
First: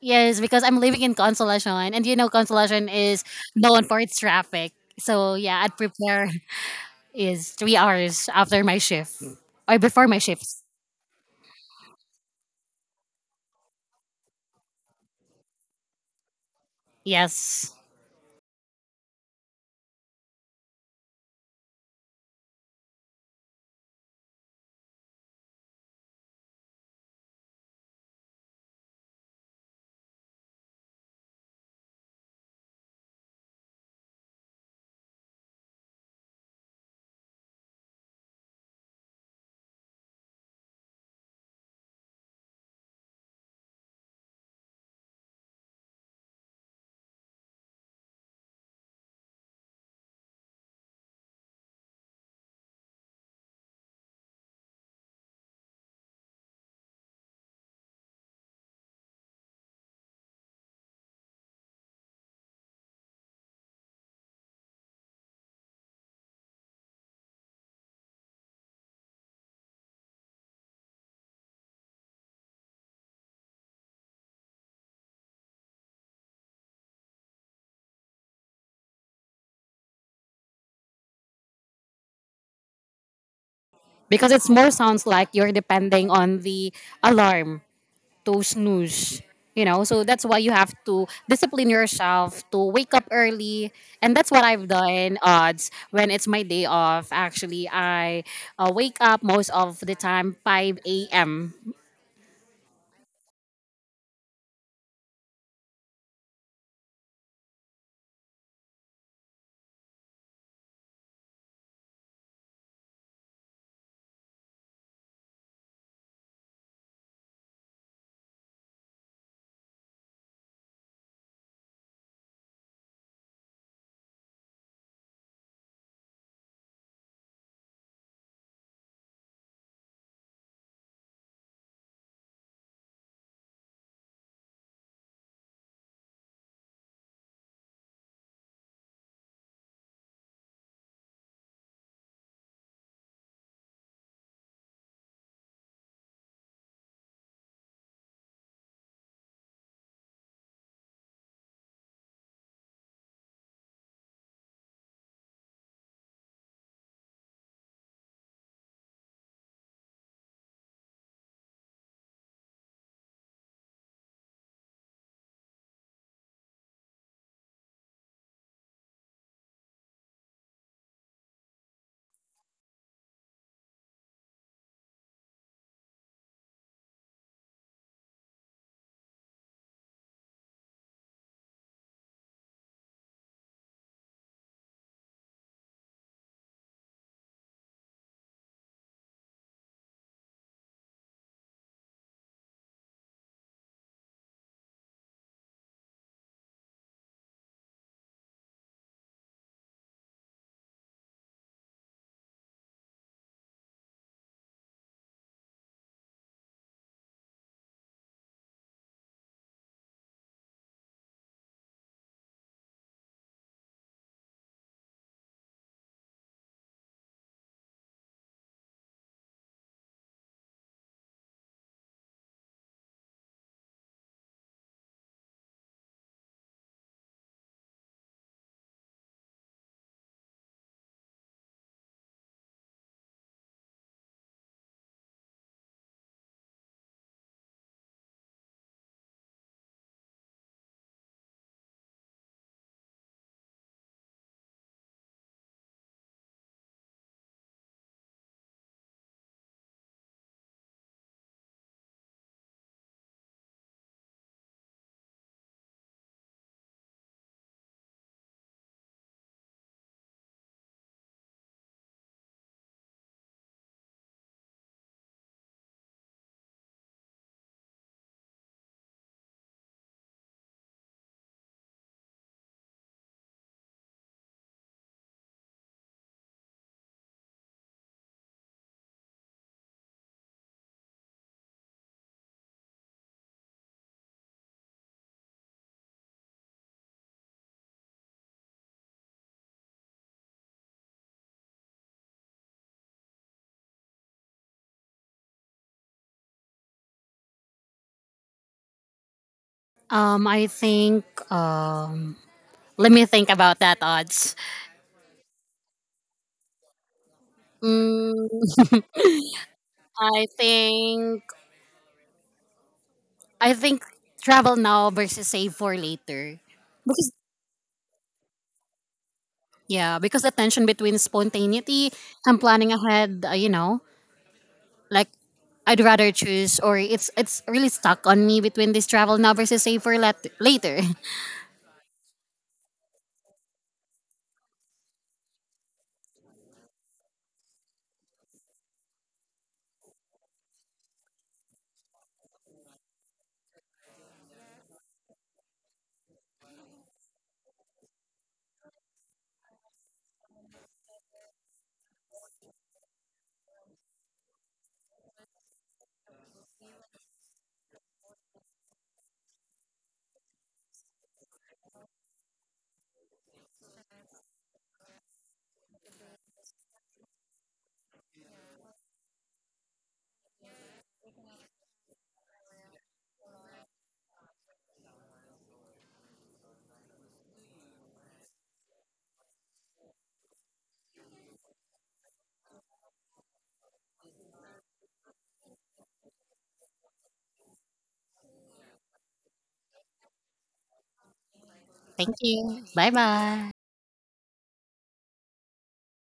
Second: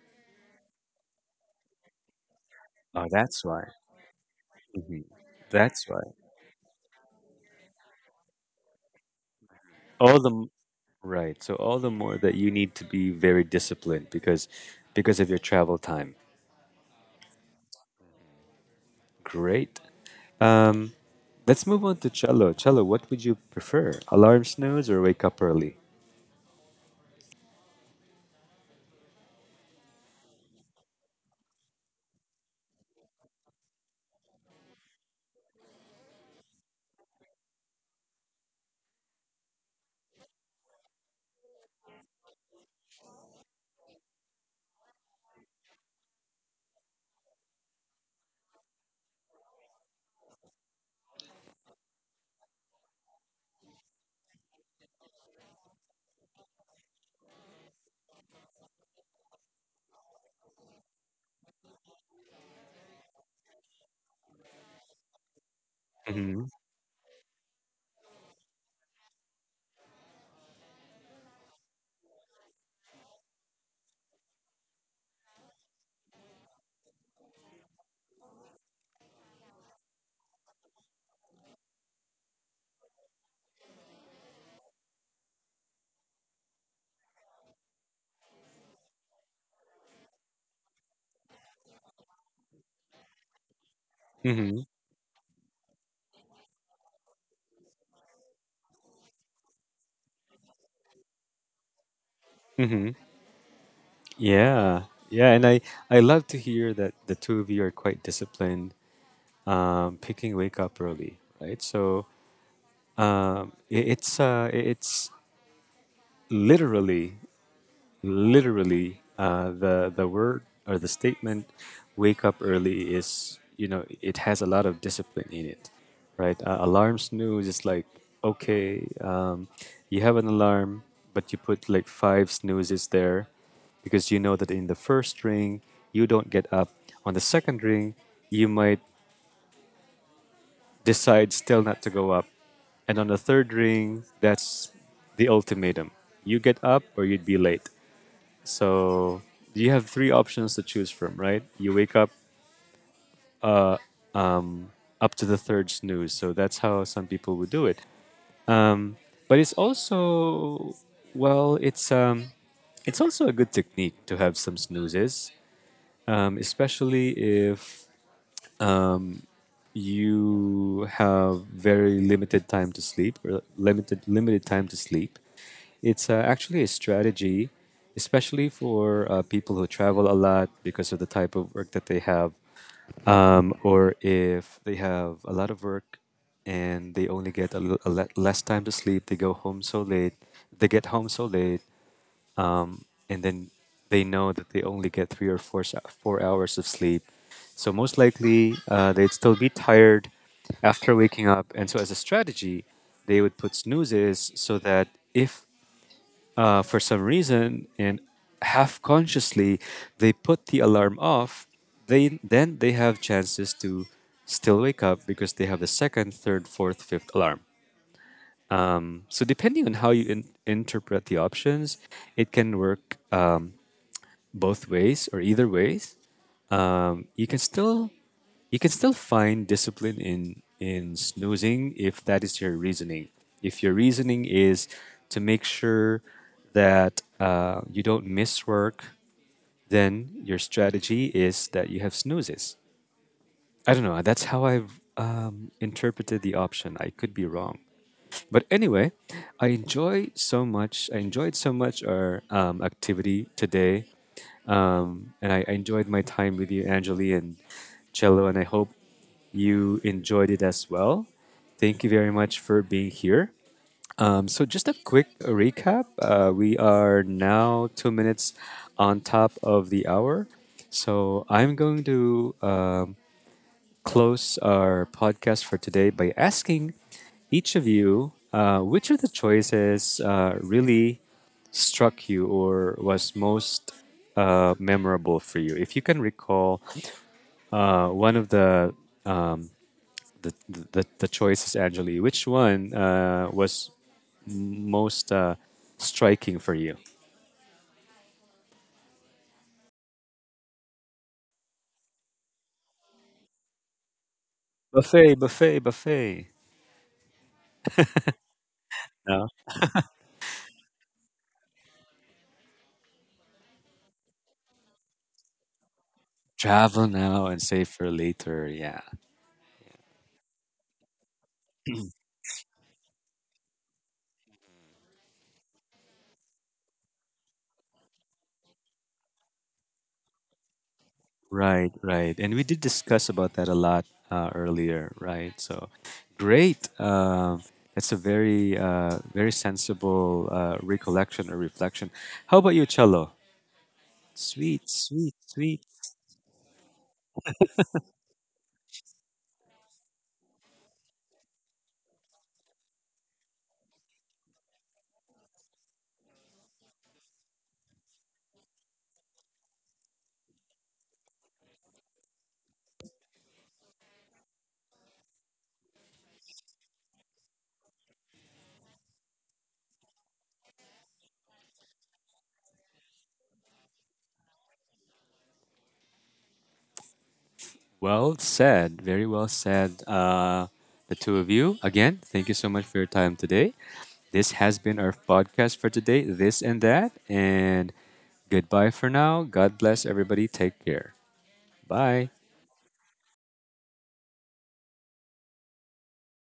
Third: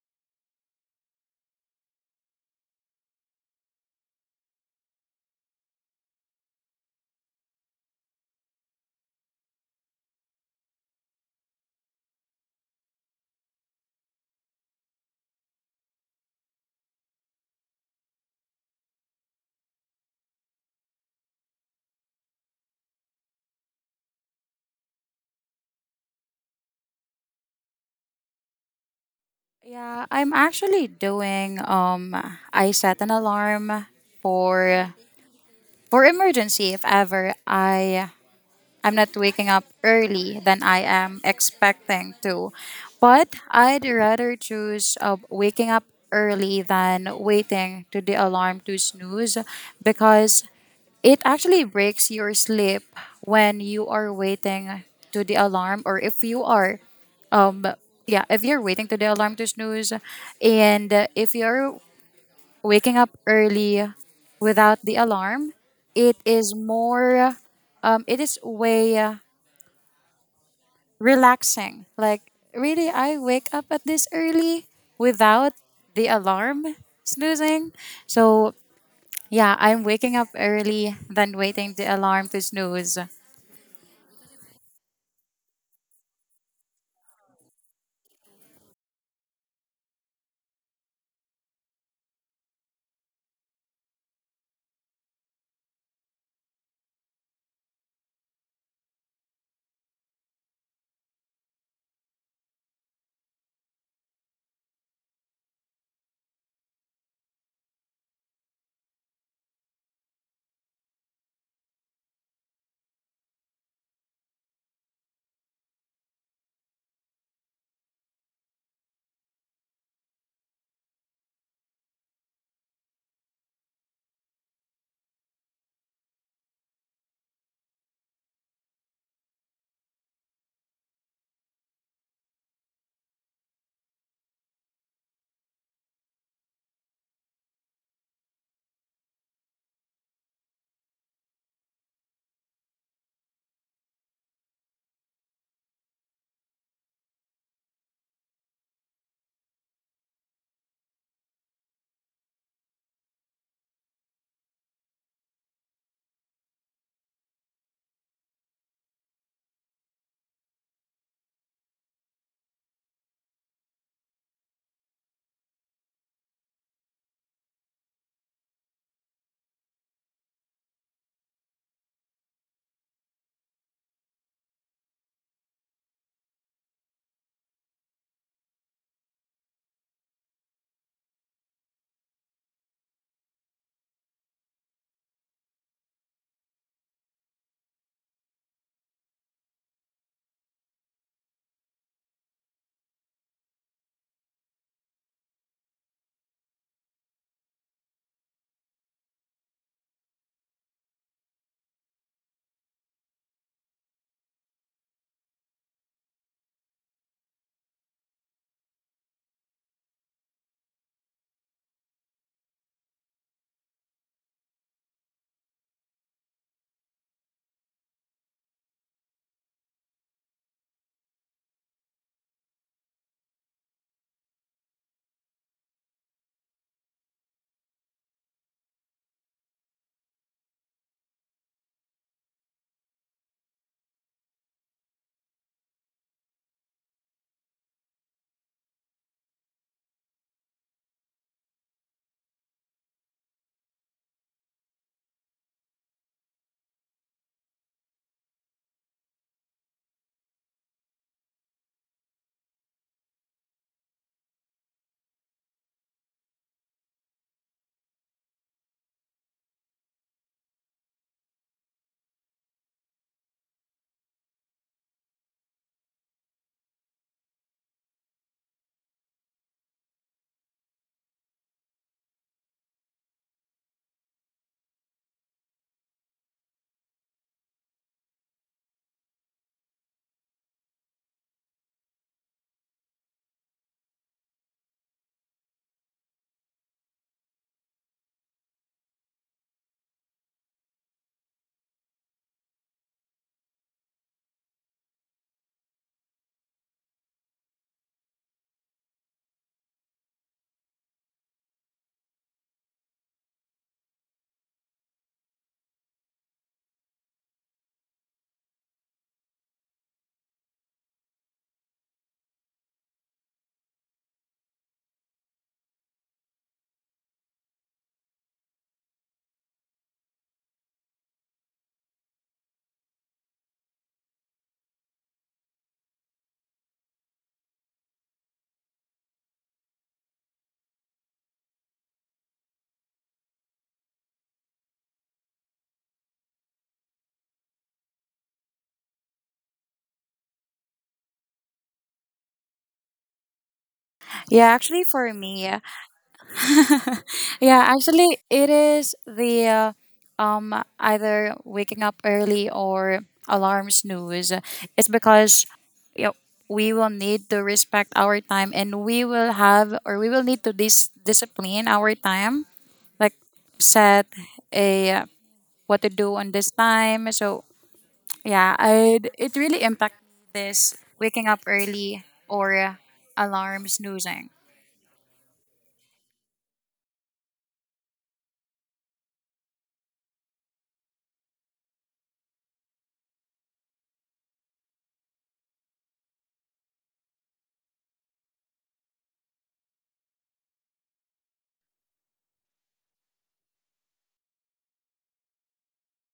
Yes, because I'm living in Consolacion. And you know, Consolacion
Oh,
is
that's why.
known for its traffic. So yeah, I'd
That's why.
prepare is 3 hours after my shift or before
All
my
the m-
shifts.
right. So all the more that you need to be very disciplined because of your travel time.
Yes.
Great. Let's move on to Cello. Cello, what would you prefer? Alarm snooze or wake up early?
yeah. I'm actually doing. I set an alarm for emergency if ever I'm not waking up early than I am expecting to. But I'd rather choose waking up early than waiting to the alarm to snooze because it actually breaks your sleep when you are waiting to the alarm, or um yeah if you're waiting to the alarm to snooze, and if you're waking up early without the alarm, it
Hmm.
is more it is way relaxing. Like, really, I wake up at this early without the alarm snoozing. So, yeah, I'm waking up early, than waiting the alarm to snooze.
Because it's more sounds like you're depending on the alarm to snooze, you know, so that's why you have to discipline yourself to wake up early. And that's what
Hmm.
I've done odds when it's my day off. Actually, I wake up most of the time 5 a.m.
Yeah, yeah, and I love to hear that the two of you are quite disciplined picking wake up early, right? So it's it's literally literally the word or the statement "wake up early" is, you know, it has a lot of discipline in it, right? Alarm snooze is like okay, you have an alarm, but you put like five snoozes there because you know that in the first ring you don't get up, on the second ring you might decides still not to go up. And on the third ring, that's the ultimatum. You get up or you'd be late. So you have three options to choose from, right? You wake up uh, um, up to the third snooze. So that's how some people would do it. But it's also, well, it's also a good technique to have some snoozes, especially if you have very limited time to sleep or limited time to sleep. It's actually a strategy especially for people who travel a lot because of the type of work that they have or if they have a lot of work and they only get a, l- a le- less time to sleep, they go home so late, they get home so late, and then they know that they only get three or 4 hours of sleep. So most likely, they'd still be tired after waking up. And so, as a strategy, they would put snoozes so that if for some reason and half consciously they put the alarm off, they then they have chances to still wake up because they have the second, third, fourth, fifth alarm. So depending on how you interpret the options, it can work. Both ways or either ways, um, you can still you can still find discipline in snoozing if that is your reasoning. If your reasoning is to make sure that you don't miss work, then your strategy is that you have snoozes. I don't know. That's how I've interpreted the option. I could be wrong. But anyway, I enjoyed so much our activity today. And I enjoyed my time with you, Anjali and Cello, and I hope you enjoyed it as well. Thank you very much for being here. So, just a quick recap we are now 2 minutes on top of the hour. So, I'm going to close our podcast for today by asking each of you which of the choices really struck you or was most memorable for you. If you can recall one of the um, the choices, Anjali, which one was most striking for you?
I think um let me think about that odds.
Buffet, buffet, buffet.
mm,
No?
i think I think travel now versus save for later
Travel
because.
now and save for later. Yeah.
Yeah, because the tension between spontaneity and planning ahead, you know, like I'd rather choose, or it's really stuck on me between this travel now versus save for later.
Right, right. And we did discuss about that a lot earlier, right? So great. Um, that's a very, very sensible recollection or reflection. How about you, Cello?
Yeah,
Sweet,
actually, for
sweet,
me,
sweet.
yeah, actually, it is the uh, um either waking up early or alarm snooze. It's because you know, we will need to respect our time, and we will have or we will need to discipline our time, like set a what to do on this time. So yeah, I it really impact this waking up early or alarm snoozing.
Well said. Very well said. The two of you, again, thank you so much for your time today. This has been our podcast for today, this and that. And goodbye for now. God bless everybody. Take care. Bye.
Thank you. Bye bye.